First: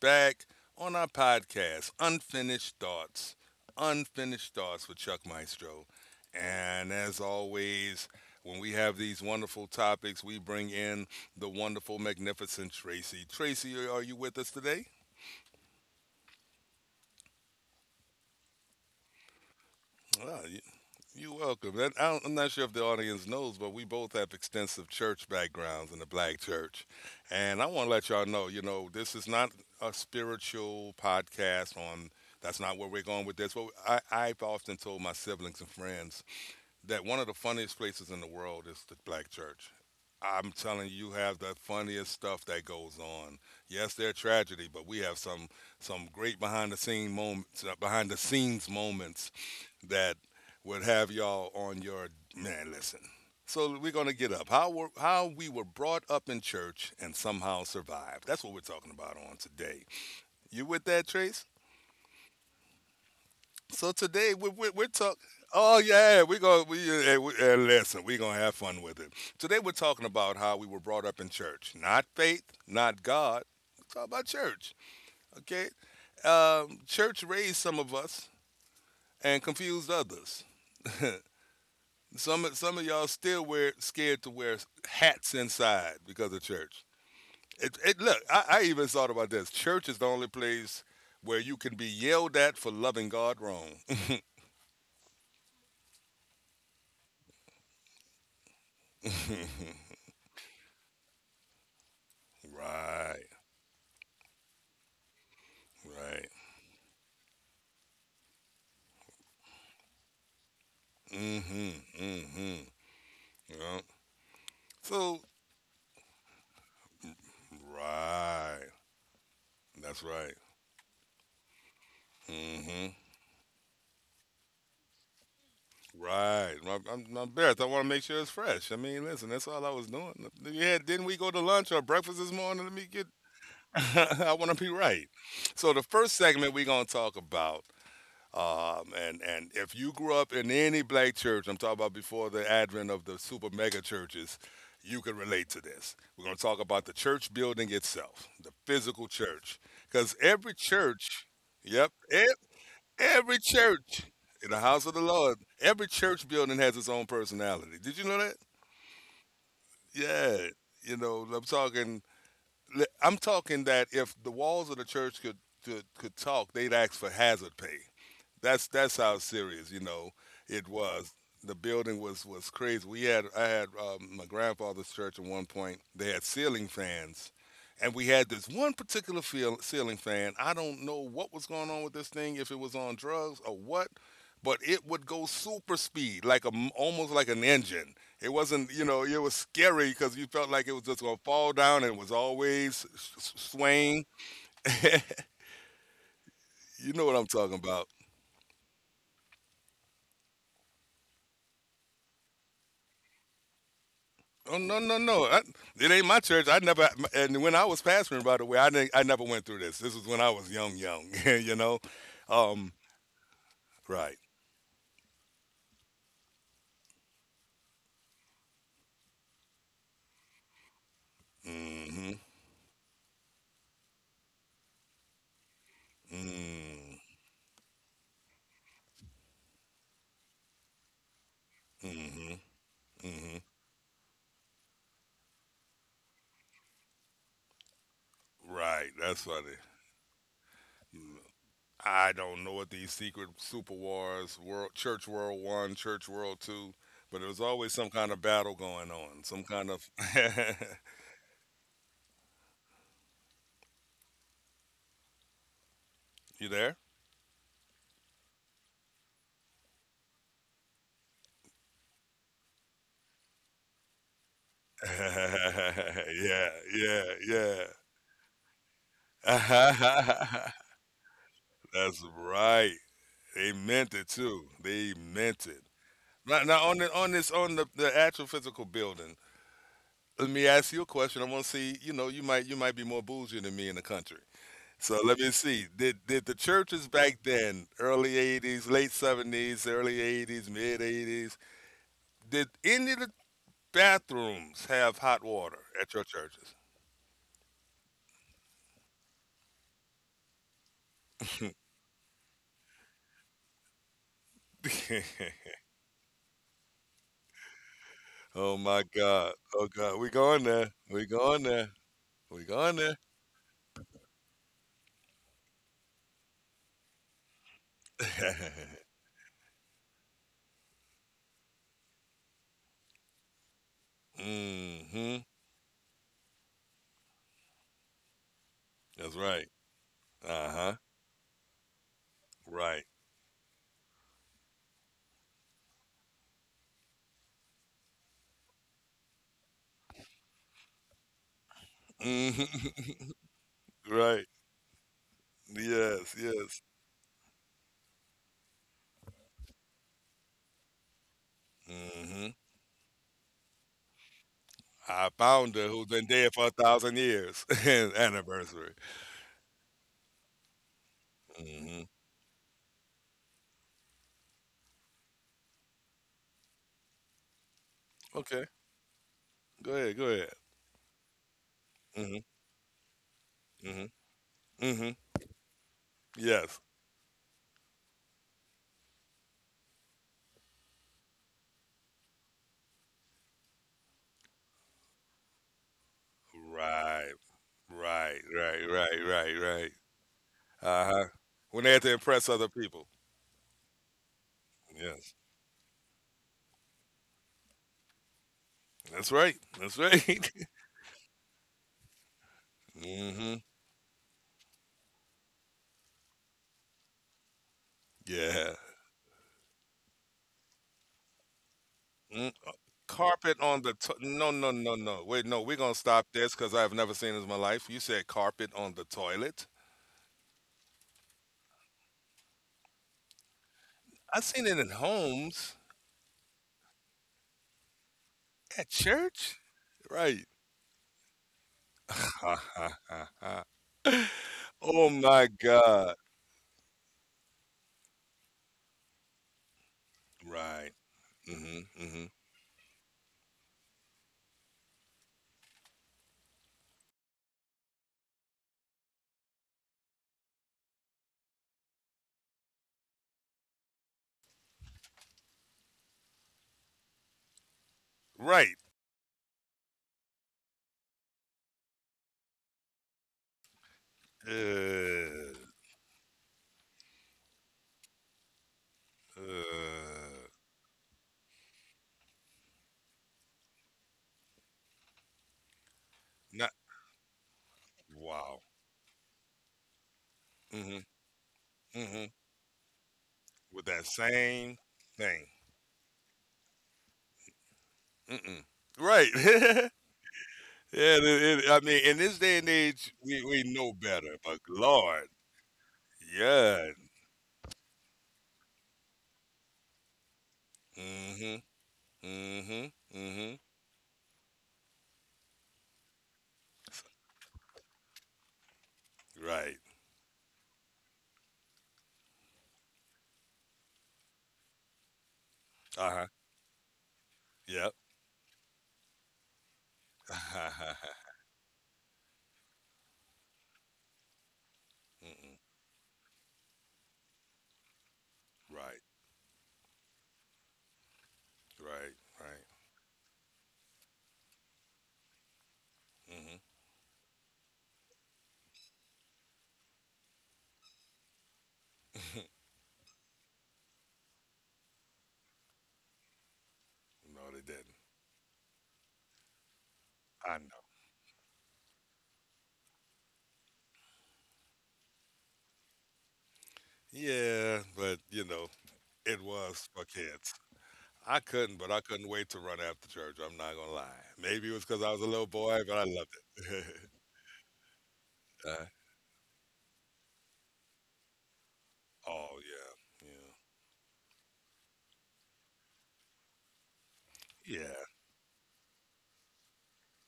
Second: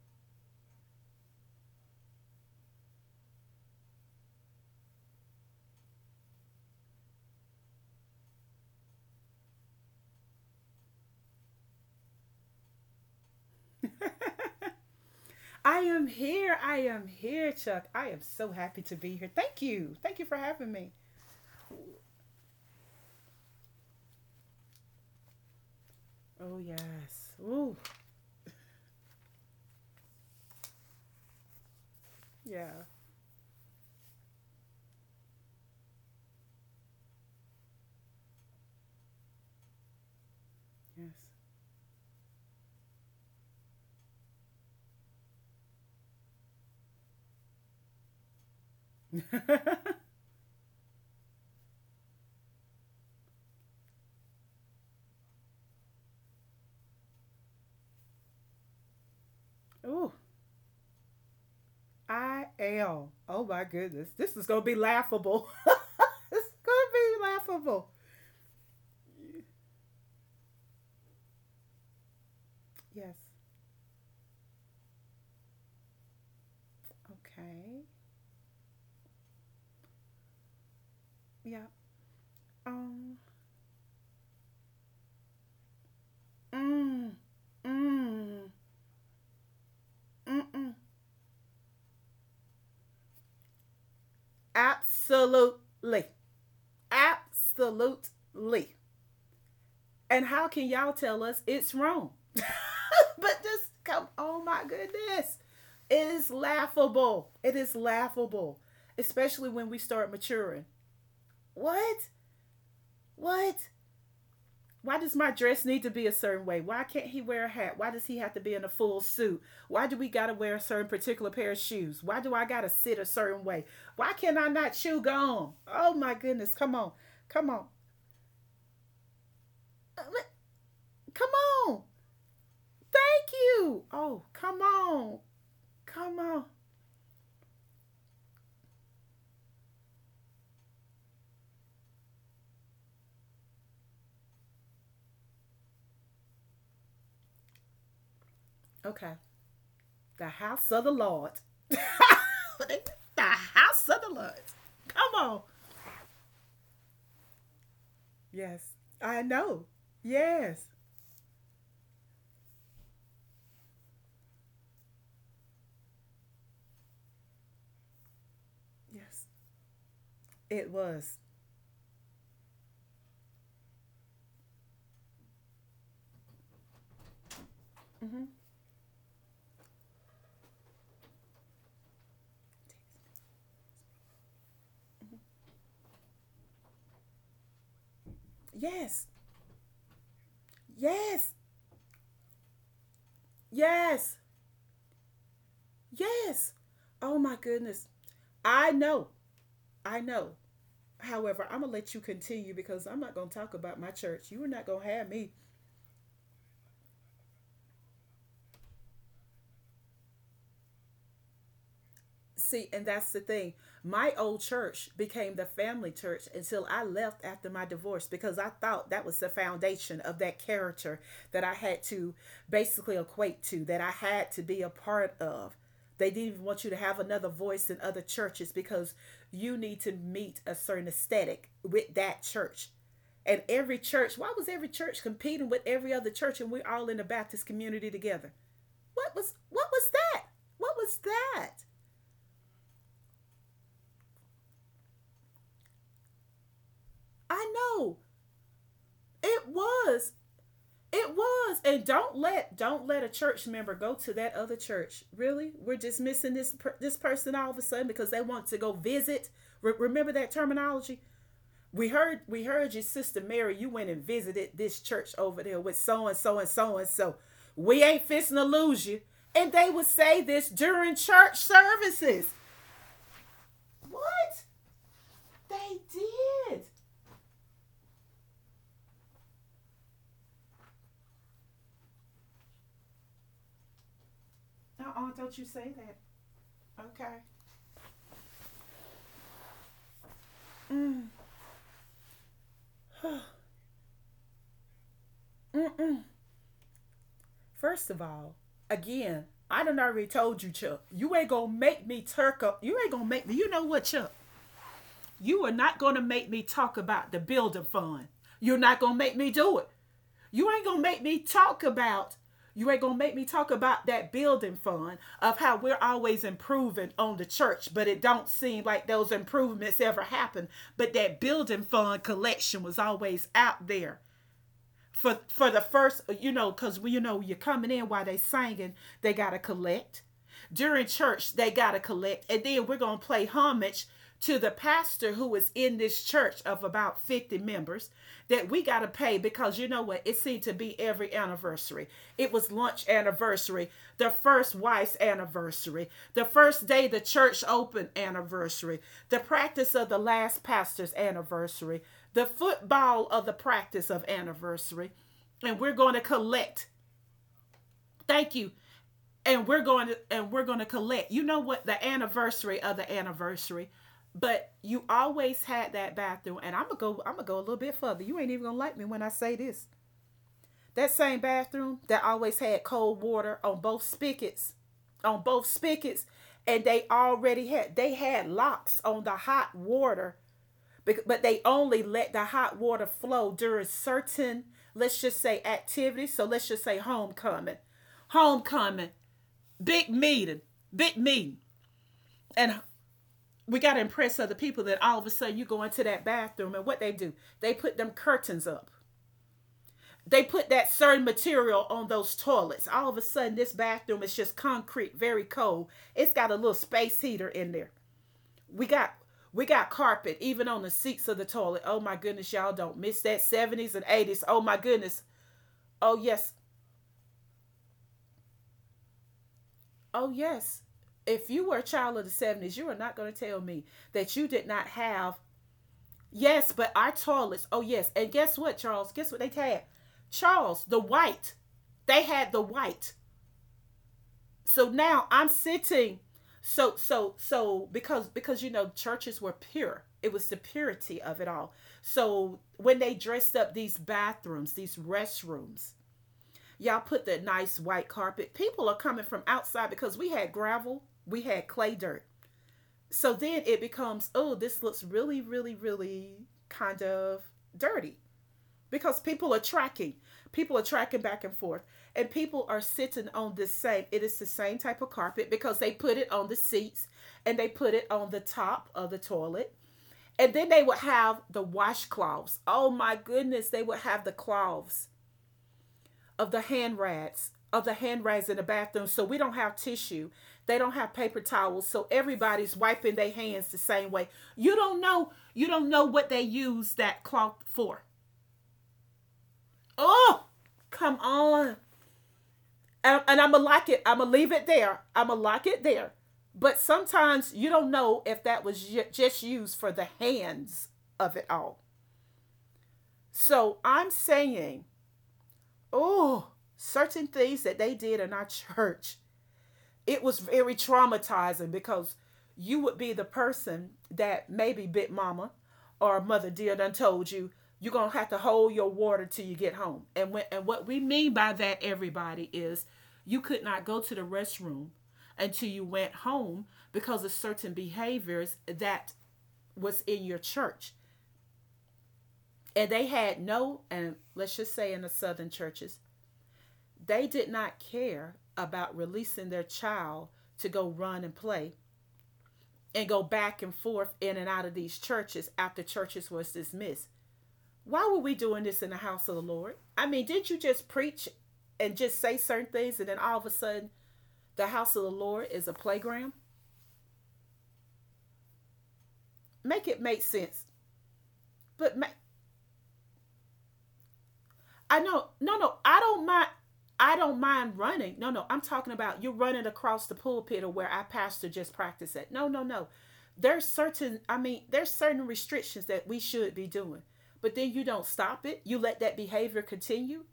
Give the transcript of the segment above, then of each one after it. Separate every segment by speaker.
Speaker 1: back on our podcast, Unfinished Thoughts. Unfinished Thoughts with Chuck Maestro. And as always, when we have these wonderful topics, we bring in the wonderful, magnificent Tracy. Tracy, are you with us today?
Speaker 2: I am here. I am here, Chuck. I am so happy to be here. Thank you. Thank you for
Speaker 1: Ah,
Speaker 2: having me.
Speaker 1: You're welcome. And I'm not sure if the audience knows, but we both have extensive church backgrounds in the black
Speaker 2: Oh,
Speaker 1: church.
Speaker 2: yes.
Speaker 1: And I
Speaker 2: Ooh,
Speaker 1: want to let y'all know, you know, this is not a spiritual podcast on that's not
Speaker 2: yeah.
Speaker 1: where we're going with this. But I've often told my siblings and friends that one of the funniest places in the world is the black church. I'm telling you, you
Speaker 2: Yes.
Speaker 1: have the funniest stuff that goes on. Yes, they're tragedy, but we have some great behind the scene moments, behind the scenes moments that would have y'all on your man. Listen, so we're gonna get up how we were brought up in church and somehow survived. That's what we're talking about on today.
Speaker 2: Ooh,
Speaker 1: You with that, Trace?
Speaker 2: I am. Oh, my
Speaker 1: So
Speaker 2: goodness.
Speaker 1: today
Speaker 2: This is going to be
Speaker 1: we're talking.
Speaker 2: laughable.
Speaker 1: Oh yeah, we
Speaker 2: It's
Speaker 1: go. We,
Speaker 2: going to be
Speaker 1: eh, we eh,
Speaker 2: laughable.
Speaker 1: listen. We're gonna have fun with it. Today we're talking about how we were brought up in church, not faith, not
Speaker 2: Yes.
Speaker 1: God. We're talking about church. Okay, church raised some
Speaker 2: Okay.
Speaker 1: of us and confused others.
Speaker 2: Yeah.
Speaker 1: Some of y'all
Speaker 2: Um.
Speaker 1: still wear scared to wear hats inside because of church.
Speaker 2: Mm.
Speaker 1: It look.
Speaker 2: Mm.
Speaker 1: I even thought about this. Church is the only
Speaker 2: Mm-mm.
Speaker 1: place where you can be yelled at for loving God wrong.
Speaker 2: Absolutely. Absolutely. And how can y'all tell us it's wrong?
Speaker 1: Right,
Speaker 2: But just come, oh my goodness. It
Speaker 1: right.
Speaker 2: is laughable. It is laughable, especially when we start maturing.
Speaker 1: Mm-hmm.
Speaker 2: What?
Speaker 1: Mm-hmm.
Speaker 2: What?
Speaker 1: Yeah.
Speaker 2: Why does
Speaker 1: So
Speaker 2: my dress need to be a certain way? Why can't he wear a hat? Why does he have to be in a
Speaker 1: right.
Speaker 2: full suit? Why do
Speaker 1: That's
Speaker 2: we got to
Speaker 1: right.
Speaker 2: wear a certain particular pair of shoes? Why do I got to
Speaker 1: Mm-hmm.
Speaker 2: sit a certain way? Why can I not chew gum? Oh my goodness.
Speaker 1: Right.
Speaker 2: Come on.
Speaker 1: My
Speaker 2: Come
Speaker 1: best.
Speaker 2: on.
Speaker 1: I want to make sure it's fresh. I mean, listen, that's all I was
Speaker 2: Uh,
Speaker 1: doing. Yeah, didn't we
Speaker 2: Come
Speaker 1: go to lunch
Speaker 2: on.
Speaker 1: or breakfast this morning? Let me get.
Speaker 2: Thank you. Oh,
Speaker 1: I want to
Speaker 2: come
Speaker 1: be right.
Speaker 2: on.
Speaker 1: So the first
Speaker 2: Come on.
Speaker 1: segment we're gonna talk about. And if you grew up in any black church, I'm talking about before the advent of the super mega churches, you can relate to this. We're going to talk about the church building itself, the physical
Speaker 2: Okay.
Speaker 1: church, because
Speaker 2: The
Speaker 1: every
Speaker 2: house of the
Speaker 1: church,
Speaker 2: Lord. The
Speaker 1: yep, every
Speaker 2: house of
Speaker 1: church
Speaker 2: the Lord.
Speaker 1: in the house of the
Speaker 2: Come
Speaker 1: Lord,
Speaker 2: on.
Speaker 1: every church building has its own personality. Did you know that?
Speaker 2: Yes, I know.
Speaker 1: Yeah,
Speaker 2: Yes.
Speaker 1: you know, I'm talking. I'm talking that if the walls of the church could could talk, they'd ask for hazard pay. That's how
Speaker 2: Yes.
Speaker 1: serious you know it
Speaker 2: It
Speaker 1: was.
Speaker 2: was.
Speaker 1: The building was crazy. We had I had my grandfather's church at one point. They had ceiling fans, and we
Speaker 2: Mm-hmm.
Speaker 1: had this one particular ceiling fan. I don't know what was going on with this thing, if it was on drugs or what, but it would go super speed, like a m almost like an engine. It wasn't, you know,
Speaker 2: Yes.
Speaker 1: it was scary because you felt like it was just gonna
Speaker 2: Yes.
Speaker 1: fall down and it was always swaying.
Speaker 2: Yes. Yes.
Speaker 1: You know what
Speaker 2: Oh
Speaker 1: I'm
Speaker 2: my
Speaker 1: talking about?
Speaker 2: goodness. I know. I know. However, I'm going to let you continue because I'm not going to talk about my church. You are
Speaker 1: Oh
Speaker 2: not
Speaker 1: no
Speaker 2: going to
Speaker 1: no
Speaker 2: have
Speaker 1: no!
Speaker 2: me.
Speaker 1: It ain't my church. I never And when I was pastoring, by the way, I didn't. I never went through this. This was when I was young, young. you know,
Speaker 2: See,
Speaker 1: um,
Speaker 2: and that's the thing. My
Speaker 1: right?
Speaker 2: old church became the family church until I left after my divorce because I thought that was the foundation of that character that I had
Speaker 1: Mm-hmm.
Speaker 2: to basically equate to, that I had to be a part of. They didn't even want you to
Speaker 1: Mm-hmm.
Speaker 2: have another voice in other churches because you need to meet a certain aesthetic with that
Speaker 1: Mm-hmm.
Speaker 2: church.
Speaker 1: mm
Speaker 2: And every church, why was every church competing with every other church and we're all in the Baptist community together?
Speaker 1: hmm. Right. That's funny.
Speaker 2: What was that? What was that?
Speaker 1: I don't know what these secret super wars, world, church world one, church world two, but there was
Speaker 2: I
Speaker 1: always some
Speaker 2: know
Speaker 1: kind of battle going on. Some
Speaker 2: it
Speaker 1: kind of
Speaker 2: was. It was. And don't let a church member go to that other church. Really, we're dismissing
Speaker 1: you
Speaker 2: this per,
Speaker 1: there?
Speaker 2: this person all of a sudden because they want to go visit. Re- remember that terminology. We heard your sister Mary. You went and visited this church over there with so and so
Speaker 1: yeah,
Speaker 2: and so and so.
Speaker 1: yeah,
Speaker 2: We ain't fixing to lose you. And they would say this
Speaker 1: yeah.
Speaker 2: during church
Speaker 1: That's
Speaker 2: services.
Speaker 1: right. They meant it
Speaker 2: What?
Speaker 1: too. They meant it.
Speaker 2: They
Speaker 1: Now
Speaker 2: did.
Speaker 1: on the, on this on the actual physical building. Let me ask you a question. I want to see. You know, you might be more bougie than me in the country. So let
Speaker 2: Do
Speaker 1: me
Speaker 2: not you
Speaker 1: see.
Speaker 2: say that.
Speaker 1: Did the churches
Speaker 2: Okay.
Speaker 1: back then, early 80s, late 70s, early 80s, mid 80s, did any of the bathrooms have hot water at your churches?
Speaker 2: First of all, again, I done already told you, Chuck. You ain't gonna make me turk up. You ain't gonna make me. You know what, Chuck? You are not gonna make me talk about the building fund.
Speaker 1: oh
Speaker 2: You're not
Speaker 1: my
Speaker 2: gonna make me
Speaker 1: God!
Speaker 2: do
Speaker 1: Oh
Speaker 2: it.
Speaker 1: God! We going
Speaker 2: You ain't
Speaker 1: there?
Speaker 2: gonna make
Speaker 1: We
Speaker 2: me
Speaker 1: going
Speaker 2: talk
Speaker 1: there?
Speaker 2: about.
Speaker 1: We
Speaker 2: You
Speaker 1: going
Speaker 2: ain't gonna make me talk about that building fund of how we're always improving on the church, but it don't seem
Speaker 1: there?
Speaker 2: like those improvements ever happen. But that building fund collection was always out there
Speaker 1: Mm-hmm.
Speaker 2: for the first, you know, because we, you know, you're coming in while they singing, they
Speaker 1: That's
Speaker 2: gotta
Speaker 1: right.
Speaker 2: collect.
Speaker 1: Uh-huh.
Speaker 2: During church, they gotta collect, and then we're
Speaker 1: Right.
Speaker 2: gonna play homage to the pastor who is in this church of about 50 members that we got to pay, because you know what, it seemed to be every anniversary it was
Speaker 1: Mm-hmm.
Speaker 2: lunch anniversary, the
Speaker 1: Right.
Speaker 2: first wife's anniversary,
Speaker 1: Yes,
Speaker 2: the
Speaker 1: yes.
Speaker 2: first day the church opened anniversary, the practice of the last pastor's anniversary, the
Speaker 1: Mm-hmm.
Speaker 2: football of the practice of anniversary,
Speaker 1: I found
Speaker 2: and
Speaker 1: her
Speaker 2: we're
Speaker 1: who's
Speaker 2: going to
Speaker 1: been dead for a
Speaker 2: collect,
Speaker 1: thousand years.
Speaker 2: thank you,
Speaker 1: Anniversary.
Speaker 2: and we're going to collect, you know what,
Speaker 1: Mm-hmm.
Speaker 2: the anniversary of the anniversary. But you always had that bathroom, and I'm gonna go a little bit further. You ain't even
Speaker 1: Okay.
Speaker 2: gonna like me when I say this:
Speaker 1: Go ahead. Go ahead.
Speaker 2: that same bathroom that
Speaker 1: Mm-hmm.
Speaker 2: always had cold water on both
Speaker 1: Mm-hmm.
Speaker 2: spigots,
Speaker 1: Mm-hmm.
Speaker 2: on both spigots,
Speaker 1: Yes.
Speaker 2: and they had locks on the hot water, but they only let the hot water flow during certain, let's just say, activities. So let's just say
Speaker 1: Right.
Speaker 2: homecoming,
Speaker 1: Right. Right.
Speaker 2: homecoming,
Speaker 1: Right. Right. Right.
Speaker 2: big meeting, big
Speaker 1: Uh-huh.
Speaker 2: meeting,
Speaker 1: When they had to impress other
Speaker 2: and
Speaker 1: people.
Speaker 2: we gotta impress other people. That all of a
Speaker 1: Yes.
Speaker 2: sudden you go into that bathroom and what they do? They put them curtains up.
Speaker 1: That's right. That's
Speaker 2: They
Speaker 1: right.
Speaker 2: put that certain material on those toilets. All of a sudden,
Speaker 1: mm-hmm.
Speaker 2: this bathroom is just concrete, very cold. It's got a little space heater in there.
Speaker 1: Yeah.
Speaker 2: We got we got carpet even on the seats of the toilet. Oh my goodness,
Speaker 1: Mm-hmm.
Speaker 2: y'all don't miss that.
Speaker 1: Carpet on the
Speaker 2: 70's and 80s.
Speaker 1: no
Speaker 2: Oh
Speaker 1: no
Speaker 2: my
Speaker 1: no
Speaker 2: goodness.
Speaker 1: no wait no we're gonna
Speaker 2: Oh
Speaker 1: stop
Speaker 2: yes.
Speaker 1: this because I've never seen this in my life. You said carpet on the toilet.
Speaker 2: Oh yes. If you were a child of the 70s, you are not going to tell me that
Speaker 1: I've
Speaker 2: you did
Speaker 1: seen it
Speaker 2: not
Speaker 1: in
Speaker 2: have.
Speaker 1: homes
Speaker 2: Yes, but our toilets. Oh yes. And guess what,
Speaker 1: at
Speaker 2: Charles? Guess what they
Speaker 1: church,
Speaker 2: had?
Speaker 1: right?
Speaker 2: Charles, the white. They had
Speaker 1: Ha
Speaker 2: the
Speaker 1: ha
Speaker 2: white.
Speaker 1: ha ha!
Speaker 2: So
Speaker 1: Oh
Speaker 2: now
Speaker 1: my
Speaker 2: I'm
Speaker 1: God!
Speaker 2: sitting. So because you know churches were pure. It was the
Speaker 1: Right.
Speaker 2: purity of it all.
Speaker 1: hmm hmm
Speaker 2: So when they dressed up these bathrooms, these restrooms, y'all put the nice white carpet. People are coming from outside because we had gravel, we had clay dirt. So then it becomes, oh, this looks really, really, really kind of dirty
Speaker 1: Right.
Speaker 2: because people are tracking. People are tracking back and forth. And people are sitting on the same, it is the same type of carpet
Speaker 1: Uh,
Speaker 2: because they put it on the seats and they put it on the top of the toilet.
Speaker 1: uh,
Speaker 2: And then they would have the washcloths. Oh my goodness, they would have the cloths of the
Speaker 1: not
Speaker 2: hand rags, of the hand rags in the
Speaker 1: wow.
Speaker 2: bathroom. So we don't have tissue. They don't
Speaker 1: hmm
Speaker 2: have paper towels. So
Speaker 1: hmm
Speaker 2: everybody's wiping their hands the
Speaker 1: With that
Speaker 2: same way. You
Speaker 1: same
Speaker 2: don't know,
Speaker 1: thing.
Speaker 2: you don't know what they use that cloth for.
Speaker 1: Mm-mm. Right. yeah.
Speaker 2: Oh, come on.
Speaker 1: I mean, in this day and age,
Speaker 2: And I'm going
Speaker 1: we
Speaker 2: to lock
Speaker 1: know
Speaker 2: it. I'm going to
Speaker 1: better.
Speaker 2: leave
Speaker 1: But
Speaker 2: it there. I'm
Speaker 1: Lord.
Speaker 2: going to lock it there. But
Speaker 1: Yeah.
Speaker 2: sometimes you don't know if that was just used for the hands
Speaker 1: mm
Speaker 2: of it
Speaker 1: Mhm.
Speaker 2: all.
Speaker 1: mm Mhm. mm
Speaker 2: So I'm saying, oh, certain things that they did in our church,
Speaker 1: Mhm. Right.
Speaker 2: it was very traumatizing because you would be the person that maybe big mama or
Speaker 1: Uh-huh.
Speaker 2: mother dear done told you you're
Speaker 1: Yep.
Speaker 2: gonna have to hold your water till you get home. And when and what we mean by that, everybody, is you could not go to the restroom
Speaker 1: Mm-mm.
Speaker 2: until you went home because of certain behaviors
Speaker 1: Right.
Speaker 2: that was in your church.
Speaker 1: Right. Right.
Speaker 2: And they had no, and let's just say in the southern churches,
Speaker 1: mm Mhm.
Speaker 2: they did not care about releasing their child to go run and play and go back and forth in and out of these churches after churches was dismissed.
Speaker 1: No, they didn't.
Speaker 2: Why were we doing this in the house of the Lord? I mean, did not you
Speaker 1: I know.
Speaker 2: just preach and just say certain things and then all of a sudden the house of the Lord is a playground?
Speaker 1: Yeah, but you know, it
Speaker 2: Make
Speaker 1: was
Speaker 2: it
Speaker 1: for
Speaker 2: make
Speaker 1: kids.
Speaker 2: sense.
Speaker 1: I couldn't, but
Speaker 2: But
Speaker 1: I
Speaker 2: ma-
Speaker 1: couldn't wait to run after church. I'm not gonna lie. Maybe it was
Speaker 2: I
Speaker 1: because I was
Speaker 2: know.
Speaker 1: a little
Speaker 2: No, no.
Speaker 1: boy,
Speaker 2: I
Speaker 1: but I
Speaker 2: don't
Speaker 1: loved
Speaker 2: mind.
Speaker 1: it.
Speaker 2: I don't mind running. No, no. I'm
Speaker 1: uh,
Speaker 2: talking about you're running across the pulpit or where I pastor just practice at. No,
Speaker 1: oh
Speaker 2: no, no.
Speaker 1: yeah,
Speaker 2: There's certain. I mean, there's certain restrictions that we should be doing. But then you
Speaker 1: yeah, yeah.
Speaker 2: don't stop it. You let that behavior continue.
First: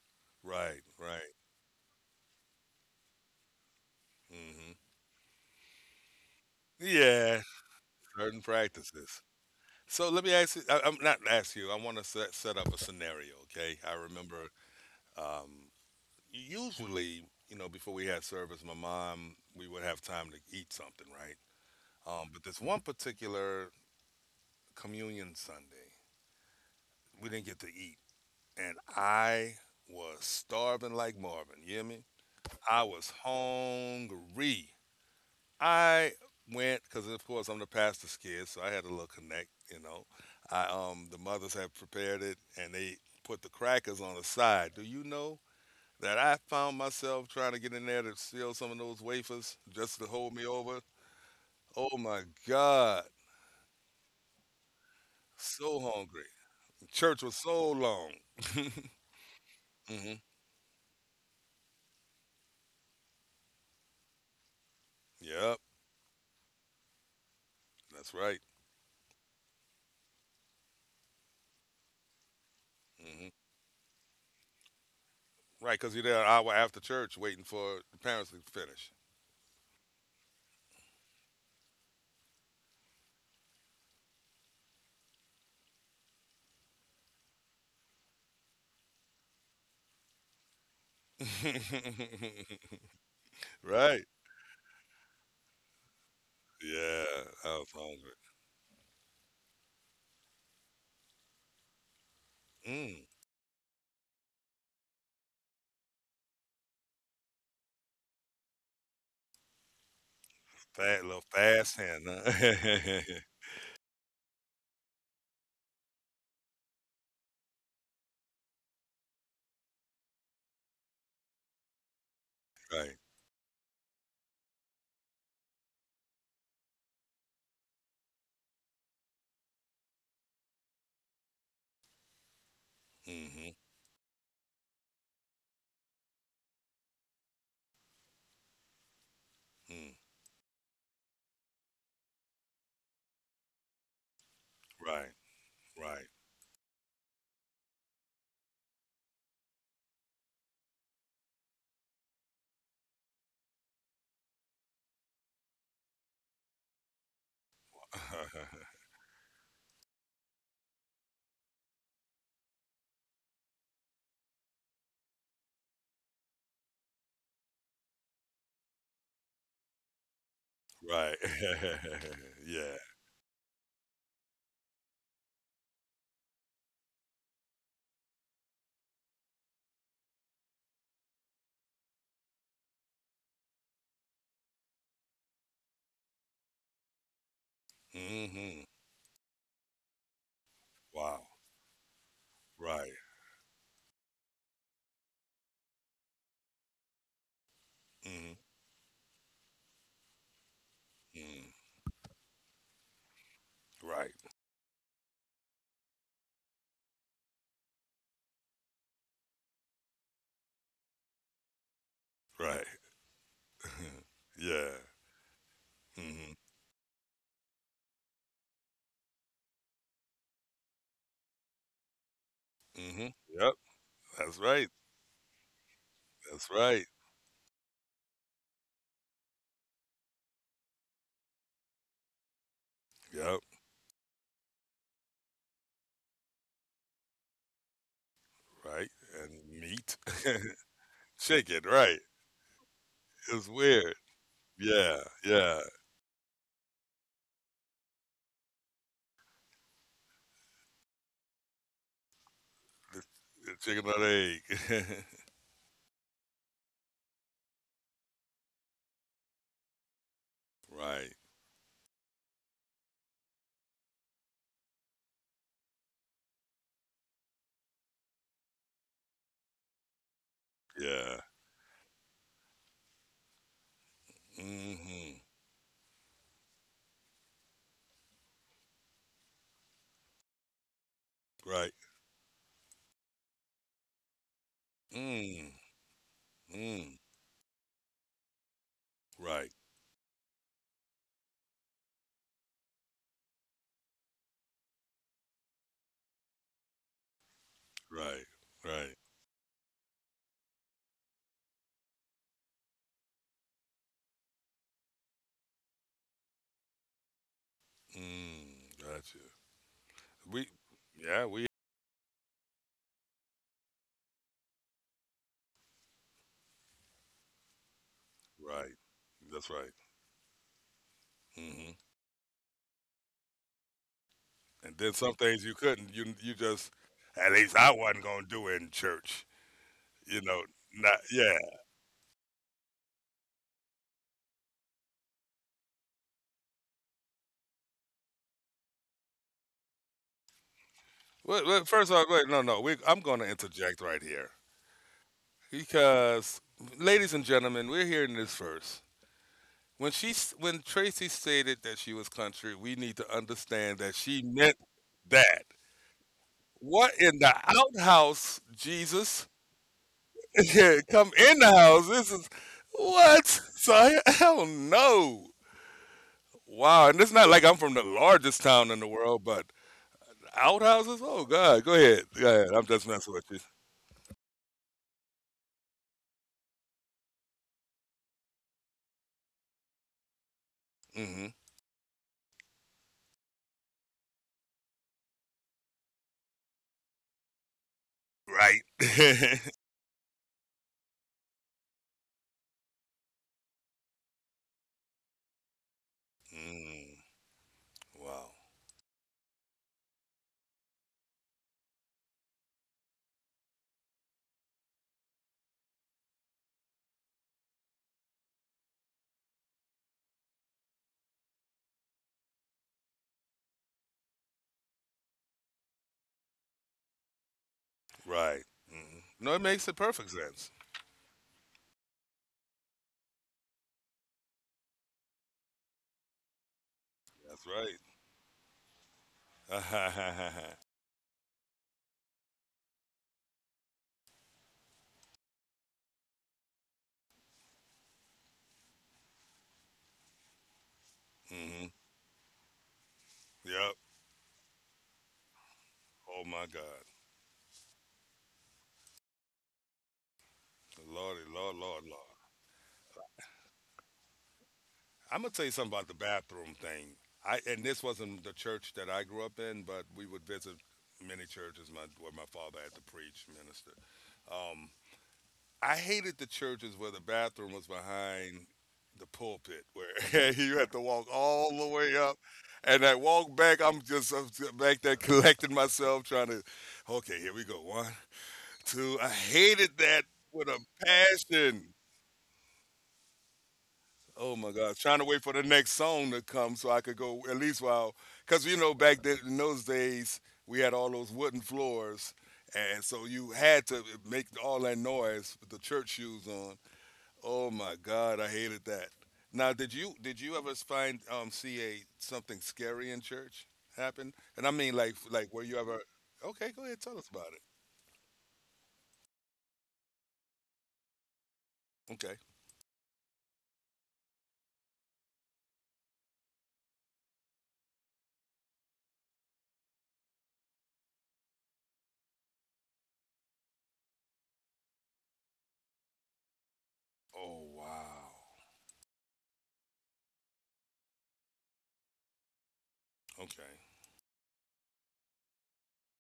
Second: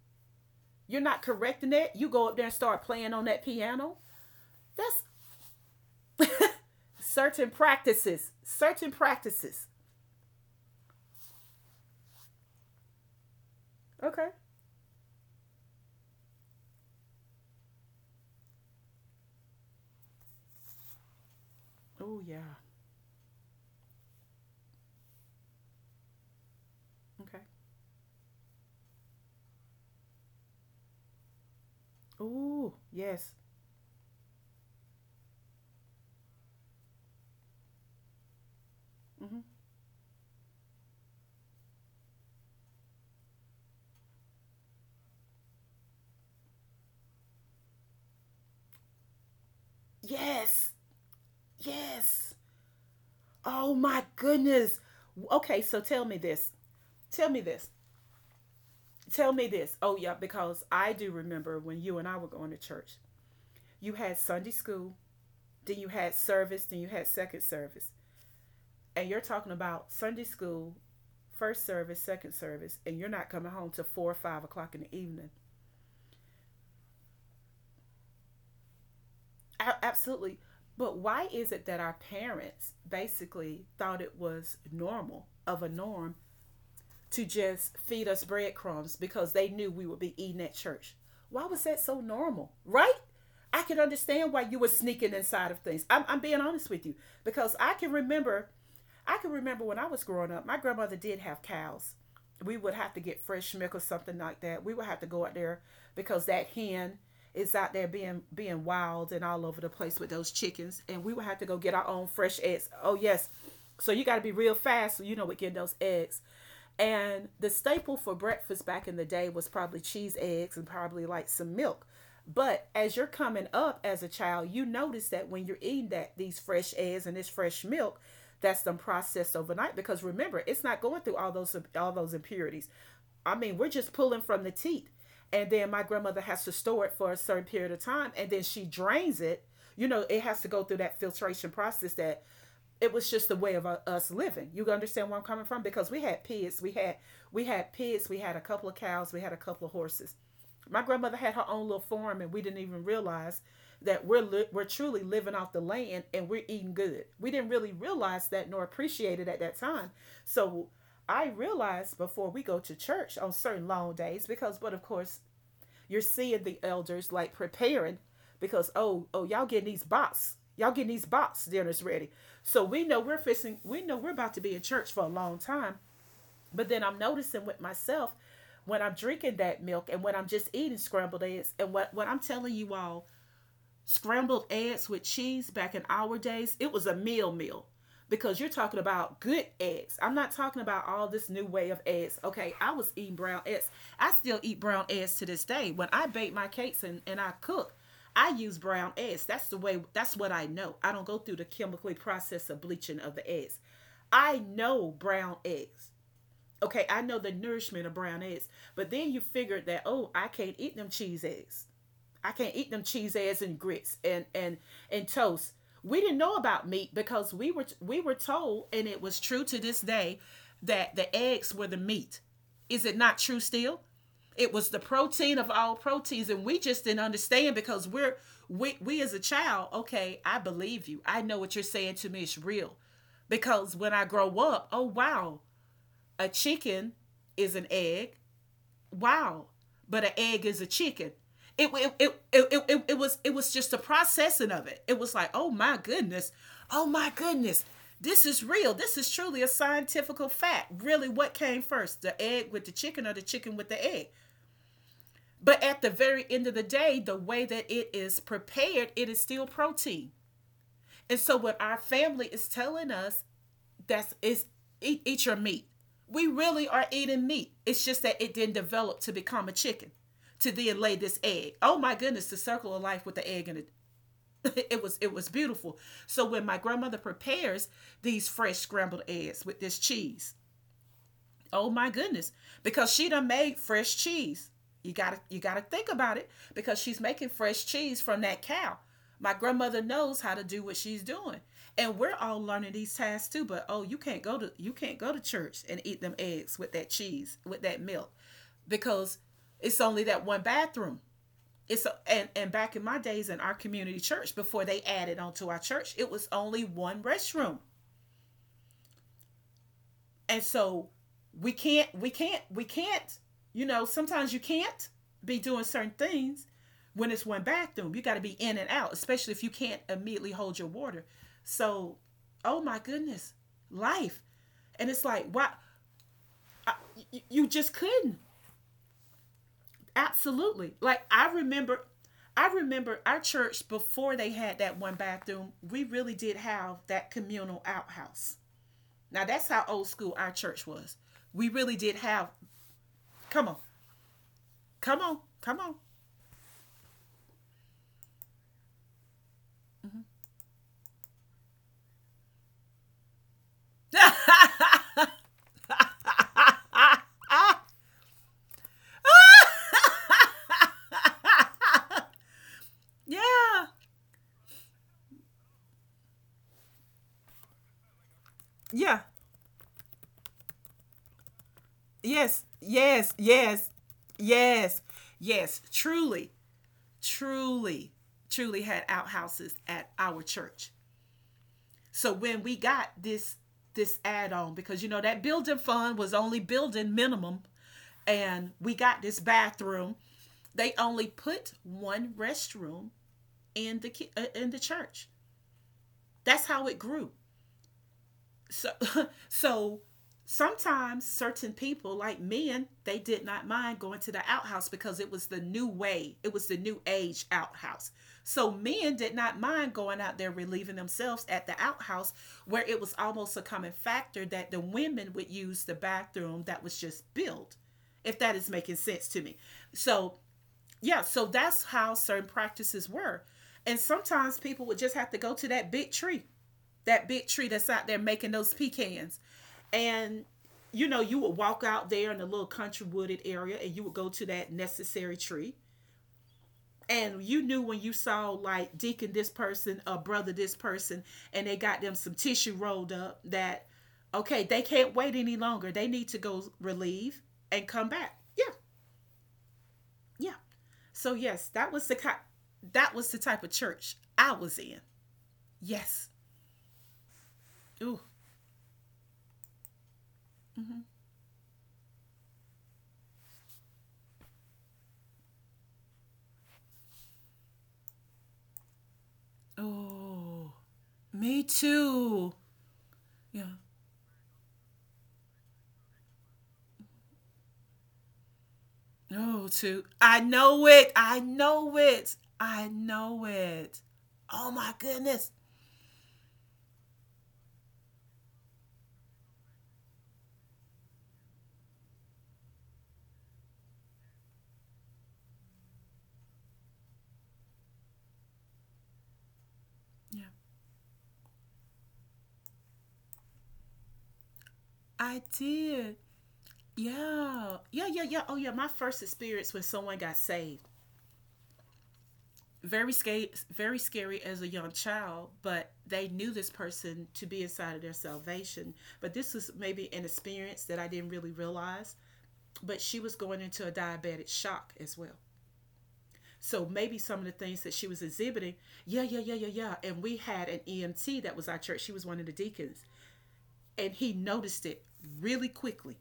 Speaker 1: Right,
Speaker 2: You're not
Speaker 1: right.
Speaker 2: correcting that. You go up there and start playing on that piano.
Speaker 1: hmm
Speaker 2: That's
Speaker 1: Yeah,
Speaker 2: certain practices.
Speaker 1: certain
Speaker 2: Certain
Speaker 1: practices.
Speaker 2: practices.
Speaker 1: So let me ask you. I want to set up a scenario. Okay. I
Speaker 2: Okay.
Speaker 1: remember. Um, Usually, you know, before we had service, my mom, we would have time to eat something, right?
Speaker 2: Oh
Speaker 1: But
Speaker 2: yeah.
Speaker 1: this one particular communion Sunday, we
Speaker 2: Okay.
Speaker 1: didn't get to eat, and I was starving like Marvin. You hear me?
Speaker 2: Oh
Speaker 1: I was
Speaker 2: yes.
Speaker 1: hungry. I went because, of course, I'm the pastor's kid, so I had a little
Speaker 2: Mm-hmm.
Speaker 1: connect. You know, I the mothers have prepared it, and they put the crackers on the side. Do you know that I found myself trying to get in there to steal some of those wafers just to hold me
Speaker 2: Yes.
Speaker 1: over? Oh my
Speaker 2: Yes.
Speaker 1: God,
Speaker 2: Oh my goodness. Okay, so
Speaker 1: so
Speaker 2: tell me
Speaker 1: hungry.
Speaker 2: this.
Speaker 1: Church
Speaker 2: Tell
Speaker 1: was
Speaker 2: me this.
Speaker 1: so long.
Speaker 2: Tell me this. Oh yeah,
Speaker 1: Hmm
Speaker 2: because I do remember when you and I were going to church. You had Sunday school,
Speaker 1: Yep,
Speaker 2: then you had service, then you had second service.
Speaker 1: that's right.
Speaker 2: And you're talking about Sunday school, first service, second service, and you're not
Speaker 1: hmm
Speaker 2: coming home till 4 or 5 o'clock in the evening.
Speaker 1: Right, because you're there an hour after church waiting for the parents to finish.
Speaker 2: A- absolutely. But why is it that our parents basically thought it was normal of a norm to just feed us breadcrumbs because they knew we would be eating at church. Why was that so normal, right? I can
Speaker 1: right.
Speaker 2: understand why you were sneaking inside of things. I'm being honest with you
Speaker 1: Yeah,
Speaker 2: because
Speaker 1: I was hungry.
Speaker 2: I can remember when I was growing up, my grandmother did have cows. We would have to
Speaker 1: Mm,
Speaker 2: get fresh milk or something like that. We would have to go out there because that hen is out there being wild and all over the place with those chickens, and
Speaker 1: fat
Speaker 2: we
Speaker 1: little
Speaker 2: would have to go get
Speaker 1: fast
Speaker 2: our
Speaker 1: hand,
Speaker 2: own
Speaker 1: huh?
Speaker 2: fresh eggs. Oh yes, so you got to be real fast, so you know, with getting those eggs. And the staple for breakfast back in the day was probably cheese, eggs, and probably like some milk. But as
Speaker 1: Right.
Speaker 2: you're coming up as a child, you notice that when you're eating that these fresh eggs and this fresh milk, that's them processed overnight. Because remember, it's not going through all those impurities. I
Speaker 1: Mm-hmm.
Speaker 2: mean, we're just pulling from the teat. And then my grandmother has to store it for a certain period of time and then she drains it. You
Speaker 1: Mm.
Speaker 2: know, it has to go through that filtration process that it was just the way of us living. You understand
Speaker 1: Right.
Speaker 2: where I'm coming from? Because
Speaker 1: Right.
Speaker 2: we had pigs, we had a couple of cows, we had a couple of horses. My grandmother had her own little farm, and we didn't even realize that we're truly living off the land and we're eating good. We didn't really realize that nor appreciate it at that time. So I realized before we go to church on certain long days because, but of course, you're seeing the elders like preparing because oh y'all getting these
Speaker 1: Right.
Speaker 2: box dinners ready so
Speaker 1: Yeah.
Speaker 2: we know we're about to be in church for a long time but then I'm noticing with myself when I'm drinking that milk and when I'm just eating scrambled eggs and what I'm telling you all, scrambled eggs with cheese back in our days, it was a meal because you're
Speaker 1: Mm-hmm.
Speaker 2: talking about good eggs. I'm not talking about all
Speaker 1: Wow.
Speaker 2: this new way of eggs. Okay, I
Speaker 1: Right.
Speaker 2: was eating brown eggs. I still eat brown eggs to this day. When I bake my cakes and I cook,
Speaker 1: Mm-hmm.
Speaker 2: I use brown eggs. That's the way that's what I know. I don't go through the
Speaker 1: Mm.
Speaker 2: chemically process of bleaching of the eggs.
Speaker 1: Right.
Speaker 2: I know brown eggs. Okay, I know the nourishment of brown eggs. But then you figured that, oh, I can't eat them cheese eggs. I can't
Speaker 1: Right.
Speaker 2: eat them cheese eggs and grits
Speaker 1: Yeah.
Speaker 2: and toast. We didn't
Speaker 1: Mm-hmm.
Speaker 2: know about meat because we were told, and it was true to this day, that the eggs were the meat. Is it
Speaker 1: Mm-hmm.
Speaker 2: not true
Speaker 1: Yep.
Speaker 2: still?
Speaker 1: That's
Speaker 2: It
Speaker 1: right.
Speaker 2: was the protein of all proteins, and
Speaker 1: That's
Speaker 2: we
Speaker 1: right.
Speaker 2: just didn't understand because we as a child. Okay, I believe you. I know what you're saying to me is real,
Speaker 1: Yep.
Speaker 2: because when I grow up, oh wow, a chicken is an egg,
Speaker 1: Right.
Speaker 2: wow,
Speaker 1: And meat.
Speaker 2: but an egg is a chicken.
Speaker 1: Chicken.
Speaker 2: It it,
Speaker 1: Right.
Speaker 2: it, it, it, it, was it
Speaker 1: It's
Speaker 2: was just the
Speaker 1: weird.
Speaker 2: processing of it. It
Speaker 1: Yeah.
Speaker 2: was like,
Speaker 1: Yeah.
Speaker 2: oh my goodness, this is real. This is truly a scientific fact. Really, what came first, the egg with the chicken or the chicken with
Speaker 1: Chicken
Speaker 2: the
Speaker 1: or
Speaker 2: egg?
Speaker 1: egg.
Speaker 2: But at the very end of the day, the way that it is prepared, it is still protein.
Speaker 1: Right.
Speaker 2: And so, what our family is telling us that's it's eat your meat. We really are eating meat. It's just that it didn't develop to become a chicken, to then lay this
Speaker 1: Yeah.
Speaker 2: egg. Oh my goodness, the circle of life with the egg and it. It
Speaker 1: Mm-hmm.
Speaker 2: was beautiful. So when my grandmother prepares these fresh scrambled eggs with this cheese, oh
Speaker 1: Right.
Speaker 2: my goodness. Because she done made fresh cheese. You gotta you
Speaker 1: Mm,
Speaker 2: gotta think about it because
Speaker 1: mm.
Speaker 2: she's making fresh cheese from that cow. My
Speaker 1: Right,
Speaker 2: grandmother knows how to do what she's doing. And we're all learning these tasks too, but oh you can't go to church and eat them eggs with that cheese, with that milk.
Speaker 1: right, right.
Speaker 2: Because it's only that one bathroom. And back in my days in our community church, before they added onto our church, it was only one restroom.
Speaker 1: Mm, gotcha.
Speaker 2: And
Speaker 1: We,
Speaker 2: so
Speaker 1: yeah,
Speaker 2: we can't, you know, sometimes you can't be doing certain things when it's one bathroom. You got to be in and
Speaker 1: right.
Speaker 2: out, especially if
Speaker 1: That's
Speaker 2: you
Speaker 1: right.
Speaker 2: can't immediately hold your water.
Speaker 1: hmm
Speaker 2: So, oh my goodness, life.
Speaker 1: And
Speaker 2: And
Speaker 1: then
Speaker 2: it's
Speaker 1: some
Speaker 2: like,
Speaker 1: things you couldn't. You just,
Speaker 2: I,
Speaker 1: at
Speaker 2: you
Speaker 1: least I
Speaker 2: just
Speaker 1: wasn't
Speaker 2: couldn't.
Speaker 1: gonna do it in church. You know,
Speaker 2: Absolutely.
Speaker 1: not
Speaker 2: Like
Speaker 1: yeah.
Speaker 2: I remember our church before they had that one bathroom, we really did have that communal outhouse. Now that's how old school our church was.
Speaker 1: Well,
Speaker 2: We
Speaker 1: well,
Speaker 2: really
Speaker 1: first
Speaker 2: did
Speaker 1: off, wait,
Speaker 2: have,
Speaker 1: no, no. We, I'm gonna
Speaker 2: come on.
Speaker 1: interject right here
Speaker 2: Come on.
Speaker 1: because, ladies and gentlemen, we're hearing this first. When when Tracy stated that she was country, we need to understand that she meant that. What in the outhouse, Jesus? Yeah, come in the house. This is what?
Speaker 2: yeah,
Speaker 1: So hell no. Wow, and it's not like I'm from the largest town in the
Speaker 2: yeah,
Speaker 1: world, but outhouses? Oh God, go ahead, go
Speaker 2: yes,
Speaker 1: ahead. I'm just messing with you.
Speaker 2: yes, yes. Truly, Truly had outhouses at our church.
Speaker 1: Hmm
Speaker 2: So when we got this add on, because you know that building fund was only building minimum, and
Speaker 1: Right.
Speaker 2: we got this bathroom. They only put one restroom in the in the church. That's how it grew.
Speaker 1: mm, wow.
Speaker 2: So So sometimes certain people like men, they did not mind going to the outhouse because it was the new age outhouse. So men did not mind going out there relieving themselves at the outhouse, where it was almost a common factor that the women would use the bathroom that was just built, if that
Speaker 1: Right.
Speaker 2: is making
Speaker 1: hmm
Speaker 2: sense to me.
Speaker 1: No, it makes the perfect
Speaker 2: So
Speaker 1: sense.
Speaker 2: yeah, so that's how certain practices were. And sometimes people would just have to go to that big tree,
Speaker 1: That's
Speaker 2: that's out there making those pecans. And
Speaker 1: right.
Speaker 2: you know, you would walk out there in the little country wooded area and you would go to that necessary tree. And you knew when you saw like deacon this person or brother this person and they
Speaker 1: hmm
Speaker 2: got them some tissue rolled up that,
Speaker 1: Yep.
Speaker 2: okay, they can't wait any longer. They need to
Speaker 1: Oh my
Speaker 2: go
Speaker 1: God.
Speaker 2: relieve and come back. Yeah. Yeah. So
Speaker 1: Lordy,
Speaker 2: yes,
Speaker 1: Lord,
Speaker 2: that was
Speaker 1: Lord, Lord.
Speaker 2: that was the type of church I was in.
Speaker 1: I'm gonna tell you something about the
Speaker 2: Yes.
Speaker 1: bathroom thing. I and this
Speaker 2: Ooh.
Speaker 1: wasn't the church that I grew up in, but we would visit many churches. My where my father had to preach, minister. Um, I hated the churches where the bathroom was behind the pulpit, where
Speaker 2: Oh,
Speaker 1: you had to walk
Speaker 2: me
Speaker 1: all the way up.
Speaker 2: too.
Speaker 1: And I walk
Speaker 2: Yeah.
Speaker 1: back, I'm just back there collecting myself, trying to, okay, here we go. One, two. I
Speaker 2: No,
Speaker 1: hated
Speaker 2: too.
Speaker 1: that
Speaker 2: I
Speaker 1: with a
Speaker 2: know it. I
Speaker 1: passion.
Speaker 2: know it. I know it.
Speaker 1: Oh
Speaker 2: Oh
Speaker 1: my
Speaker 2: my
Speaker 1: God! Trying to wait
Speaker 2: goodness.
Speaker 1: for the next song to come so I could go at least while, because you know back then in those days we had all those wooden floors, and so you had to make all that noise with the church shoes on. Oh my God! I hated that. Now, did
Speaker 2: Yeah.
Speaker 1: you ever find see a something scary in church happen? And I mean like
Speaker 2: I
Speaker 1: like were you ever?
Speaker 2: did.
Speaker 1: Okay, go ahead, tell us about it.
Speaker 2: Yeah. Oh yeah, my first experience when someone got saved.
Speaker 1: Okay.
Speaker 2: Very scary as a young child, but they knew this person to be inside of their salvation. But this was maybe an experience that I didn't really realize. But she was going into a diabetic shock as well. So maybe some of the
Speaker 1: Oh
Speaker 2: things that she
Speaker 1: wow.
Speaker 2: was exhibiting, yeah. And we had an EMT that was our church. She was one of the deacons.
Speaker 1: Okay.
Speaker 2: And he noticed it really quickly.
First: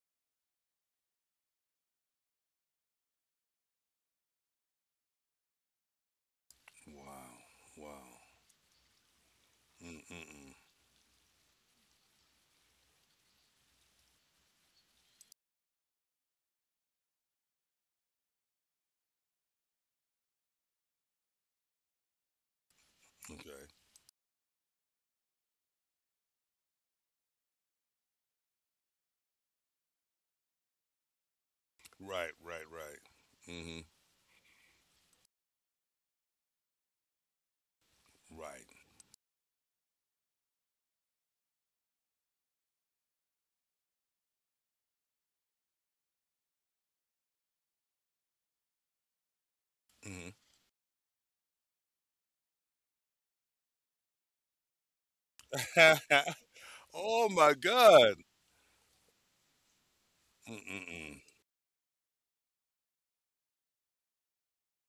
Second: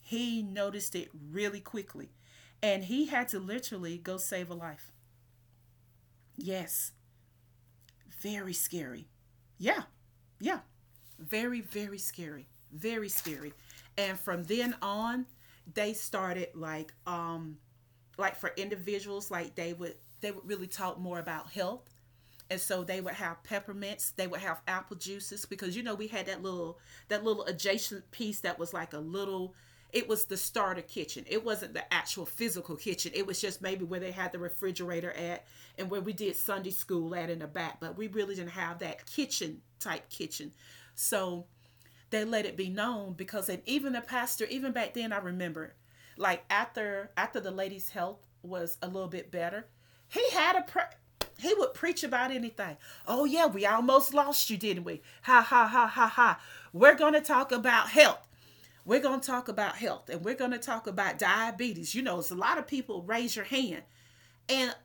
Speaker 2: He noticed it really quickly. And he had to literally go save a life. Yes,
Speaker 1: Wow. Wow.
Speaker 2: very scary. Yeah,
Speaker 1: Mm-mm-mm.
Speaker 2: yeah. Very, very scary. Very scary. And from then on, they started like for individuals, like they would really talk more about health. And so they would have
Speaker 1: Okay.
Speaker 2: peppermints, they would have apple juices because you know we had that little, that little adjacent piece that was like a little, it was the starter kitchen. It wasn't the actual
Speaker 1: Right, right,
Speaker 2: physical
Speaker 1: right.
Speaker 2: kitchen. It was just
Speaker 1: hmm
Speaker 2: maybe where they had the refrigerator at, and where we did Sunday school at in the back, but we really didn't have
Speaker 1: Right.
Speaker 2: that kitchen type kitchen. So they let it be known, because, and even the pastor, even back then I remember, like after the lady's health was a little bit better,
Speaker 1: hmm
Speaker 2: he would preach about anything. Oh yeah, we almost lost you didn't we, ha ha ha ha ha. We're gonna
Speaker 1: oh my
Speaker 2: talk about
Speaker 1: God.
Speaker 2: health. We're gonna talk about health and we're gonna talk
Speaker 1: Mm-mm-mm.
Speaker 2: about diabetes, you know, it's a lot of people, raise your hand. And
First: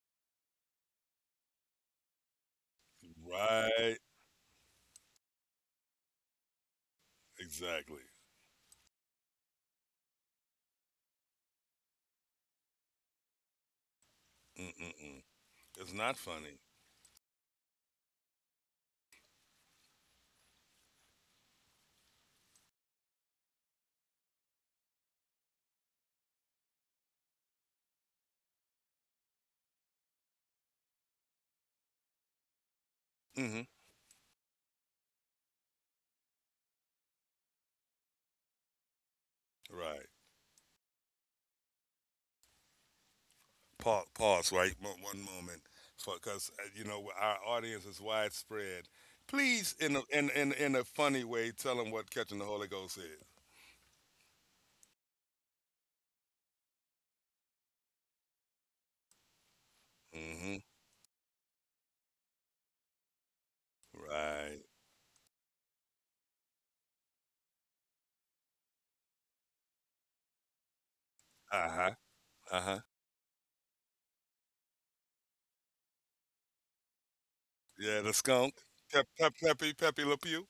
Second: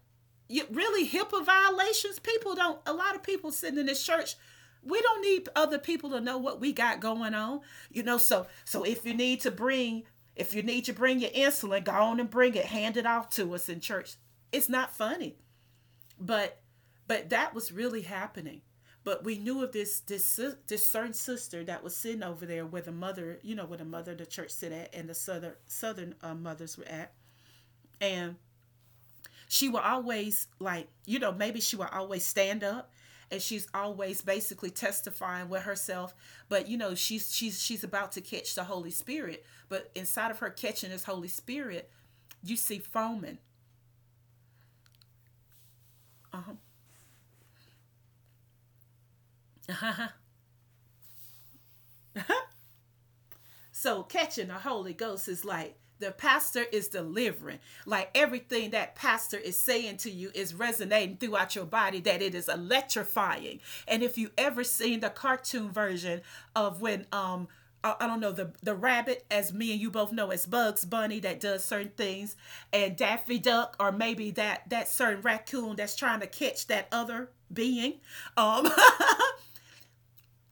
Speaker 2: you, really, HIPAA violations. People don't. A lot of people sitting in
Speaker 1: Right.
Speaker 2: this church. We don't need other people to know what we got going on,
Speaker 1: Exactly.
Speaker 2: you know. So, so if you need to bring, if you need to bring your insulin, go on and bring it. Hand it off to us in church. It's not
Speaker 1: Mm-mm-mm.
Speaker 2: funny,
Speaker 1: It's not funny.
Speaker 2: but, but that was really happening. But we knew of this this certain sister that was sitting over there where the mother, you know, where the mother of the church sit at, and the southern mothers were at, and she will always, like, you know, maybe she will always stand up, and
Speaker 1: Hmm
Speaker 2: she's always basically testifying with herself, but you know she's about to catch the Holy Spirit, but
Speaker 1: Right.
Speaker 2: inside of her catching this Holy Spirit, you see foaming.
Speaker 1: Pause. Pause. Right. One moment, because you know our audience is widespread. Please, in in a funny way, tell them what catching the Holy Ghost is.
Speaker 2: So catching the Holy Ghost is like the pastor is delivering. Like everything that pastor is saying to you is
Speaker 1: Hmm
Speaker 2: resonating throughout your body, that it is electrifying. And if you ever
Speaker 1: Right.
Speaker 2: seen the cartoon version of when I don't know, the rabbit, as me and you both know, as Bugs Bunny that does
Speaker 1: Uh
Speaker 2: certain
Speaker 1: huh.
Speaker 2: things,
Speaker 1: Uh huh.
Speaker 2: and Daffy Duck, or maybe that certain raccoon that's trying to catch that other being.
Speaker 1: Yeah. The skunk.
Speaker 2: Um,
Speaker 1: Peppy. Peppy Le Pew.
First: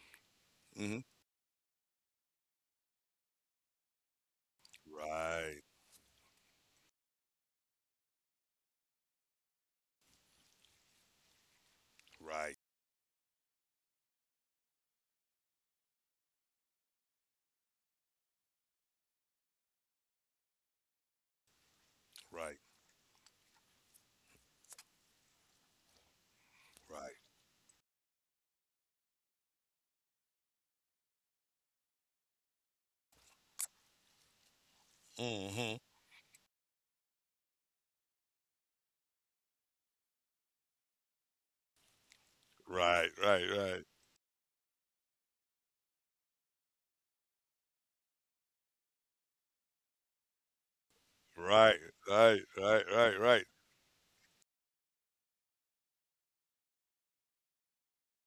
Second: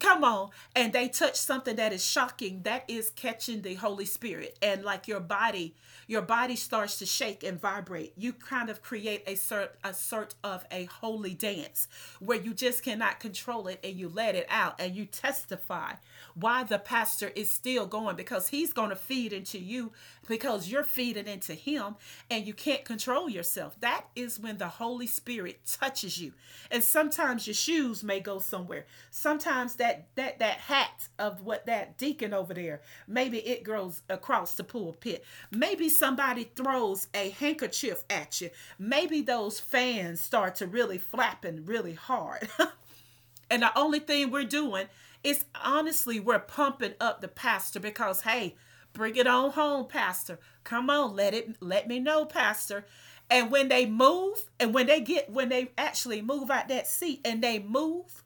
Speaker 2: come on, and
Speaker 1: Hmm
Speaker 2: they touch something that is shocking. That is catching the Holy Spirit, and like
Speaker 1: Right.
Speaker 2: your body starts to shake and vibrate. You kind of create a sort of a holy dance where you
Speaker 1: Right.
Speaker 2: just cannot control it, and you let it out, and you testify why the pastor is still going, because he's going to feed into you because you're feeding in surrendered into Him, and you
Speaker 1: Right.
Speaker 2: can't control yourself. That is when the Holy Spirit touches you. And
Speaker 1: Right,
Speaker 2: sometimes your shoes may go somewhere. Sometimes that hat of what that deacon over there, maybe it goes across the pulpit.
Speaker 1: Mm-hmm.
Speaker 2: Maybe somebody throws a handkerchief at you. Maybe those fans start to really flapping really hard.
Speaker 1: Right, right,
Speaker 2: And the
Speaker 1: right,
Speaker 2: only thing we're doing is honestly, we're pumping up the pastor because, hey, bring it on home, pastor. Come on,
Speaker 1: right,
Speaker 2: let me know,
Speaker 1: right, right,
Speaker 2: pastor.
Speaker 1: right, right.
Speaker 2: And when they move, and when they actually move out that seat and they move,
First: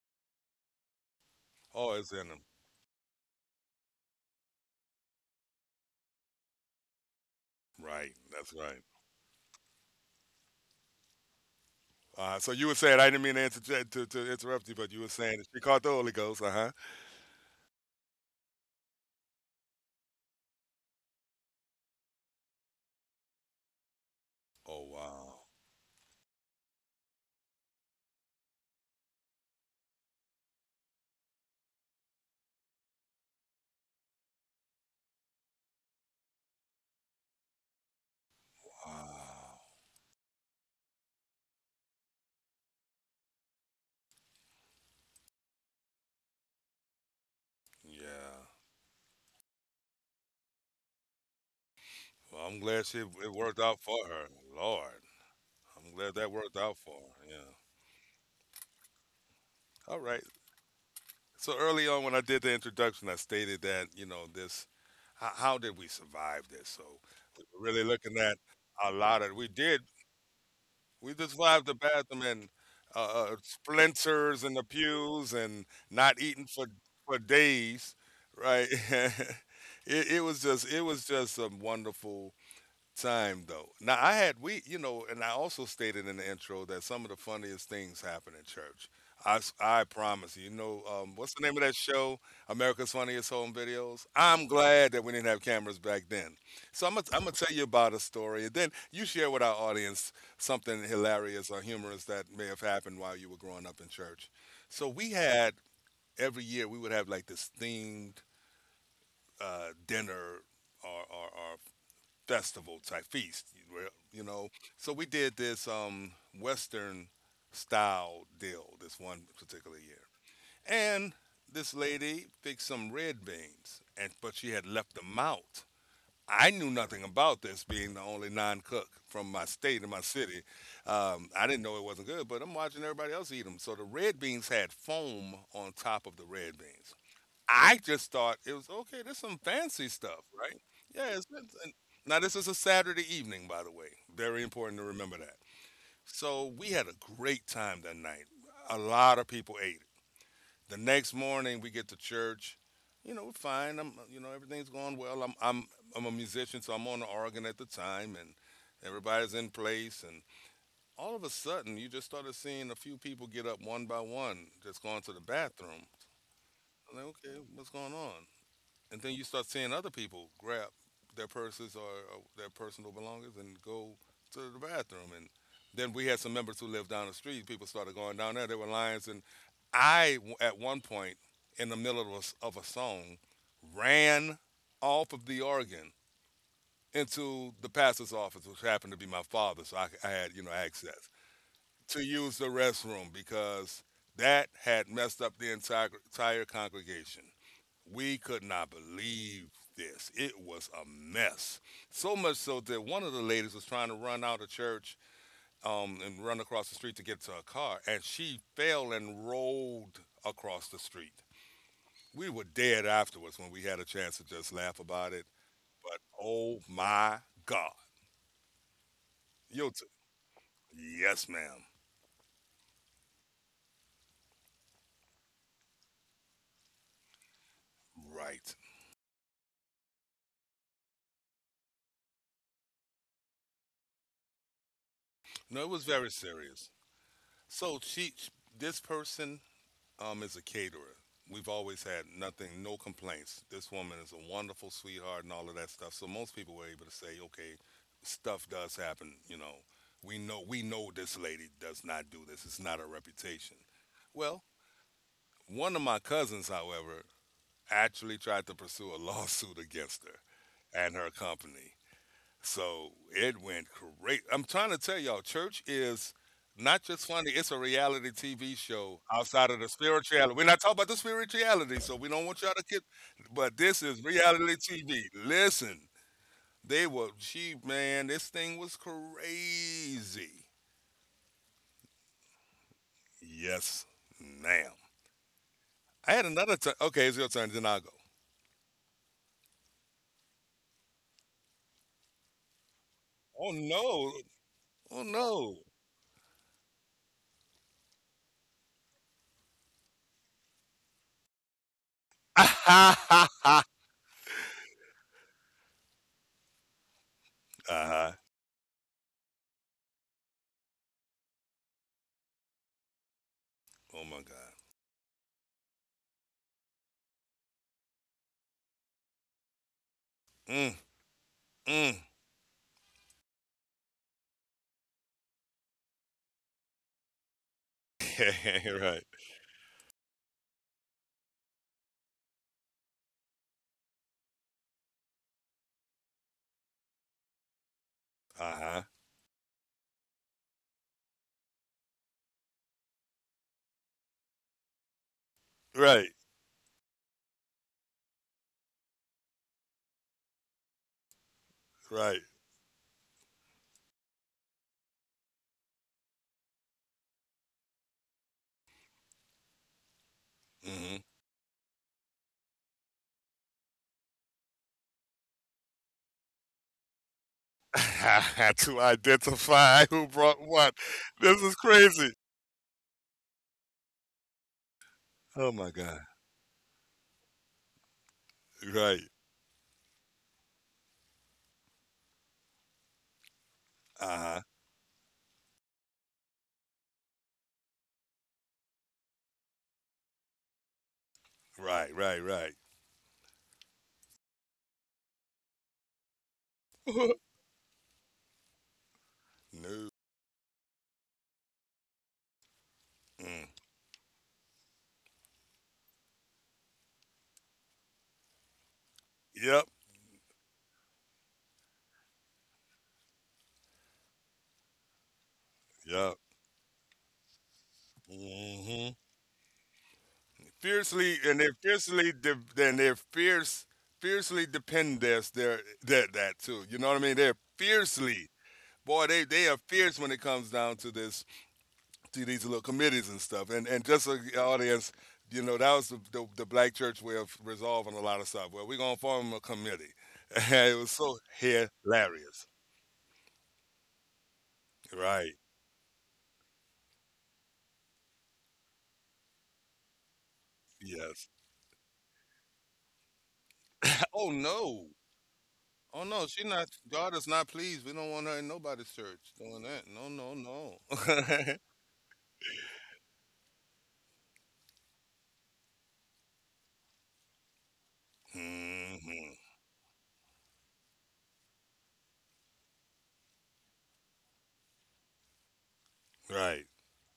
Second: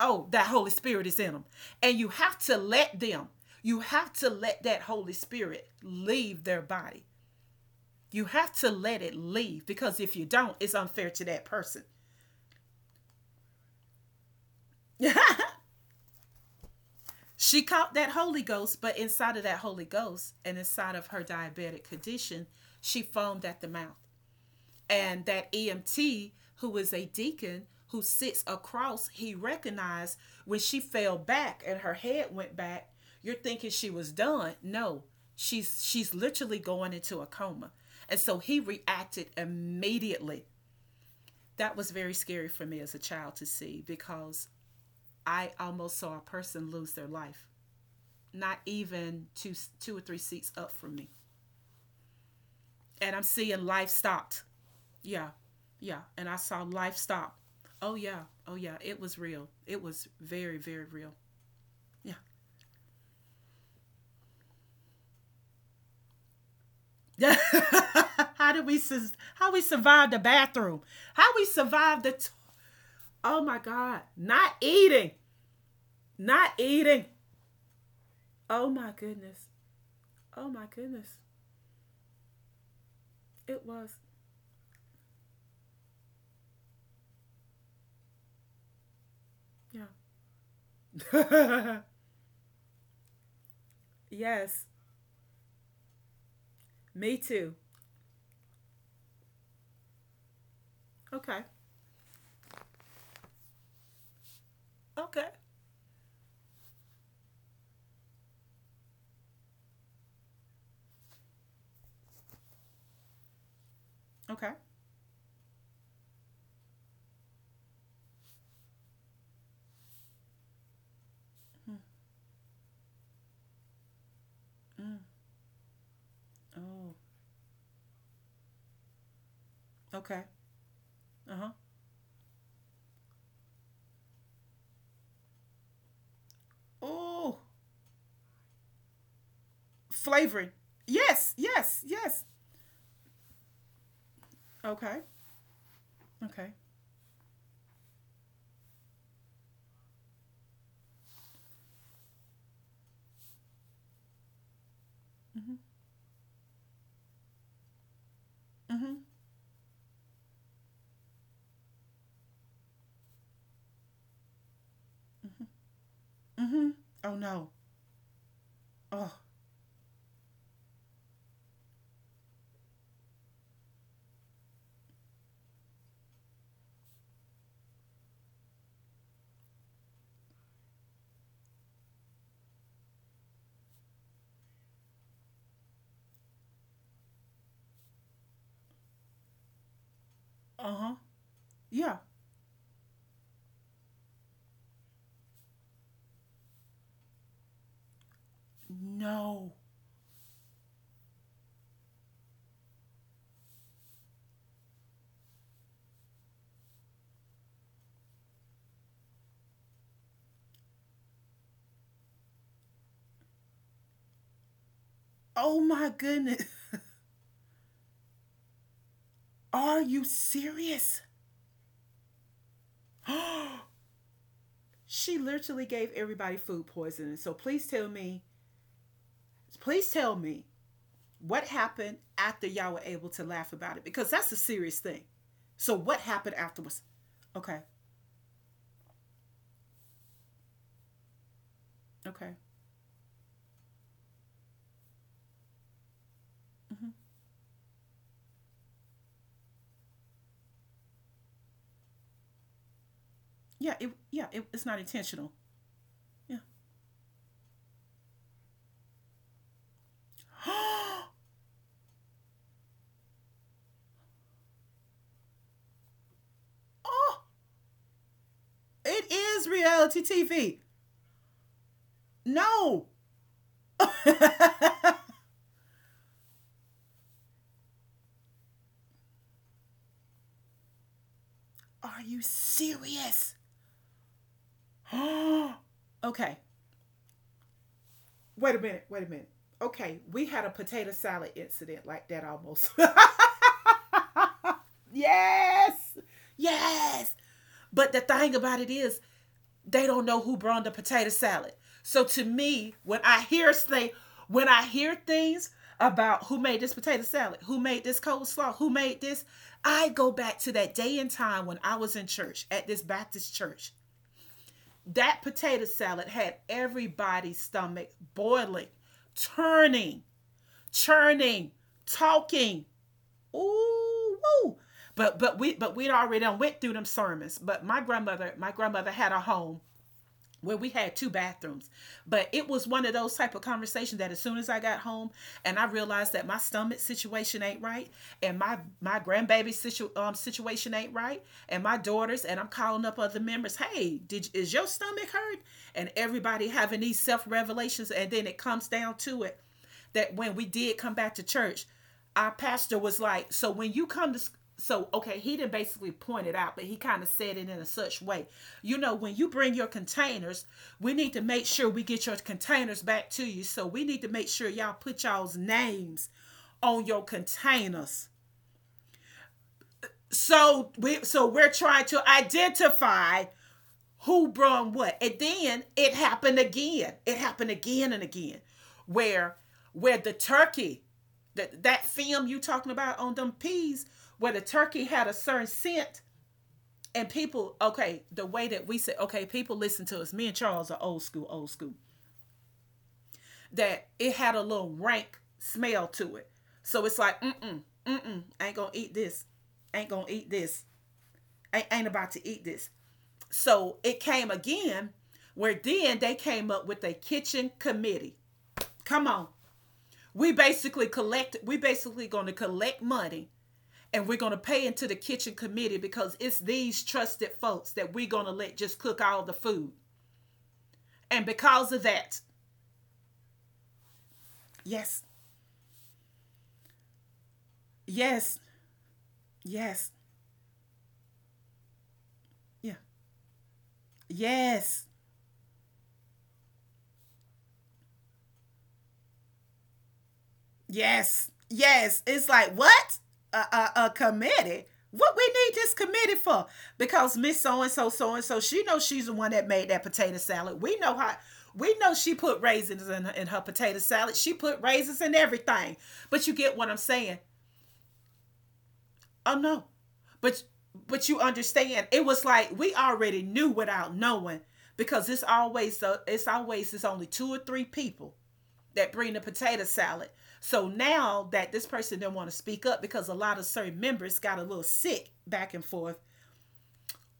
Speaker 2: oh, that Holy Spirit is in them.
Speaker 1: Oh,
Speaker 2: And you
Speaker 1: it's in
Speaker 2: have
Speaker 1: them.
Speaker 2: to let them. You have to let that Holy Spirit leave their body.
Speaker 1: Right,
Speaker 2: You
Speaker 1: that's
Speaker 2: have to
Speaker 1: right.
Speaker 2: let it leave because if you don't, it's unfair to that person.
Speaker 1: So you were saying, I didn't mean to interrupt you, but you were saying that she caught the Holy Ghost, uh huh.
Speaker 2: She caught that Holy Ghost, but inside of that Holy Ghost and inside of her diabetic condition, she foamed at the mouth.
Speaker 1: Oh,
Speaker 2: And
Speaker 1: wow.
Speaker 2: that EMT, who is a deacon who sits across, he recognized when she fell back and her head went back, you're thinking she was done. No, she's literally going into a coma. And so he reacted
Speaker 1: Wow.
Speaker 2: immediately. That was very scary for me as a child to see because I almost saw a person lose their life
Speaker 1: Yeah.
Speaker 2: not even two or three seats up from me,
Speaker 1: Well, I'm glad
Speaker 2: and I'm
Speaker 1: it worked
Speaker 2: seeing
Speaker 1: out
Speaker 2: life
Speaker 1: for her.
Speaker 2: stopped.
Speaker 1: Lord.
Speaker 2: Yeah.
Speaker 1: I'm
Speaker 2: Yeah,
Speaker 1: glad
Speaker 2: and
Speaker 1: that
Speaker 2: I
Speaker 1: worked
Speaker 2: saw
Speaker 1: out
Speaker 2: life
Speaker 1: for her.
Speaker 2: stop.
Speaker 1: Yeah.
Speaker 2: Oh, yeah. Oh, yeah, it was real, it
Speaker 1: All
Speaker 2: was
Speaker 1: right.
Speaker 2: very, very real.
Speaker 1: So early on
Speaker 2: Yeah.
Speaker 1: when I did the introduction, I stated that, you know, this, how did we survive this? So
Speaker 2: Yeah.
Speaker 1: we're really looking at a lot of, we
Speaker 2: How we
Speaker 1: did.
Speaker 2: survived the bathroom,
Speaker 1: We
Speaker 2: how
Speaker 1: just
Speaker 2: we
Speaker 1: vibed the
Speaker 2: survived the
Speaker 1: bathroom
Speaker 2: t-
Speaker 1: and
Speaker 2: oh my god,
Speaker 1: splinters
Speaker 2: not
Speaker 1: in the
Speaker 2: eating,
Speaker 1: pews and not eating
Speaker 2: not
Speaker 1: for
Speaker 2: eating.
Speaker 1: days,
Speaker 2: Oh
Speaker 1: right?
Speaker 2: my
Speaker 1: it,
Speaker 2: goodness.
Speaker 1: it was
Speaker 2: Oh my
Speaker 1: just it was
Speaker 2: goodness.
Speaker 1: just a wonderful time
Speaker 2: It
Speaker 1: though.
Speaker 2: was.
Speaker 1: Now I had, we you know, and I also stated in the intro that some of the funniest things happen in church. I, s-
Speaker 2: Yeah.
Speaker 1: I promise you. You know what's the name of that show? America's Funniest Home Videos. I'm
Speaker 2: Yes.
Speaker 1: glad that we didn't have cameras back then. So I'm gonna
Speaker 2: Me
Speaker 1: I'm gonna
Speaker 2: too.
Speaker 1: tell you about a story, and then you share with our audience something
Speaker 2: Okay.
Speaker 1: hilarious or humorous that may have happened while you were growing up in church. So we
Speaker 2: Okay.
Speaker 1: had every year we would have like this themed dinner or festival type feast, where- you know.
Speaker 2: Okay.
Speaker 1: So we did this Western style deal this one particular year, and this lady fixed some red beans, and but she had left them out. I knew
Speaker 2: Oh,
Speaker 1: nothing about this, being the only non-cook from my state and my
Speaker 2: okay.
Speaker 1: city.
Speaker 2: Uh
Speaker 1: I
Speaker 2: huh.
Speaker 1: didn't know it wasn't good, but I'm watching everybody else eat them. So the red beans had foam on top of the red beans.
Speaker 2: Oh,
Speaker 1: I just thought it was okay. There's some fancy stuff,
Speaker 2: flavoring.
Speaker 1: right? Yeah.
Speaker 2: Yes,
Speaker 1: It's- and-
Speaker 2: yes,
Speaker 1: now
Speaker 2: yes.
Speaker 1: this is a Saturday evening, by the way. Very important to
Speaker 2: Okay,
Speaker 1: remember that. So
Speaker 2: okay.
Speaker 1: we had a great time that night. A lot of people ate it. The next morning we get to church. You know, we're fine. I'm, you know, everything's going well. I'm a musician, so I'm on the organ at the time, and
Speaker 2: Mm hmm.
Speaker 1: everybody's in place. And all of a sudden, you just started seeing a few people get up one by one, just going to the bathroom.
Speaker 2: Mm hmm.
Speaker 1: I'm like,
Speaker 2: Oh
Speaker 1: okay,
Speaker 2: no.
Speaker 1: what's going on? And
Speaker 2: Oh,
Speaker 1: then you start seeing other people grab their purses or their personal belongings and go to the bathroom. And then we had some members who lived down the street. People started going down there. There were lines, and at one point, in the middle of of a song, ran off of the organ into the pastor's office, which happened to be my father, so I had you know
Speaker 2: uh huh.
Speaker 1: access
Speaker 2: Yeah.
Speaker 1: to use the restroom because that had messed up the entire congregation. We could not believe
Speaker 2: No.
Speaker 1: this. It was a mess. So much so that one of the ladies was trying to run out of church and run across the street to get to her car, and she fell and rolled across the street. We were dead afterwards when we had a chance to just laugh about it.
Speaker 2: Oh my
Speaker 1: But
Speaker 2: goodness.
Speaker 1: oh my God. You
Speaker 2: Are
Speaker 1: t-
Speaker 2: you serious?
Speaker 1: yes, ma'am.
Speaker 2: Oh, she literally gave everybody food poisoning. So
Speaker 1: Right.
Speaker 2: please tell me what happened after y'all were able to laugh about it, because that's a serious thing.
Speaker 1: No, it
Speaker 2: So
Speaker 1: was
Speaker 2: what
Speaker 1: very
Speaker 2: happened
Speaker 1: serious.
Speaker 2: afterwards? Okay.
Speaker 1: So this person is a caterer. We've always had
Speaker 2: Okay.
Speaker 1: nothing, no complaints. This woman is a wonderful sweetheart and all of that stuff. So most people were able to say, okay, stuff does happen. You know, we know this lady does not do this. It's not her reputation.
Speaker 2: Yeah,
Speaker 1: Well,
Speaker 2: it's not intentional.
Speaker 1: one of my
Speaker 2: Yeah.
Speaker 1: cousins, however, actually tried to pursue a lawsuit against her and
Speaker 2: Oh,
Speaker 1: her company. So it went great. I'm trying to tell y'all, church is not just funny, it's a reality TV show
Speaker 2: it is
Speaker 1: outside of the
Speaker 2: reality
Speaker 1: spirituality. We're
Speaker 2: TV.
Speaker 1: not talking about the spirituality, so we don't want y'all to get,
Speaker 2: No.
Speaker 1: but this is
Speaker 2: Are
Speaker 1: reality TV. Listen, they were, she, man, this thing was crazy.
Speaker 2: you serious?
Speaker 1: Yes, ma'am. I had
Speaker 2: Okay. Wait
Speaker 1: another time. Okay, it's your turn, then I'll go.
Speaker 2: a minute. Wait a minute. Okay, we had a potato salad incident like that almost.
Speaker 1: Oh, no. Oh, no.
Speaker 2: Yes. Yes. But the thing about it is, they don't know who brought the potato salad. So to me,
Speaker 1: uh huh.
Speaker 2: when I hear things about who made this potato salad, who made this coleslaw, who made this, I go back to that day and time when I was in church at this Baptist church.
Speaker 1: Oh, my God.
Speaker 2: That potato salad had everybody's stomach boiling, turning,
Speaker 1: Mm,
Speaker 2: churning,
Speaker 1: mm.
Speaker 2: talking. Ooh, woo. But we'd already done went through them sermons. But my grandmother
Speaker 1: right.
Speaker 2: had a home where we had two bathrooms, but it was one of those type of conversations that as soon as I got home and I realized that my stomach situation ain't right, and my
Speaker 1: Uh-huh.
Speaker 2: my situation ain't right, and my daughters, and I'm calling up other members, hey, did, is your stomach hurt, and
Speaker 1: Right,
Speaker 2: everybody having these self revelations, and then it comes down to it that when we did come back to church,
Speaker 1: right.
Speaker 2: our pastor was like, so when you come to, so okay, he didn't basically point it out, but he kind of said it in a such way. You know, when you bring your containers, we
Speaker 1: Mhm.
Speaker 2: need to make sure we get your containers back to you. So we need to make sure y'all put y'all's names on your containers.
Speaker 1: to identify who brought what.
Speaker 2: So
Speaker 1: This
Speaker 2: we're
Speaker 1: is
Speaker 2: trying to
Speaker 1: crazy.
Speaker 2: identify who brung what, and
Speaker 1: Oh
Speaker 2: then
Speaker 1: my
Speaker 2: it
Speaker 1: god.
Speaker 2: happened again, it happened again and again,
Speaker 1: Right.
Speaker 2: where the turkey, that that film you talking about on them peas, where the
Speaker 1: Uh-huh.
Speaker 2: turkey had a certain scent, and people, okay, the way that we said, okay, people, listen to us, me and Charles are old school, old school,
Speaker 1: Right, right, right.
Speaker 2: that it had a little rank smell to it, so it's like mm-mm, mm-mm, I ain't gonna eat this, ain't
Speaker 1: no.
Speaker 2: gonna eat this, ain't about to eat this.
Speaker 1: Mm.
Speaker 2: So it came again, where then they came up with a kitchen committee. Come on.
Speaker 1: Yep.
Speaker 2: We basically gonna collect money, and we're gonna pay into the kitchen committee, because
Speaker 1: Yep.
Speaker 2: it's these trusted folks that we're gonna let just
Speaker 1: Hmm.
Speaker 2: cook all the food.
Speaker 1: Fiercely
Speaker 2: And
Speaker 1: and they're
Speaker 2: because of
Speaker 1: fiercely
Speaker 2: that,
Speaker 1: de- and they're fierce fiercely
Speaker 2: yes,
Speaker 1: depend there's their that that too. You know what I mean? They're fiercely
Speaker 2: yes,
Speaker 1: boy they they are
Speaker 2: yes,
Speaker 1: fierce when it comes down to this to these little
Speaker 2: yeah,
Speaker 1: committees and stuff. And just so the
Speaker 2: yes.
Speaker 1: audience, you know, that was the black church way of resolving a lot of stuff. Well, we're gonna form a committee. it was so
Speaker 2: Yes, yes. It's
Speaker 1: hilarious.
Speaker 2: like what a a committee. What we
Speaker 1: Right.
Speaker 2: need this committee for? Because Miss so and so, she knows she's the one that made that potato salad. We know how.
Speaker 1: Yes.
Speaker 2: We know she put raisins in her potato salad.
Speaker 1: Oh
Speaker 2: She put
Speaker 1: no.
Speaker 2: raisins in everything.
Speaker 1: Oh
Speaker 2: But
Speaker 1: no,
Speaker 2: you
Speaker 1: she
Speaker 2: get what
Speaker 1: not,
Speaker 2: I'm
Speaker 1: God
Speaker 2: saying?
Speaker 1: is not pleased. We don't want her in nobody's church
Speaker 2: Oh no.
Speaker 1: doing that. No, no,
Speaker 2: But
Speaker 1: no.
Speaker 2: you understand? It was like we already knew without knowing, because it's always it's always, it's only two or three people that bring the
Speaker 1: Hmm.
Speaker 2: potato salad. So now that this person didn't want to speak up, because a lot of certain members got a little sick back and forth.
Speaker 1: Right.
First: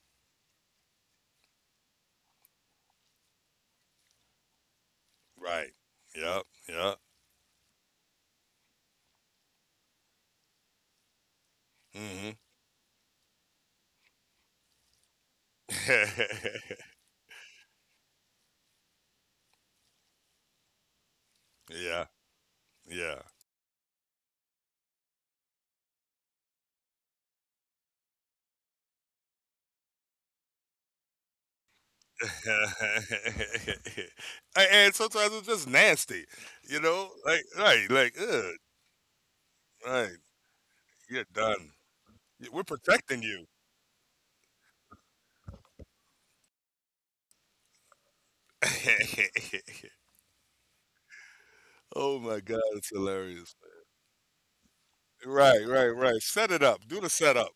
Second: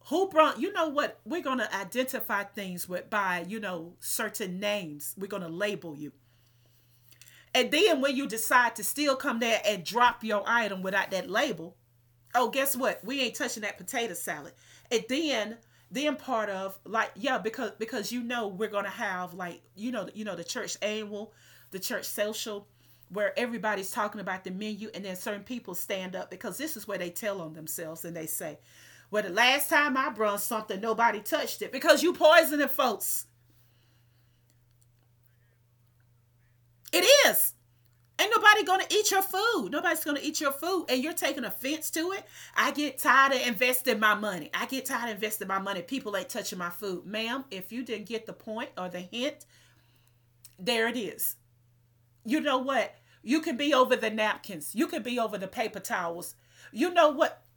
Speaker 2: Who brought, you know what? We're gonna identify things with by, You know, certain names. We're gonna
Speaker 1: Right.
Speaker 2: label you.
Speaker 1: Yep. Yep.
Speaker 2: And then when you decide to still come there and drop your item without that label,
Speaker 1: Hmm.
Speaker 2: oh, guess what? We ain't touching that potato salad. And then part of like, yeah, because you know we're gonna have, like, you know, you know, the church annual, the church
Speaker 1: yeah.
Speaker 2: social,
Speaker 1: Yeah.
Speaker 2: where everybody's talking about the menu, and then certain people stand up because this is where they tell on themselves, and they say, well, the last time I brung something, nobody touched it, because you poisoning folks.
Speaker 1: And sometimes it's just nasty, you
Speaker 2: It
Speaker 1: know, like
Speaker 2: is.
Speaker 1: right, like
Speaker 2: Ain't
Speaker 1: ugh,
Speaker 2: nobody gonna eat your food. Nobody's
Speaker 1: right,
Speaker 2: gonna eat your food, and you're
Speaker 1: you're
Speaker 2: taking
Speaker 1: done.
Speaker 2: offense to it.
Speaker 1: We're
Speaker 2: I get
Speaker 1: protecting
Speaker 2: tired of
Speaker 1: you.
Speaker 2: investing my money. I get tired of investing my money. People ain't touching my food, ma'am. If you didn't get the point or the hint, there it is.
Speaker 1: oh my
Speaker 2: You know
Speaker 1: god, it's
Speaker 2: what? You
Speaker 1: hilarious.
Speaker 2: can be over the napkins. You can be over the
Speaker 1: Right,
Speaker 2: paper
Speaker 1: right, right.
Speaker 2: towels.
Speaker 1: Set it up.
Speaker 2: You
Speaker 1: Do the
Speaker 2: know what?
Speaker 1: setup.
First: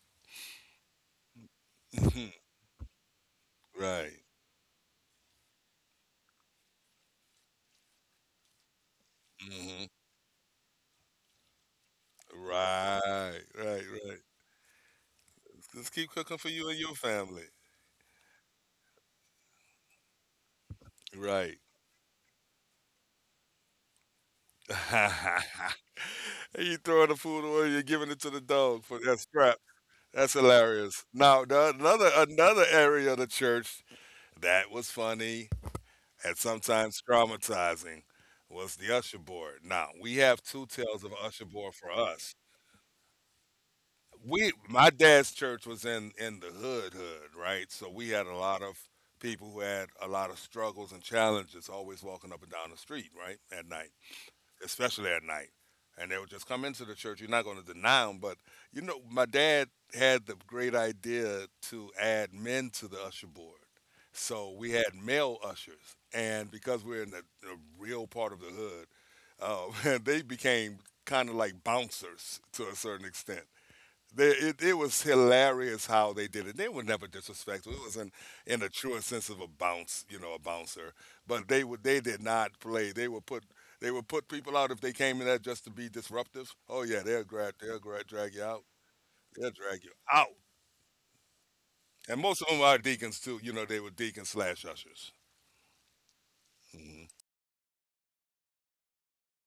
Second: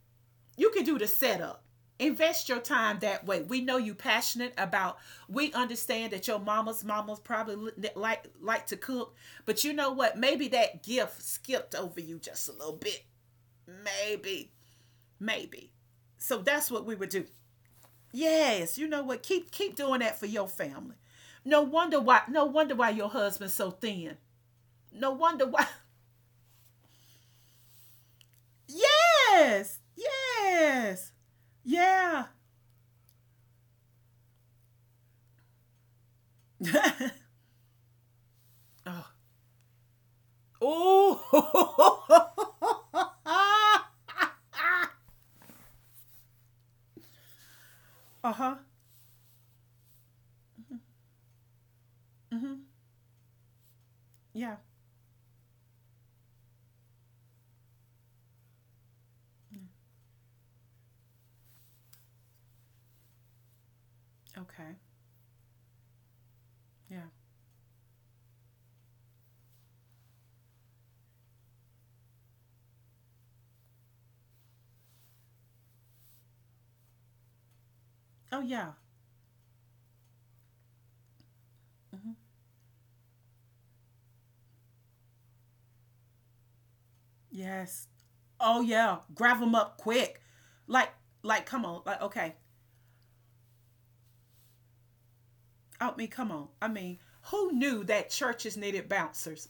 Speaker 2: You can do the setup,
Speaker 1: Mhm.
Speaker 2: invest your time, that way we know you
Speaker 1: Right.
Speaker 2: passionate about. We understand that your mama's mamas probably like to cook, but you
Speaker 1: Hmm.
Speaker 2: know what, maybe that gift skipped over you just a little bit.
Speaker 1: Right, right, right.
Speaker 2: Maybe. Maybe.
Speaker 1: Just keep
Speaker 2: So
Speaker 1: cooking for
Speaker 2: that's
Speaker 1: you and
Speaker 2: what we
Speaker 1: your
Speaker 2: would do.
Speaker 1: family.
Speaker 2: Yes, you know what, keep doing that for your family.
Speaker 1: Right.
Speaker 2: No wonder why, no wonder why your husband's so thin. No wonder
Speaker 1: and
Speaker 2: why.
Speaker 1: you throwing the food away. You're giving it to the dog for that scrap.
Speaker 2: Yes,
Speaker 1: That's
Speaker 2: yes,
Speaker 1: hilarious.
Speaker 2: yes.
Speaker 1: Now, the, another
Speaker 2: Yeah.
Speaker 1: another area of the church that was funny and sometimes traumatizing was the
Speaker 2: Oh.
Speaker 1: usher board. Now, we have two tales of
Speaker 2: Oh.
Speaker 1: usher board for us. We my dad's church was in the hood hood, right? So we had
Speaker 2: Uh
Speaker 1: a
Speaker 2: huh.
Speaker 1: lot of people who had a lot of struggles and challenges always walking up
Speaker 2: Mm-hmm.
Speaker 1: and down the street, right? At night,
Speaker 2: Yeah.
Speaker 1: especially at night. And they would just come into the church. You're not going to deny them, but you know, my dad had the great idea to add men to the usher board. So we
Speaker 2: Okay.
Speaker 1: had male ushers, and because we're
Speaker 2: Yeah.
Speaker 1: in the real part of the hood, they became kind of like bouncers to a certain extent. It was hilarious how they did it. They were never disrespectful. It was
Speaker 2: Oh
Speaker 1: in the
Speaker 2: yeah.
Speaker 1: truest sense of a bounce, you know, a bouncer. But they did not play. They would put people out if they came in there just to be disruptive. Oh yeah,
Speaker 2: Yes.
Speaker 1: drag you
Speaker 2: Oh
Speaker 1: out.
Speaker 2: yeah. Grab
Speaker 1: They'll
Speaker 2: them up
Speaker 1: drag you
Speaker 2: quick.
Speaker 1: out.
Speaker 2: Like like come on. Like,
Speaker 1: And
Speaker 2: okay.
Speaker 1: most of them are deacons too. You know, they were deacons slash ushers.
Speaker 2: I mean, come on. I mean,
Speaker 1: Hmm.
Speaker 2: who knew that churches needed bouncers?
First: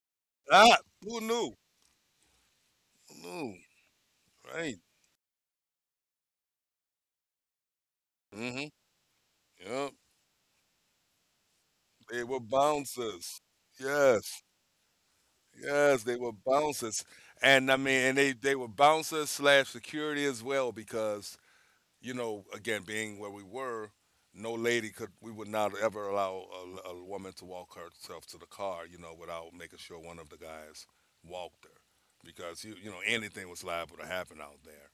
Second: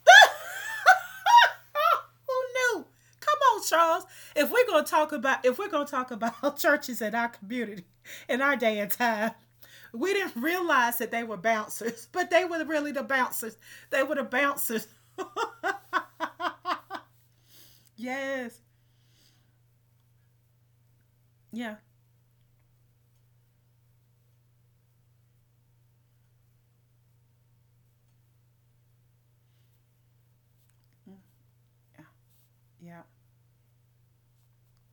Speaker 1: Ah, who knew?
Speaker 2: Who knew?
Speaker 1: Who
Speaker 2: Come
Speaker 1: knew?
Speaker 2: on, Charles. If we're
Speaker 1: Right.
Speaker 2: gonna talk about If we're gonna talk about churches in our community, in our
Speaker 1: Mm-hmm.
Speaker 2: day and time,
Speaker 1: Yep.
Speaker 2: we didn't realize that they were bouncers,
Speaker 1: They
Speaker 2: but
Speaker 1: were
Speaker 2: they were really the
Speaker 1: bouncers.
Speaker 2: bouncers. They were the
Speaker 1: Yes.
Speaker 2: bouncers.
Speaker 1: Yes, they were bouncers, and I mean, and they
Speaker 2: Yes.
Speaker 1: were bouncers slash security as well because
Speaker 2: Yeah.
Speaker 1: you know, again, being where we were, no lady could we would not ever allow a woman to walk herself to the car, you know, without making sure one of the guys
Speaker 2: Mm.
Speaker 1: walked her
Speaker 2: Yeah.
Speaker 1: because you know
Speaker 2: Yeah.
Speaker 1: anything was liable to happen out there.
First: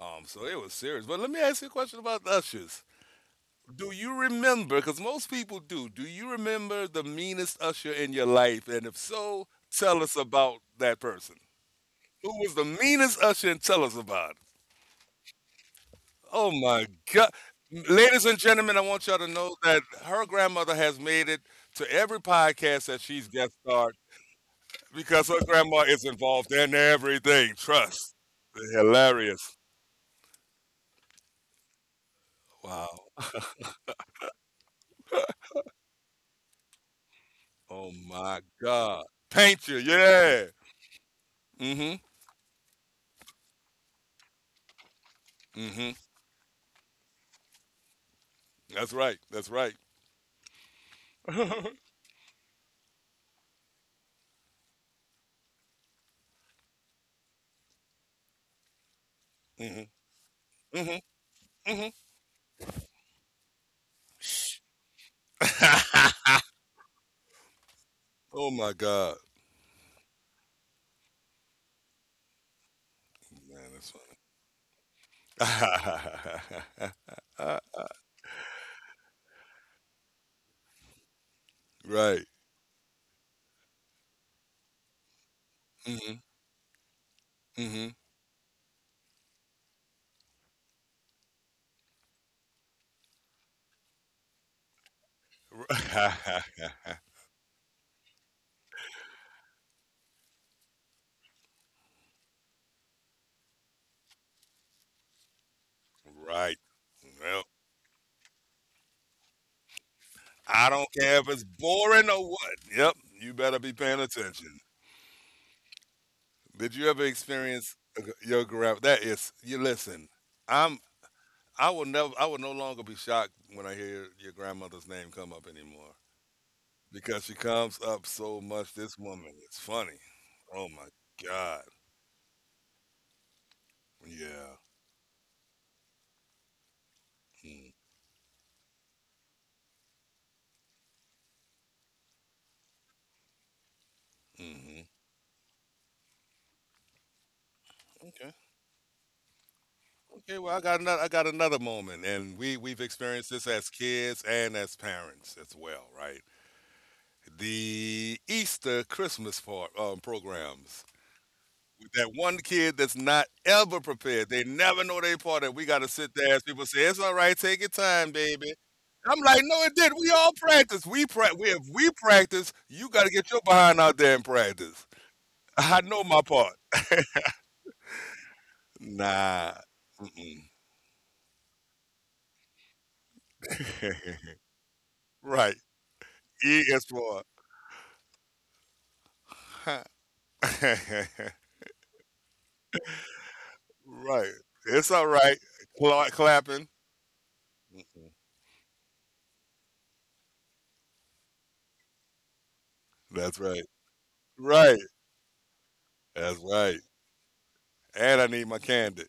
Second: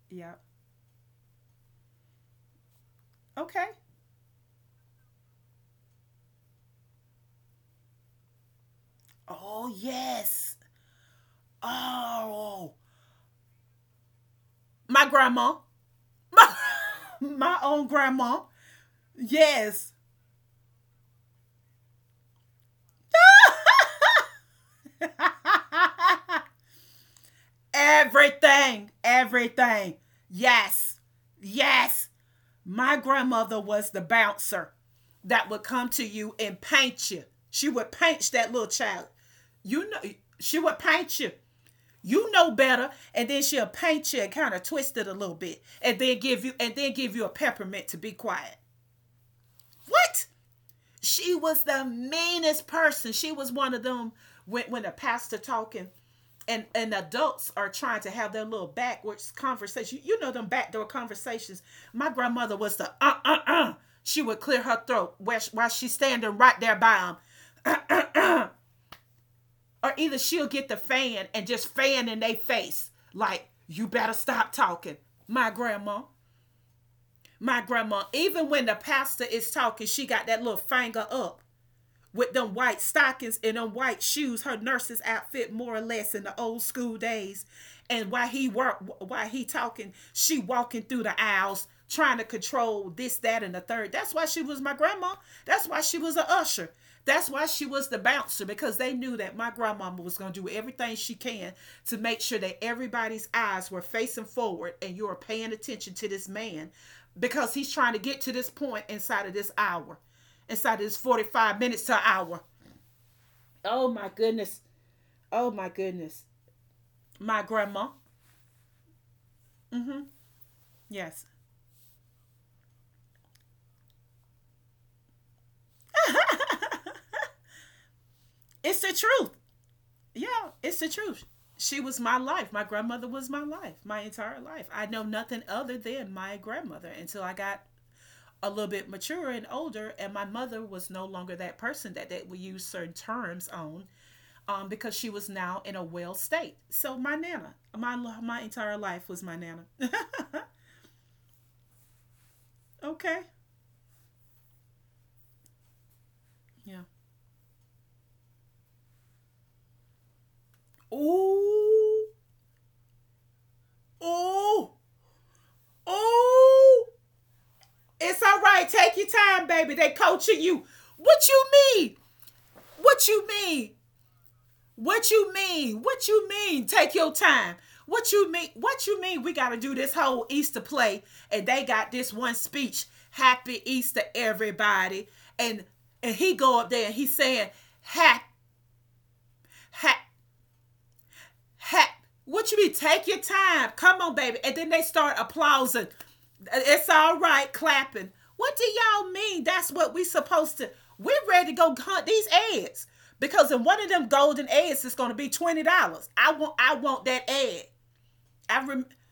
Speaker 2: Yeah.
Speaker 1: So it was serious. But let me ask you a question about ushers.
Speaker 2: Okay.
Speaker 1: Do you remember? Because most people do. Do you remember the meanest usher in your life? And if so,
Speaker 2: Oh
Speaker 1: tell us
Speaker 2: yes.
Speaker 1: about that person. Who was the
Speaker 2: Oh,
Speaker 1: meanest usher and tell us about it?
Speaker 2: my grandma.
Speaker 1: Oh
Speaker 2: My
Speaker 1: my God.
Speaker 2: own
Speaker 1: Ladies and
Speaker 2: grandma.
Speaker 1: gentlemen, I want y'all to know that
Speaker 2: Yes.
Speaker 1: her grandmother has made it to every podcast that she's guest starred, because her grandma is involved in everything. Trust.
Speaker 2: Everything.
Speaker 1: Hilarious.
Speaker 2: Everything. Yes. Yes.
Speaker 1: Wow.
Speaker 2: My grandmother was the bouncer that would come to you and paint you. She
Speaker 1: Oh
Speaker 2: would paint
Speaker 1: my
Speaker 2: that little
Speaker 1: God.
Speaker 2: child.
Speaker 1: Paint you.
Speaker 2: You know,
Speaker 1: Yeah.
Speaker 2: she would paint you.
Speaker 1: Mm
Speaker 2: You know better, and then she'll paint you and kind of twist it a little
Speaker 1: hmm.
Speaker 2: bit,
Speaker 1: Mm hmm.
Speaker 2: and then give you a peppermint to be quiet.
Speaker 1: That's right. That's right.
Speaker 2: What? She was
Speaker 1: Hmm.
Speaker 2: the meanest person. She was one of them when a pastor talking, and adults are trying to have their little backwards conversation. You know them backdoor
Speaker 1: Hmm.
Speaker 2: conversations.
Speaker 1: Hmm.
Speaker 2: My grandmother was the. She would clear her throat while she's standing right there by them,
Speaker 1: oh my God,
Speaker 2: or either she'll get the fan and just fan in their face, like
Speaker 1: man,
Speaker 2: you
Speaker 1: that's
Speaker 2: better
Speaker 1: funny.
Speaker 2: stop talking. My grandma, my grandma. Even when the pastor is talking, she got that little finger up,
Speaker 1: right.
Speaker 2: with them white stockings and them white shoes, her nurse's outfit more or less,
Speaker 1: Hmm.
Speaker 2: in the old school days.
Speaker 1: Hmm.
Speaker 2: And while he talking, she walking through the aisles trying to control this, that, and the third. That's why she was my grandma. That's why she was a usher. That's why she was the bouncer, because they knew that my grandmama was going to do everything she can to make sure that everybody's eyes were facing forward and you're paying attention to this
Speaker 1: right.
Speaker 2: man,
Speaker 1: Well,
Speaker 2: because he's trying to get to this point inside of this hour,
Speaker 1: I
Speaker 2: inside
Speaker 1: don't
Speaker 2: this
Speaker 1: care if it's
Speaker 2: 45 minutes to an
Speaker 1: boring or
Speaker 2: hour.
Speaker 1: what. Yep, you better be
Speaker 2: Oh
Speaker 1: paying
Speaker 2: my
Speaker 1: attention.
Speaker 2: goodness. Oh my goodness.
Speaker 1: Did you ever
Speaker 2: My
Speaker 1: experience
Speaker 2: grandma.
Speaker 1: a g- your grandma? That is, you
Speaker 2: Mm-hmm.
Speaker 1: listen. I'm.
Speaker 2: Yes.
Speaker 1: I will never. I will no longer be shocked when I hear your grandmother's name come up anymore, because she comes up so much.
Speaker 2: It's the
Speaker 1: This
Speaker 2: truth.
Speaker 1: woman is funny.
Speaker 2: Yeah,
Speaker 1: Oh
Speaker 2: it's
Speaker 1: my
Speaker 2: the truth.
Speaker 1: god.
Speaker 2: She was my life. My grandmother was my life, my entire
Speaker 1: Yeah.
Speaker 2: life. I know nothing other than my grandmother until I got
Speaker 1: Mm,
Speaker 2: a little bit mature and older, and my mother was no longer that person that we use certain terms on,
Speaker 1: mhm.
Speaker 2: because she was now in a well state. So my nana, my
Speaker 1: Okay.
Speaker 2: my entire life was my nana.
Speaker 1: Okay. Well, I got another. I got another moment, and we've
Speaker 2: Okay.
Speaker 1: experienced this as kids and as parents as well, right?
Speaker 2: Yeah.
Speaker 1: The Easter Christmas part programs. With
Speaker 2: Ooh,
Speaker 1: that one kid that's not ever prepared. They
Speaker 2: ooh,
Speaker 1: never know they part. And we got to sit there as people say,
Speaker 2: ooh.
Speaker 1: "It's all right. Take your time,
Speaker 2: It's all
Speaker 1: baby."
Speaker 2: right. Take your
Speaker 1: I'm like,
Speaker 2: time,
Speaker 1: no,
Speaker 2: baby.
Speaker 1: it
Speaker 2: They
Speaker 1: did. We all
Speaker 2: coaching you.
Speaker 1: practice. We
Speaker 2: What
Speaker 1: pra-
Speaker 2: you
Speaker 1: we if we
Speaker 2: mean?
Speaker 1: practice, you
Speaker 2: What
Speaker 1: got to
Speaker 2: you
Speaker 1: get your
Speaker 2: mean?
Speaker 1: behind out there and practice.
Speaker 2: What you mean?
Speaker 1: I know
Speaker 2: What
Speaker 1: my
Speaker 2: you
Speaker 1: part.
Speaker 2: mean? Take your time. What you mean? What you mean? We got to
Speaker 1: Nah.
Speaker 2: do this whole
Speaker 1: Mm-mm.
Speaker 2: Easter play, and they got this one speech. Happy Easter, everybody.
Speaker 1: right.
Speaker 2: And and he go
Speaker 1: E
Speaker 2: up there
Speaker 1: is
Speaker 2: and he's
Speaker 1: for.
Speaker 2: saying, "Ha, ha." Heck, what you mean? Take your time. Come on,
Speaker 1: right.
Speaker 2: baby. And then they
Speaker 1: It's all
Speaker 2: start
Speaker 1: right.
Speaker 2: applauding.
Speaker 1: Clapping.
Speaker 2: It's all right, clapping.
Speaker 1: Mm-mm.
Speaker 2: What do y'all mean? That's what we supposed to. We're ready to go hunt these eggs
Speaker 1: That's
Speaker 2: because in
Speaker 1: right.
Speaker 2: one of them golden
Speaker 1: Right.
Speaker 2: eggs it's going to be $20.
Speaker 1: That's
Speaker 2: I
Speaker 1: right.
Speaker 2: want that egg.
Speaker 1: And I need my
Speaker 2: I rem,
Speaker 1: candy.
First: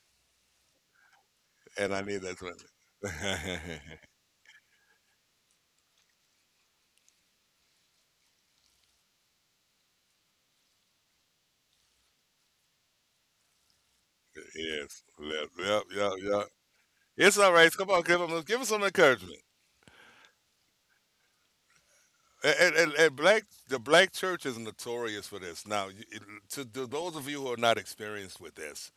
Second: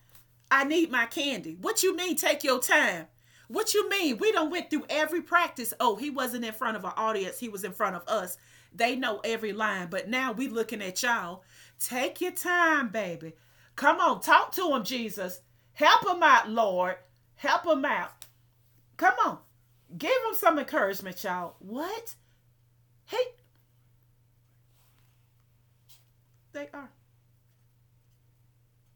Speaker 2: I need my candy. What
Speaker 1: And
Speaker 2: you
Speaker 1: I
Speaker 2: mean
Speaker 1: need that
Speaker 2: take your
Speaker 1: toilet.
Speaker 2: time? What
Speaker 1: yes.
Speaker 2: you mean? We don't went through every practice. Oh, he wasn't in front of an audience. He was in front of us. They know every line, but now we looking at y'all. Take your time, baby. Come on, talk to him,
Speaker 1: Yep,
Speaker 2: Jesus.
Speaker 1: yep,
Speaker 2: Help
Speaker 1: yep,
Speaker 2: him
Speaker 1: yep.
Speaker 2: out, Lord.
Speaker 1: It's all
Speaker 2: Help
Speaker 1: right.
Speaker 2: him
Speaker 1: Come on, give
Speaker 2: out.
Speaker 1: him, some
Speaker 2: Come on.
Speaker 1: encouragement.
Speaker 2: Give him some encouragement, y'all. What?
Speaker 1: And
Speaker 2: Hey,
Speaker 1: black the black church is notorious for this. Now, to,
Speaker 2: they
Speaker 1: to
Speaker 2: are.
Speaker 1: those of you who are not experienced with this,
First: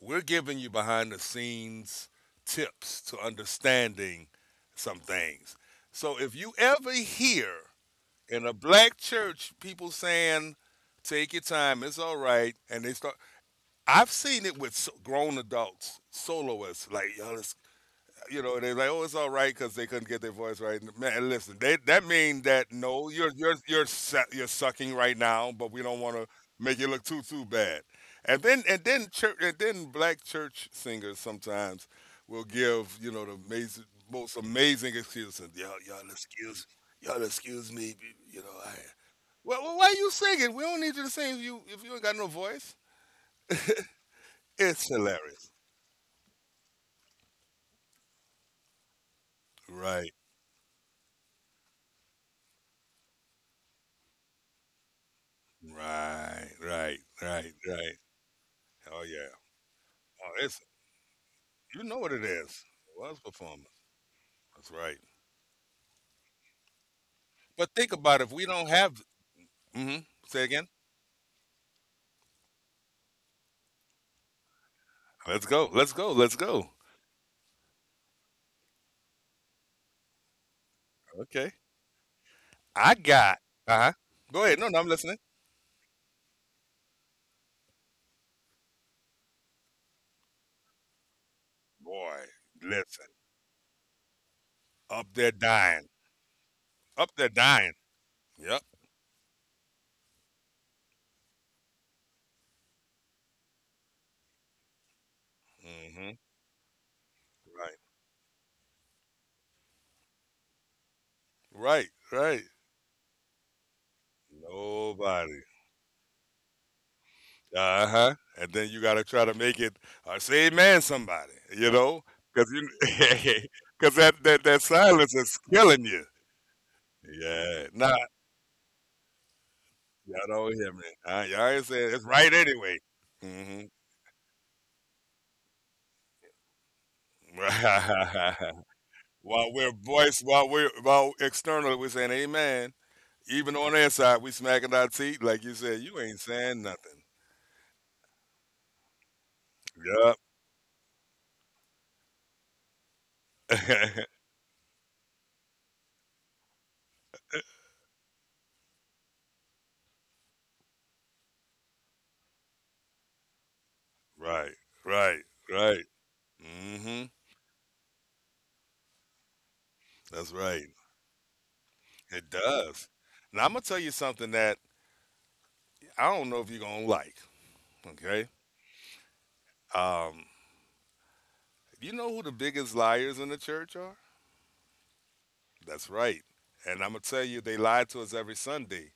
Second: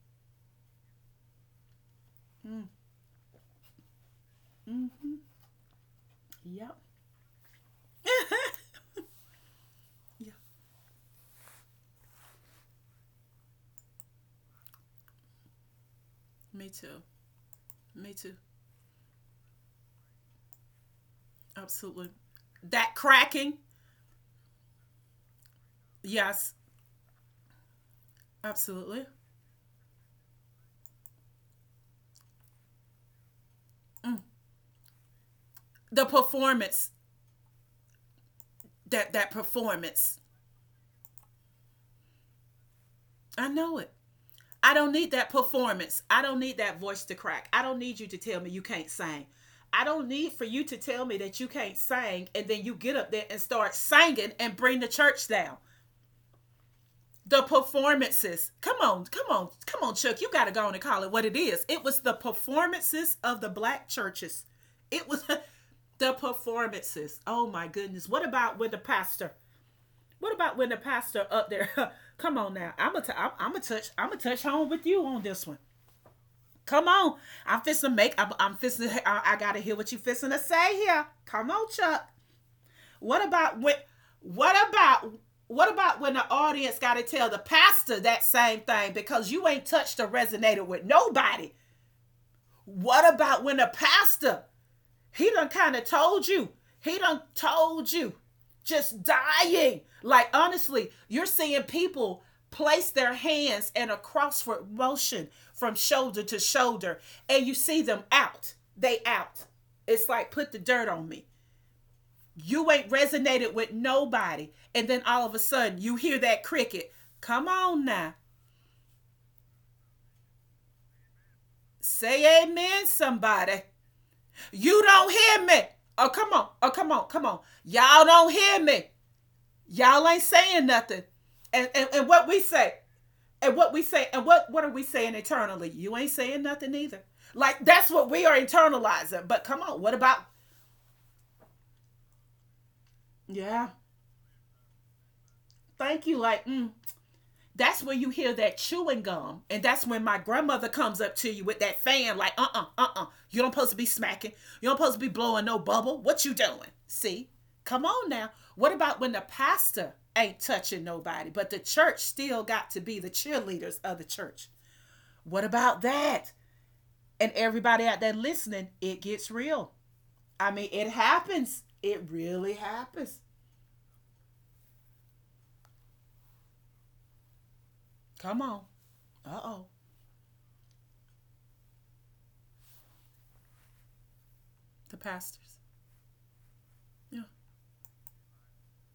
Speaker 1: we're giving you behind the scenes tips to understanding
Speaker 2: Mm,
Speaker 1: some things. So, if you
Speaker 2: yep.
Speaker 1: ever hear
Speaker 2: Yeah,
Speaker 1: in a black church people
Speaker 2: yeah,
Speaker 1: saying, "Take your time, it's all right," and they start, I've seen it with grown adults,
Speaker 2: me
Speaker 1: soloists,
Speaker 2: too.
Speaker 1: like, "Yo, let's
Speaker 2: Me too.
Speaker 1: they're like, "Oh, it's all right," because they couldn't get their voice right. Man, listen, they, that
Speaker 2: Absolutely.
Speaker 1: means that
Speaker 2: That
Speaker 1: no, you're you're
Speaker 2: cracking.
Speaker 1: you're su- you're sucking right now, but we don't want to
Speaker 2: Yes,
Speaker 1: make it look too bad. And then and
Speaker 2: absolutely.
Speaker 1: then church and then black church singers sometimes will give
Speaker 2: Mm.
Speaker 1: most amazing excuses. Y'all, y'all
Speaker 2: The
Speaker 1: excuse,
Speaker 2: performance,
Speaker 1: y'all excuse me, you know. I,
Speaker 2: that
Speaker 1: well, why are you
Speaker 2: performance.
Speaker 1: singing? We don't need you to sing if you ain't got no voice.
Speaker 2: I know it. I
Speaker 1: It's
Speaker 2: don't need that
Speaker 1: hilarious.
Speaker 2: performance. I don't need that voice to crack. I don't need you to tell me you can't sing. I don't
Speaker 1: Right,
Speaker 2: need for you to tell me that you can't sing and then you get up there and start singing and bring the church down.
Speaker 1: right, right,
Speaker 2: The
Speaker 1: right, right.
Speaker 2: performances. Come
Speaker 1: Oh
Speaker 2: on,
Speaker 1: yeah.
Speaker 2: come on, come on, Chuck. You
Speaker 1: Oh,
Speaker 2: got to
Speaker 1: it's
Speaker 2: go on and call it what it is.
Speaker 1: you
Speaker 2: It
Speaker 1: know
Speaker 2: was
Speaker 1: what
Speaker 2: the
Speaker 1: it is. It was
Speaker 2: performances of the
Speaker 1: performance.
Speaker 2: black churches.
Speaker 1: That's right.
Speaker 2: It was the performances. Oh my
Speaker 1: But think
Speaker 2: goodness.
Speaker 1: about it, if we don't have hmm
Speaker 2: What
Speaker 1: say
Speaker 2: about
Speaker 1: again.
Speaker 2: when the pastor up there? Come on now, I'm a t- I'm a touch home with you on
Speaker 1: Let's
Speaker 2: this one.
Speaker 1: go. Let's go. Let's go.
Speaker 2: Come on, I'm fisting make I'm fisting I gotta hear what you fisting to say here. Come
Speaker 1: Okay.
Speaker 2: on, Chuck.
Speaker 1: I
Speaker 2: What
Speaker 1: got.
Speaker 2: about when?
Speaker 1: Uh-huh. Go
Speaker 2: What
Speaker 1: ahead. No, no, I'm
Speaker 2: about
Speaker 1: listening.
Speaker 2: what about when the audience gotta tell the pastor that same thing because you ain't touched or resonated with nobody?
Speaker 1: Boy, listen.
Speaker 2: What about when the pastor
Speaker 1: Up there
Speaker 2: He done kind of
Speaker 1: dying.
Speaker 2: told you. He
Speaker 1: Up
Speaker 2: done
Speaker 1: there dying.
Speaker 2: told you.
Speaker 1: Yep.
Speaker 2: Just dying. Like honestly, you're seeing people place their hands in a crossword motion from
Speaker 1: Hmm.
Speaker 2: shoulder to shoulder, and you
Speaker 1: Right.
Speaker 2: see them out. They out. It's like put the dirt on me.
Speaker 1: Right. Right.
Speaker 2: You ain't resonated with nobody. And then all of a
Speaker 1: Nobody.
Speaker 2: sudden you hear that cricket. Come on
Speaker 1: Uh-huh.
Speaker 2: now.
Speaker 1: And then you gotta try to make it or say man somebody, you know?
Speaker 2: Say
Speaker 1: Cause you
Speaker 2: amen, somebody.
Speaker 1: Cause that
Speaker 2: You don't
Speaker 1: silence is
Speaker 2: hear me.
Speaker 1: killing you.
Speaker 2: Oh, come on. Oh, come on. Come on.
Speaker 1: Yeah. Now,
Speaker 2: Y'all don't hear me. Y'all
Speaker 1: y'all
Speaker 2: ain't
Speaker 1: don't
Speaker 2: saying
Speaker 1: hear me.
Speaker 2: nothing.
Speaker 1: Y'all ain't
Speaker 2: And, and
Speaker 1: saying it's
Speaker 2: and what
Speaker 1: right
Speaker 2: we say,
Speaker 1: anyway. hmm
Speaker 2: and what are we saying internally? You ain't saying nothing either. Like that's what we are internalizing. But
Speaker 1: while
Speaker 2: come
Speaker 1: we're
Speaker 2: on, what about
Speaker 1: voice, while we're while externally we're saying amen. Even
Speaker 2: yeah?
Speaker 1: on the inside, we smacking our teeth like you said. You
Speaker 2: Thank you.
Speaker 1: ain't
Speaker 2: Like
Speaker 1: saying
Speaker 2: mm.
Speaker 1: nothing.
Speaker 2: That's where you hear that chewing gum, and that's when my
Speaker 1: Yup.
Speaker 2: grandmother comes up to you with that fan. Like you don't supposed to be smacking. You don't supposed to be blowing no bubble. What you doing? See, come on now. What about when the pastor ain't touching nobody, but the church still got to be the cheerleaders of the church?
Speaker 1: Right. Right.
Speaker 2: What about
Speaker 1: Right.
Speaker 2: that?
Speaker 1: mm hmm
Speaker 2: And everybody out there listening, it gets real.
Speaker 1: That's
Speaker 2: I
Speaker 1: right.
Speaker 2: mean, it happens. It
Speaker 1: It
Speaker 2: really
Speaker 1: does.
Speaker 2: happens.
Speaker 1: Now I'm gonna tell you something that I don't know if you're gonna like. Okay.
Speaker 2: Come on. Uh oh.
Speaker 1: Um, you know who the biggest liars in the church are?
Speaker 2: The pastors.
Speaker 1: That's right. And I'm going to
Speaker 2: Yeah,
Speaker 1: tell you, they lie to us every Sunday.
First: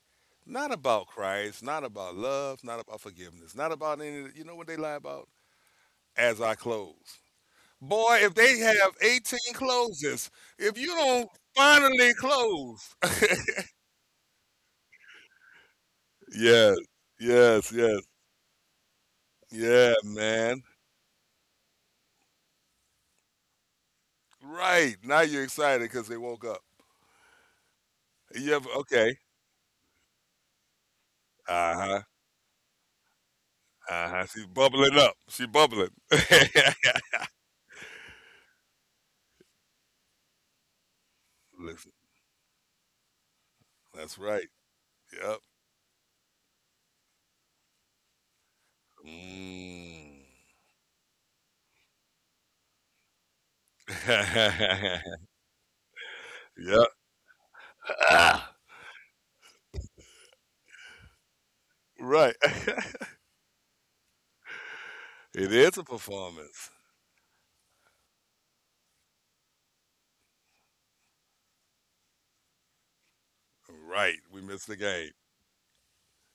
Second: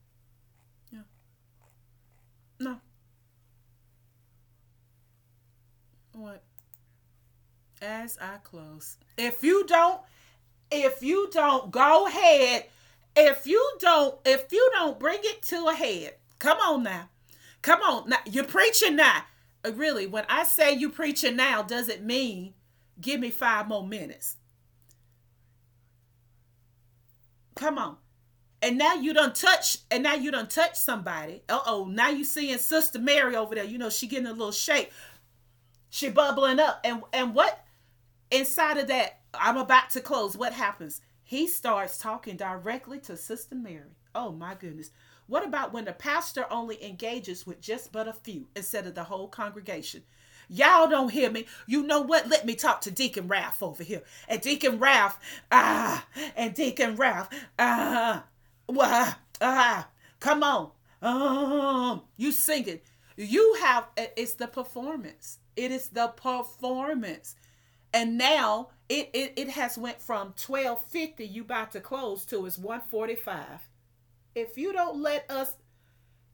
Speaker 1: Not
Speaker 2: yeah.
Speaker 1: about Christ, not about love,
Speaker 2: No.
Speaker 1: not about forgiveness, not about any of. You know what they lie about? As
Speaker 2: What?
Speaker 1: I close.
Speaker 2: As
Speaker 1: Boy, if
Speaker 2: I
Speaker 1: they have
Speaker 2: close.
Speaker 1: 18 closes, if you
Speaker 2: If you
Speaker 1: don't
Speaker 2: don't go
Speaker 1: finally
Speaker 2: ahead,
Speaker 1: close.
Speaker 2: if you don't bring it to a head, come
Speaker 1: Yes,
Speaker 2: on now.
Speaker 1: yes,
Speaker 2: Come
Speaker 1: yes.
Speaker 2: on now. You're preaching now.
Speaker 1: Yeah,
Speaker 2: Really, when I
Speaker 1: man.
Speaker 2: say you preaching now, doesn't mean give me 5 more minutes.
Speaker 1: Right. Now you're excited because they woke up.
Speaker 2: Come on.
Speaker 1: You ever, okay.
Speaker 2: And now you don't touch somebody.
Speaker 1: Uh
Speaker 2: Uh-oh,
Speaker 1: huh.
Speaker 2: now you seeing Sister Mary over there, you know she
Speaker 1: Uh
Speaker 2: getting
Speaker 1: huh.
Speaker 2: a
Speaker 1: She's
Speaker 2: little shape.
Speaker 1: bubbling up. She bubbling.
Speaker 2: She bubbling up, and what, inside of that, I'm about to close. What happens? He
Speaker 1: Listen,
Speaker 2: starts talking directly to Sister Mary.
Speaker 1: that's
Speaker 2: Oh
Speaker 1: right.
Speaker 2: my goodness.
Speaker 1: Yep.
Speaker 2: What about when the pastor only engages with just but a few instead of the whole congregation?
Speaker 1: Mm.
Speaker 2: Y'all don't hear me. You know what? Let me talk to Deacon Ralph over here. And Deacon
Speaker 1: Yeah.
Speaker 2: Ralph, ah, and Deacon Ralph, ah,
Speaker 1: Ah,
Speaker 2: ah, ah, come on. You
Speaker 1: right.
Speaker 2: singing. You have, it's the performance.
Speaker 1: It
Speaker 2: It
Speaker 1: is a
Speaker 2: is the
Speaker 1: performance.
Speaker 2: performance, and now it has went from 12:50 you about to close to it's 1:45
Speaker 1: Right. We
Speaker 2: if
Speaker 1: missed
Speaker 2: you
Speaker 1: the
Speaker 2: don't
Speaker 1: game.
Speaker 2: let us.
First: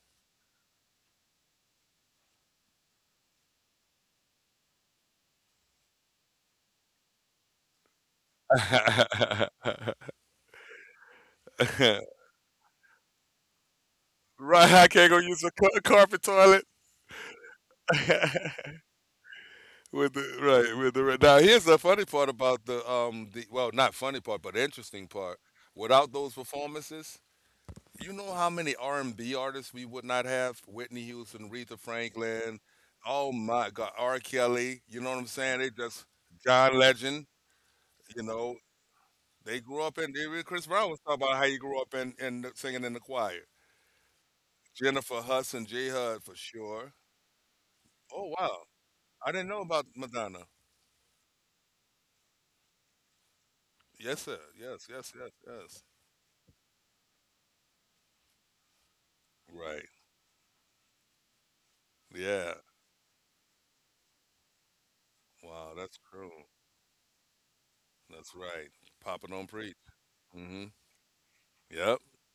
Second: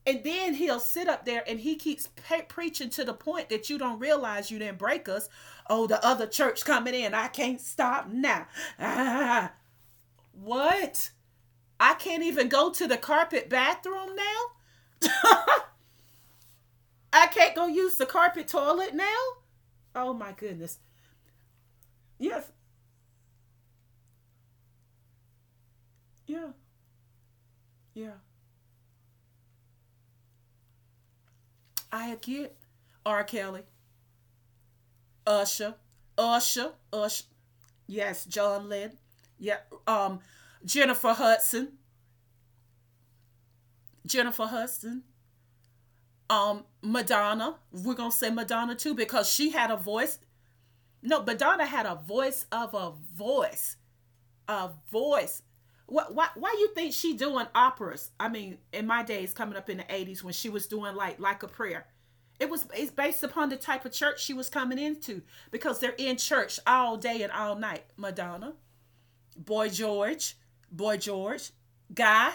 Speaker 2: And then he'll sit up there and he keeps preaching to the point that you don't realize you didn't break us. Oh, the other church coming in. I can't stop now. Ah, what? I can't even go to the carpet bathroom now.
Speaker 1: Right. I can't go use a carpet toilet.
Speaker 2: I can't go use the carpet toilet now. Oh my
Speaker 1: Right.
Speaker 2: goodness.
Speaker 1: With the right. Now here's the funny part
Speaker 2: Yes.
Speaker 1: about the well, not funny part but interesting part. Without those
Speaker 2: Yeah,
Speaker 1: performances, you
Speaker 2: yeah,
Speaker 1: know how many R&B artists we would not have? Whitney Houston, Aretha
Speaker 2: I get
Speaker 1: Franklin.
Speaker 2: R.
Speaker 1: Oh
Speaker 2: Kelly.
Speaker 1: my God, R. Kelly. You know what I'm saying? They
Speaker 2: Usher,
Speaker 1: just
Speaker 2: Usher,
Speaker 1: John
Speaker 2: Usher.
Speaker 1: Legend. You
Speaker 2: Yes,
Speaker 1: know,
Speaker 2: John Lynn. Yeah,
Speaker 1: they grew up in.
Speaker 2: um,
Speaker 1: Even Chris Brown was
Speaker 2: Jennifer
Speaker 1: talking about how he
Speaker 2: Hudson,
Speaker 1: grew up singing in the choir.
Speaker 2: Jennifer Hudson,
Speaker 1: Jennifer Hudson, J. Hud for sure.
Speaker 2: Madonna. We're gonna say
Speaker 1: Oh wow,
Speaker 2: Madonna too because
Speaker 1: I didn't
Speaker 2: she
Speaker 1: know
Speaker 2: had a
Speaker 1: about
Speaker 2: voice.
Speaker 1: Madonna.
Speaker 2: No, Madonna had a voice of a voice,
Speaker 1: Yes, sir.
Speaker 2: a
Speaker 1: Yes, yes, yes,
Speaker 2: voice.
Speaker 1: yes.
Speaker 2: What? Why? Why you think she doing operas? I mean, in my days, coming up in
Speaker 1: Right.
Speaker 2: the 80s, when she was doing like a prayer,
Speaker 1: Yeah.
Speaker 2: it's based upon the type of church she was coming into
Speaker 1: Wow,
Speaker 2: because they're
Speaker 1: that's
Speaker 2: in
Speaker 1: true.
Speaker 2: church all day and all night.
Speaker 1: That's
Speaker 2: Madonna,
Speaker 1: right. Papa don't
Speaker 2: Boy
Speaker 1: preach.
Speaker 2: George,
Speaker 1: Mm-hmm.
Speaker 2: Boy George,
Speaker 1: Yep.
Speaker 2: Guy,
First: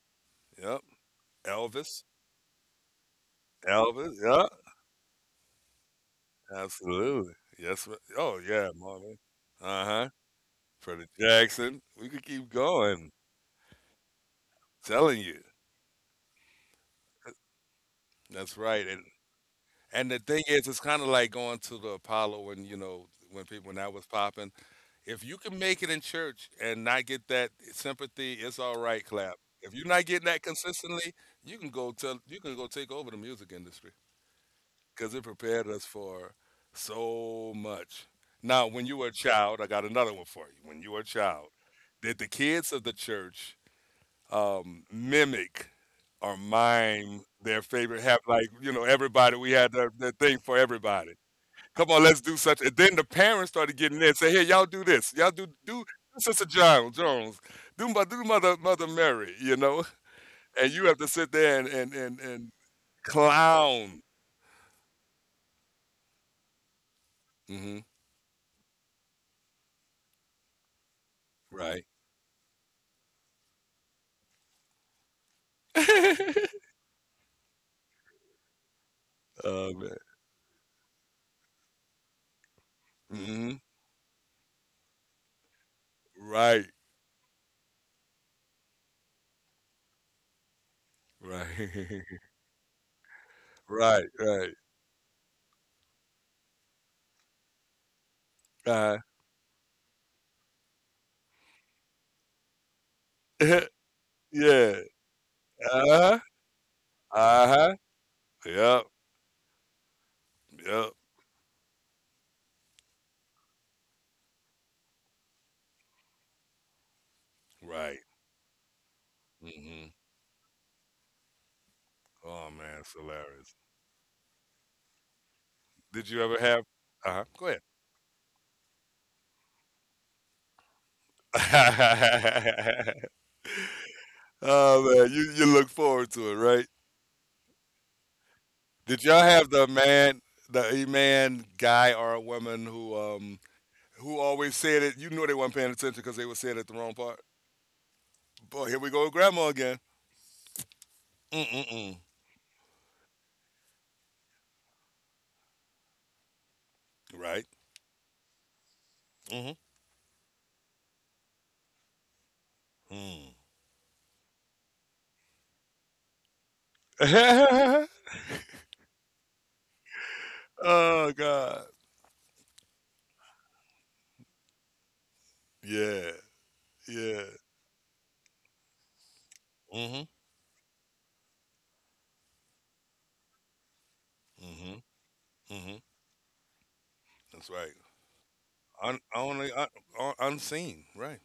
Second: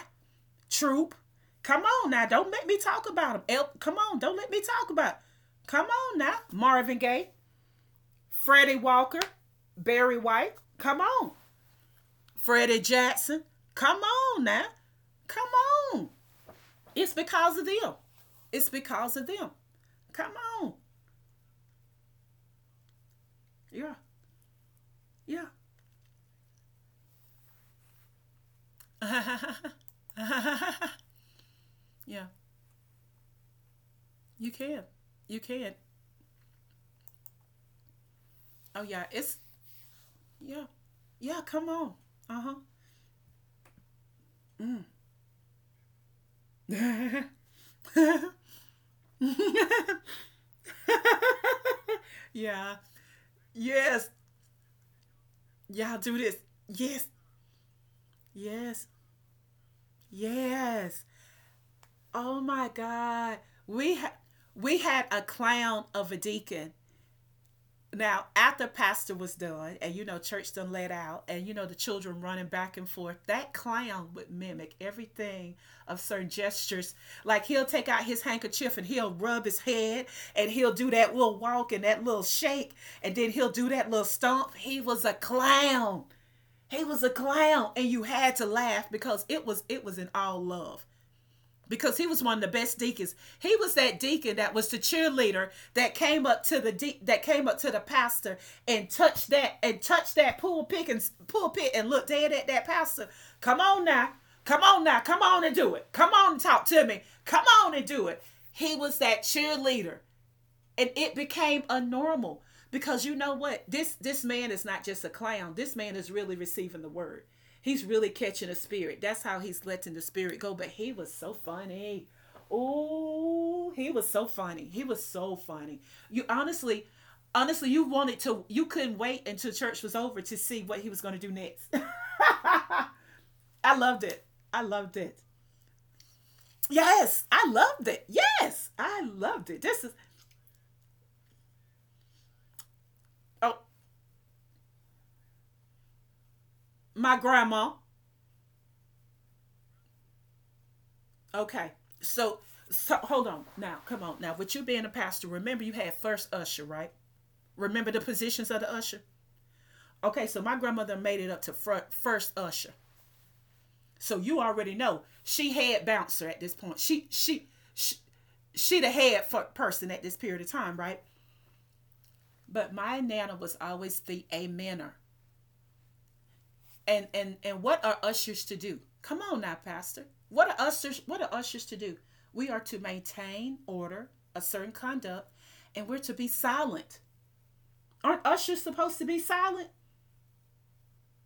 Speaker 1: Yep.
Speaker 2: Troop. Come
Speaker 1: Elvis.
Speaker 2: on now, don't make me talk about him. Come
Speaker 1: Elvis.
Speaker 2: on, don't
Speaker 1: Yep.
Speaker 2: let me talk about him. Come on now, Marvin Gaye,
Speaker 1: Absolutely. Yes. Oh yeah,
Speaker 2: Freddie
Speaker 1: Marvin.
Speaker 2: Walker,
Speaker 1: Uh huh.
Speaker 2: Barry White. Come
Speaker 1: Freddie
Speaker 2: on,
Speaker 1: Jackson. We could keep
Speaker 2: Freddie
Speaker 1: going.
Speaker 2: Jackson. Come on now,
Speaker 1: Telling you.
Speaker 2: come on. It's because of them.
Speaker 1: That's
Speaker 2: It's
Speaker 1: right. And
Speaker 2: because of them.
Speaker 1: And the
Speaker 2: Come
Speaker 1: thing is,
Speaker 2: on,
Speaker 1: it's kind of like going to the Apollo, and when
Speaker 2: yeah,
Speaker 1: that was popping. If you
Speaker 2: yeah,
Speaker 1: can make it in church and not get that sympathy, it's all right. Clap. If you're not getting that consistently, you can go
Speaker 2: yeah.
Speaker 1: take over the music industry
Speaker 2: You can,
Speaker 1: because it
Speaker 2: you can.
Speaker 1: prepared us for so much. Now,
Speaker 2: Oh
Speaker 1: when
Speaker 2: yeah,
Speaker 1: you were a
Speaker 2: it's
Speaker 1: child, I got another one for
Speaker 2: yeah.
Speaker 1: you. When you were a
Speaker 2: Yeah,
Speaker 1: child,
Speaker 2: come on.
Speaker 1: did the
Speaker 2: Uh
Speaker 1: kids of the church mimic or
Speaker 2: huh.
Speaker 1: mime their favorite, have like everybody, we had the thing for everybody. Come on, let's do such.
Speaker 2: Yeah.
Speaker 1: And then the parents started getting in
Speaker 2: Yes.
Speaker 1: and say, "Hey, y'all do this. Y'all do
Speaker 2: Yeah, do this.
Speaker 1: Sister John
Speaker 2: Yes.
Speaker 1: Jones. Do
Speaker 2: Yes.
Speaker 1: Mother Mary. You know." And you have
Speaker 2: Yes.
Speaker 1: to sit there and and and,
Speaker 2: Oh
Speaker 1: and
Speaker 2: my God. We
Speaker 1: clown.
Speaker 2: had we had a clown of a deacon.
Speaker 1: Hmm.
Speaker 2: Now, after pastor was done, and you know, church done let out, and you know, the
Speaker 1: Right.
Speaker 2: children running back and forth, that clown would mimic everything of certain gestures. Like he'll take out his handkerchief and he'll rub his
Speaker 1: Oh man.
Speaker 2: head, and he'll do that little walk and that little shake, and then he'll
Speaker 1: Hmm.
Speaker 2: do that little stomp. He was a clown.
Speaker 1: Right.
Speaker 2: He was a clown, and you had to laugh because it was in all love because he
Speaker 1: Right.
Speaker 2: was one of the best deacons. He was that
Speaker 1: Right.
Speaker 2: deacon
Speaker 1: Right.
Speaker 2: that was the cheerleader that came up to the that came up to the pastor
Speaker 1: Uh
Speaker 2: and touched that pulpit and looked dead at that pastor. Come
Speaker 1: huh.
Speaker 2: on now, come
Speaker 1: Yeah.
Speaker 2: on now, come on and do
Speaker 1: Uh
Speaker 2: it. Come
Speaker 1: huh.
Speaker 2: on and talk to me. Come
Speaker 1: Uh huh.
Speaker 2: on and do it. He
Speaker 1: Yep.
Speaker 2: was that cheerleader and
Speaker 1: Yep.
Speaker 2: it became a normal because you know what, this man is not just a clown, this man is really receiving the word. He's
Speaker 1: Right.
Speaker 2: really catching the spirit. That's how he's
Speaker 1: hmm
Speaker 2: letting the spirit go, but he was so funny.
Speaker 1: Oh man, it's hilarious.
Speaker 2: Oh, he was so funny. He was so funny.
Speaker 1: Did you
Speaker 2: You
Speaker 1: ever have?
Speaker 2: honestly,
Speaker 1: Uh huh. Go
Speaker 2: honestly, you wanted to, you couldn't wait until church was over to see what he was going to do next.
Speaker 1: ahead.
Speaker 2: I loved it. I
Speaker 1: Oh
Speaker 2: loved
Speaker 1: man,
Speaker 2: it.
Speaker 1: you look forward to it, right?
Speaker 2: Yes, I loved it. Yes,
Speaker 1: Did
Speaker 2: I
Speaker 1: y'all have
Speaker 2: loved it.
Speaker 1: the
Speaker 2: This is
Speaker 1: man, the a man, guy or a woman
Speaker 2: oh
Speaker 1: who always said it? You knew they weren't paying attention because they were saying it the wrong
Speaker 2: my
Speaker 1: part.
Speaker 2: grandma.
Speaker 1: Boy, here we go with grandma again. Mm mm
Speaker 2: Okay.
Speaker 1: mm.
Speaker 2: So, so hold on now. Come on now. With you being a pastor, remember you had first usher, right?
Speaker 1: Right.
Speaker 2: Remember the positions of the usher.
Speaker 1: Mm
Speaker 2: Okay. So my grandmother made it up to front first usher.
Speaker 1: mm.
Speaker 2: So you already know she had bouncer at this point.
Speaker 1: Mm.
Speaker 2: She she the head person at this period of time, right?
Speaker 1: Oh God.
Speaker 2: But my nana was always the amener.
Speaker 1: Yeah.
Speaker 2: and
Speaker 1: Yeah.
Speaker 2: and and what are ushers to do? Come on now,
Speaker 1: Mm hmm.
Speaker 2: pastor, what are ushers, what are ushers to do? We are to maintain order, a
Speaker 1: Mm
Speaker 2: certain
Speaker 1: hmm.
Speaker 2: conduct,
Speaker 1: Mm hmm.
Speaker 2: and we're to be silent.
Speaker 1: That's right.
Speaker 2: Aren't ushers supposed
Speaker 1: Un-
Speaker 2: to be
Speaker 1: only un-
Speaker 2: silent?
Speaker 1: un- unseen. Right.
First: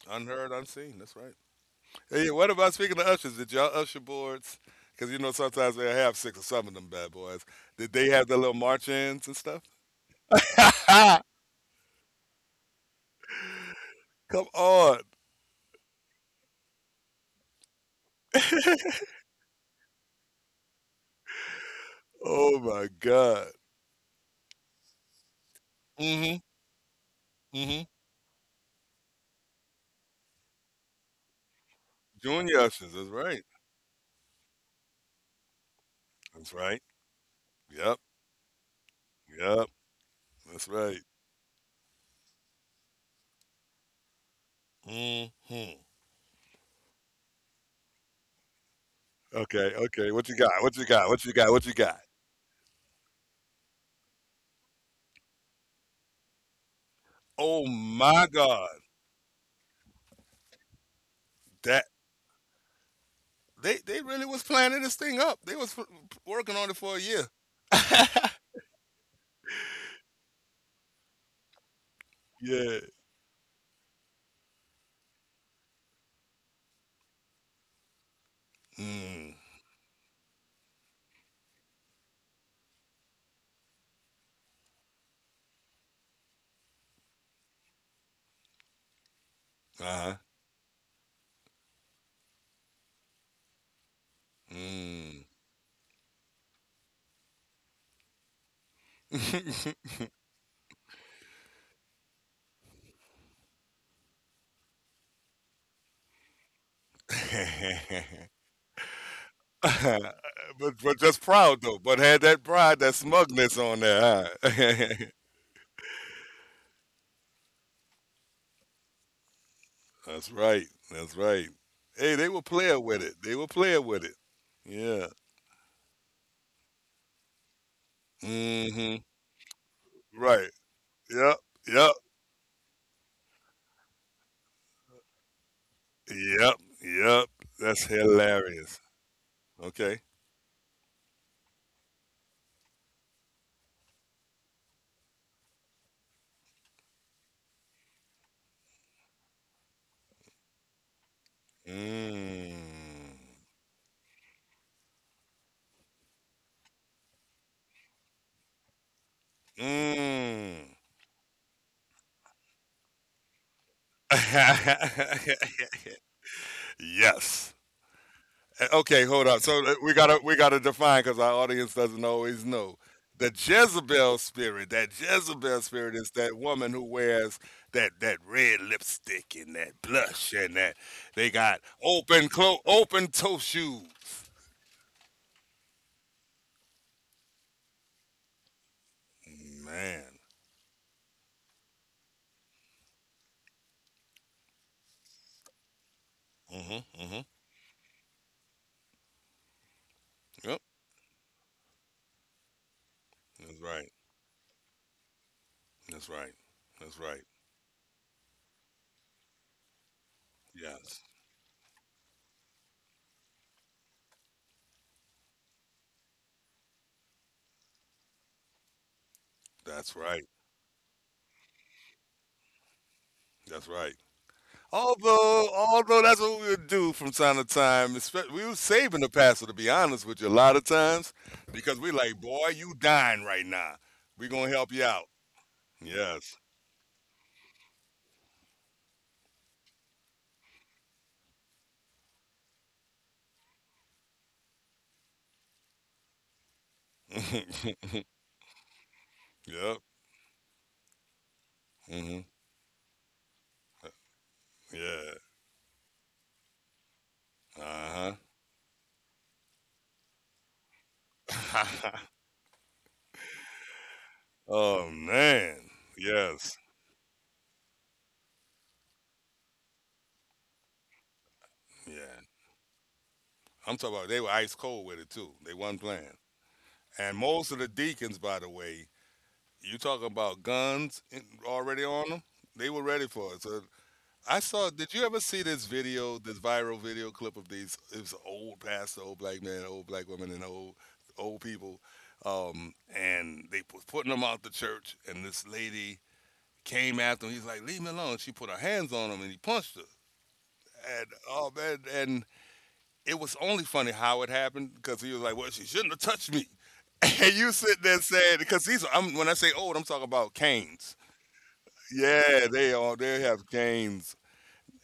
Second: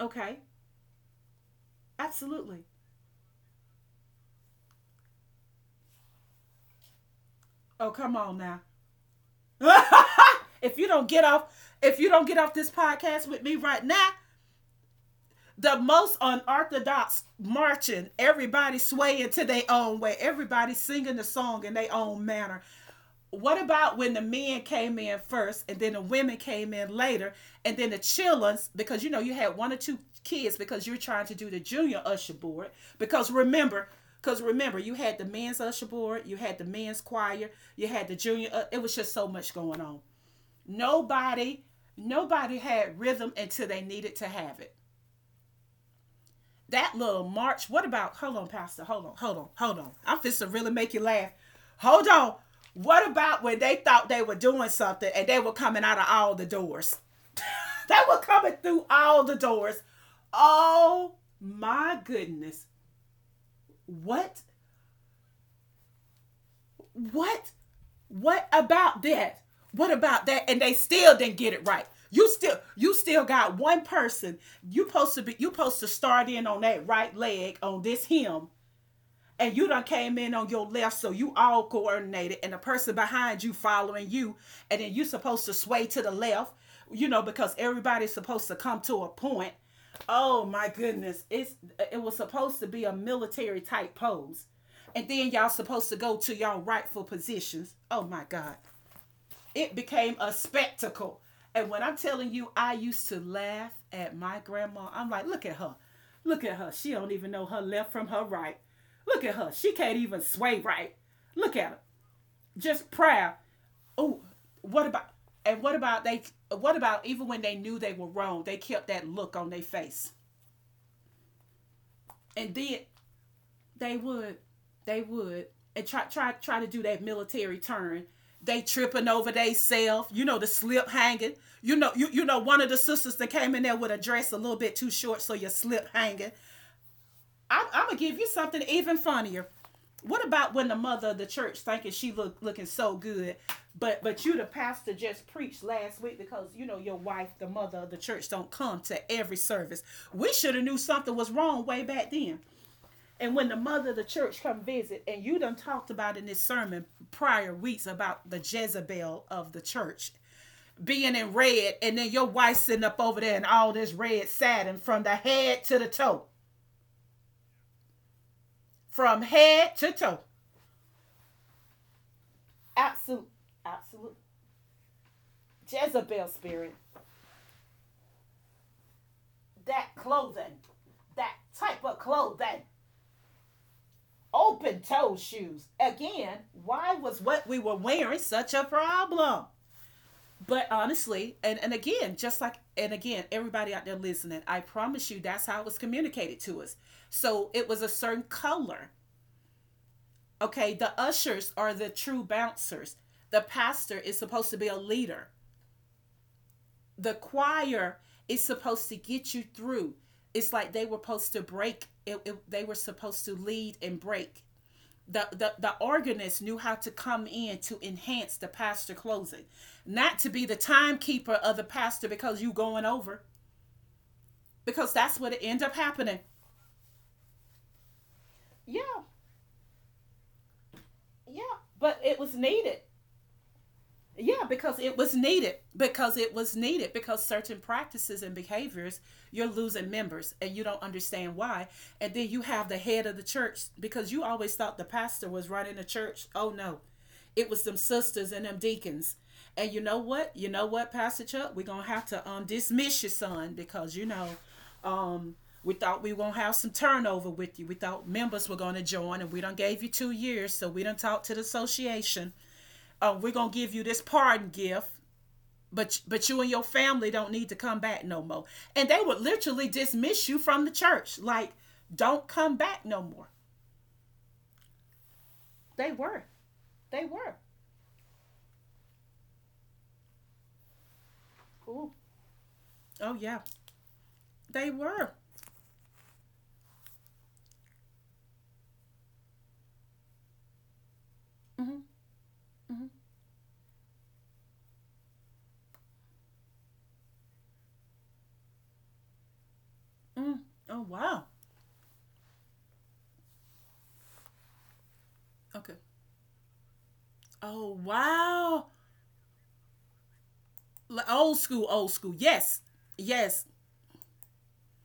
Speaker 2: Okay,
Speaker 1: Unheard, unseen. That's right. Hey, what
Speaker 2: absolutely.
Speaker 1: about speaking of ushers? Did y'all usher boards? Because sometimes they have six, or some of them bad boys.
Speaker 2: Oh,
Speaker 1: Did they
Speaker 2: come
Speaker 1: have the
Speaker 2: on
Speaker 1: little
Speaker 2: now.
Speaker 1: march-ins and stuff?
Speaker 2: if you don't get off if you don't get off this podcast with me right now,
Speaker 1: Come on!
Speaker 2: the most unorthodox marching, everybody swaying to their own way, everybody singing the song in their own
Speaker 1: Oh
Speaker 2: manner.
Speaker 1: my God!
Speaker 2: What about when the men came in first and then the women
Speaker 1: Mm-hmm.
Speaker 2: came in later and
Speaker 1: Mm-hmm.
Speaker 2: then the children's, because you know you had one or two kids because you're trying to do the junior usher
Speaker 1: Junior
Speaker 2: board,
Speaker 1: ushers. That's
Speaker 2: because
Speaker 1: right.
Speaker 2: remember because remember you had the men's usher board, you
Speaker 1: That's
Speaker 2: had the
Speaker 1: right.
Speaker 2: men's choir, you
Speaker 1: Yep.
Speaker 2: had the junior it was just so much
Speaker 1: Yep.
Speaker 2: going on.
Speaker 1: That's right.
Speaker 2: Nobody nobody had rhythm until they needed to have it.
Speaker 1: Mm-hmm.
Speaker 2: That little march. What about? Hold on, Pastor. Hold on. Hold on.
Speaker 1: Okay.
Speaker 2: Hold on.
Speaker 1: Okay.
Speaker 2: I'm
Speaker 1: What you
Speaker 2: just to
Speaker 1: got?
Speaker 2: really
Speaker 1: What you
Speaker 2: make you
Speaker 1: got? What
Speaker 2: laugh.
Speaker 1: you got? What you got?
Speaker 2: Hold on. What about when they thought they were doing something and they were coming out of all the doors?
Speaker 1: Oh
Speaker 2: They were
Speaker 1: my
Speaker 2: coming
Speaker 1: God!
Speaker 2: through all the doors. Oh
Speaker 1: That
Speaker 2: my goodness.
Speaker 1: they really
Speaker 2: What?
Speaker 1: was planning this thing up. They was working on it for a year.
Speaker 2: What? What about that? What about that? And they still didn't get it right. You still
Speaker 1: Yeah.
Speaker 2: you still got one person. You supposed to start in on that right leg on this hymn.
Speaker 1: Mm.
Speaker 2: And you done came in on your left, so you all coordinated, and the person behind you following you, and then you supposed to sway to the left, you know, because everybody's supposed to come to a point.
Speaker 1: Uh huh.
Speaker 2: Oh my goodness, it was supposed to be a military type pose, and
Speaker 1: Mm.
Speaker 2: then y'all supposed to go to y'all rightful positions. Oh my God, it became a spectacle. And when I'm telling you, I used to laugh at my grandma. I'm like, look at her. Look at her. She don't even know her left from her right. Look at her. She can't even sway
Speaker 1: but
Speaker 2: right.
Speaker 1: but just
Speaker 2: Look
Speaker 1: proud
Speaker 2: at her.
Speaker 1: though. But had that pride,
Speaker 2: Just
Speaker 1: that
Speaker 2: proud.
Speaker 1: smugness on
Speaker 2: Oh,
Speaker 1: there.
Speaker 2: what
Speaker 1: Huh?
Speaker 2: about and what about they what about even when they knew they were wrong, they kept that look on their face.
Speaker 1: That's right. That's right. Hey, they were
Speaker 2: And then
Speaker 1: playing with it. They were playing
Speaker 2: they
Speaker 1: with it.
Speaker 2: would. They
Speaker 1: Yeah.
Speaker 2: would. And try to do that military turn. They
Speaker 1: Mm-hmm.
Speaker 2: tripping over they self. You know the
Speaker 1: Right.
Speaker 2: slip hanging.
Speaker 1: Yep.
Speaker 2: You know
Speaker 1: Yep.
Speaker 2: you you know one of the sisters that came in there with a dress a little bit too short, so your slip hanging.
Speaker 1: Yep. Yep.
Speaker 2: I'm
Speaker 1: That's
Speaker 2: gonna give you something
Speaker 1: hilarious.
Speaker 2: even funnier.
Speaker 1: Okay.
Speaker 2: What about when the mother of the church thinking she looking so good, but you the pastor just preached last week because you know your wife the mother of the church don't come to every service. We should have knew something was wrong way back then.
Speaker 1: Mm.
Speaker 2: And when the mother of the church come visit, and you done talked about in this sermon prior weeks about the Jezebel of the church
Speaker 1: Mm.
Speaker 2: being in red, and then your wife sitting up over there and all this red satin from the head to the toe,
Speaker 1: Yes. Okay,
Speaker 2: from
Speaker 1: hold up. So
Speaker 2: head to
Speaker 1: we
Speaker 2: toe.
Speaker 1: gotta we gotta define because our audience doesn't always know.
Speaker 2: Absolute,
Speaker 1: The
Speaker 2: absolute
Speaker 1: Jezebel spirit. That Jezebel spirit is
Speaker 2: Jezebel
Speaker 1: that
Speaker 2: spirit.
Speaker 1: woman who wears that red lipstick and that
Speaker 2: That
Speaker 1: blush, and
Speaker 2: clothing,
Speaker 1: that they
Speaker 2: that
Speaker 1: got
Speaker 2: type of
Speaker 1: open clo
Speaker 2: clothing,
Speaker 1: open toe shoes.
Speaker 2: open toe shoes. Again, why was what we were wearing such a problem?
Speaker 1: Man.
Speaker 2: But honestly, and again, just like, and again, everybody out there listening, I promise you that's how it was communicated to us.
Speaker 1: Mm-hmm. Mm-hmm.
Speaker 2: So it was a certain color.
Speaker 1: Yep.
Speaker 2: Okay. The ushers are the true bouncers. The
Speaker 1: That's right.
Speaker 2: pastor is supposed to be a leader.
Speaker 1: That's right. That's
Speaker 2: The
Speaker 1: right.
Speaker 2: choir is supposed to get you through. It's like they were
Speaker 1: Yes.
Speaker 2: supposed to break, they were supposed to lead and break the organist knew how to come in to enhance the pastor closing,
Speaker 1: That's
Speaker 2: not
Speaker 1: right.
Speaker 2: to be the timekeeper of the pastor because you going over,
Speaker 1: That's right.
Speaker 2: because that's what it
Speaker 1: Although,
Speaker 2: end up
Speaker 1: although
Speaker 2: happening.
Speaker 1: that's what we would do from time to time. We were
Speaker 2: Yeah,
Speaker 1: saving the pastor, to be honest with you, a lot of times
Speaker 2: yeah,
Speaker 1: because we
Speaker 2: but it
Speaker 1: like,
Speaker 2: was
Speaker 1: boy,
Speaker 2: needed.
Speaker 1: you dying right now. We
Speaker 2: Yeah,
Speaker 1: gonna help
Speaker 2: because
Speaker 1: you
Speaker 2: it
Speaker 1: out.
Speaker 2: was needed. Because it
Speaker 1: Yes.
Speaker 2: was needed. Because certain practices and behaviors, you're losing members and you don't understand why. And then you have the head of the church because you always thought the pastor was running the church. Oh, no. It was them sisters and them deacons. And you
Speaker 1: Yep.
Speaker 2: know what? You know what, Pastor Chuck? We're going to have
Speaker 1: Hmm.
Speaker 2: to dismiss your son because, you know,
Speaker 1: Yeah.
Speaker 2: um, we thought we won't have some turnover with you. We thought
Speaker 1: Uh
Speaker 2: members were going to join, and we done gave you 2 years, so we done talked to the
Speaker 1: huh.
Speaker 2: association, oh, we're gonna give you this pardon gift,
Speaker 1: Oh man.
Speaker 2: but you and
Speaker 1: Yes.
Speaker 2: your family don't need to come back no more. And they would literally dismiss you from the church, like,
Speaker 1: Yeah.
Speaker 2: don't come back no more.
Speaker 1: I'm talking about they were ice cold with it too. They wasn't
Speaker 2: They
Speaker 1: playing.
Speaker 2: were, they
Speaker 1: And
Speaker 2: were.
Speaker 1: most of the deacons, by the way, you talking about guns already
Speaker 2: Cool.
Speaker 1: on them. They were ready
Speaker 2: Oh
Speaker 1: for
Speaker 2: yeah,
Speaker 1: it. So I
Speaker 2: they
Speaker 1: saw. Did you
Speaker 2: were.
Speaker 1: ever see this video, this viral video clip of these? It was an old pastor, old black man, old black woman, and old
Speaker 2: Mm-hmm,
Speaker 1: people,
Speaker 2: mm-hmm,
Speaker 1: and they was putting them out the church. And this lady came after him. He's like, "Leave me alone." She put her hands on him, and he punched
Speaker 2: mm. Oh
Speaker 1: her. And
Speaker 2: wow.
Speaker 1: oh man, and it was only funny how it happened because he was like, "Well, she
Speaker 2: Okay.
Speaker 1: shouldn't have touched me." And you
Speaker 2: Oh
Speaker 1: sit there saying,
Speaker 2: wow.
Speaker 1: when I say old, I'm talking about canes.
Speaker 2: Old school, old school.
Speaker 1: Yeah,
Speaker 2: Yes,
Speaker 1: they are. They
Speaker 2: yes.
Speaker 1: have canes,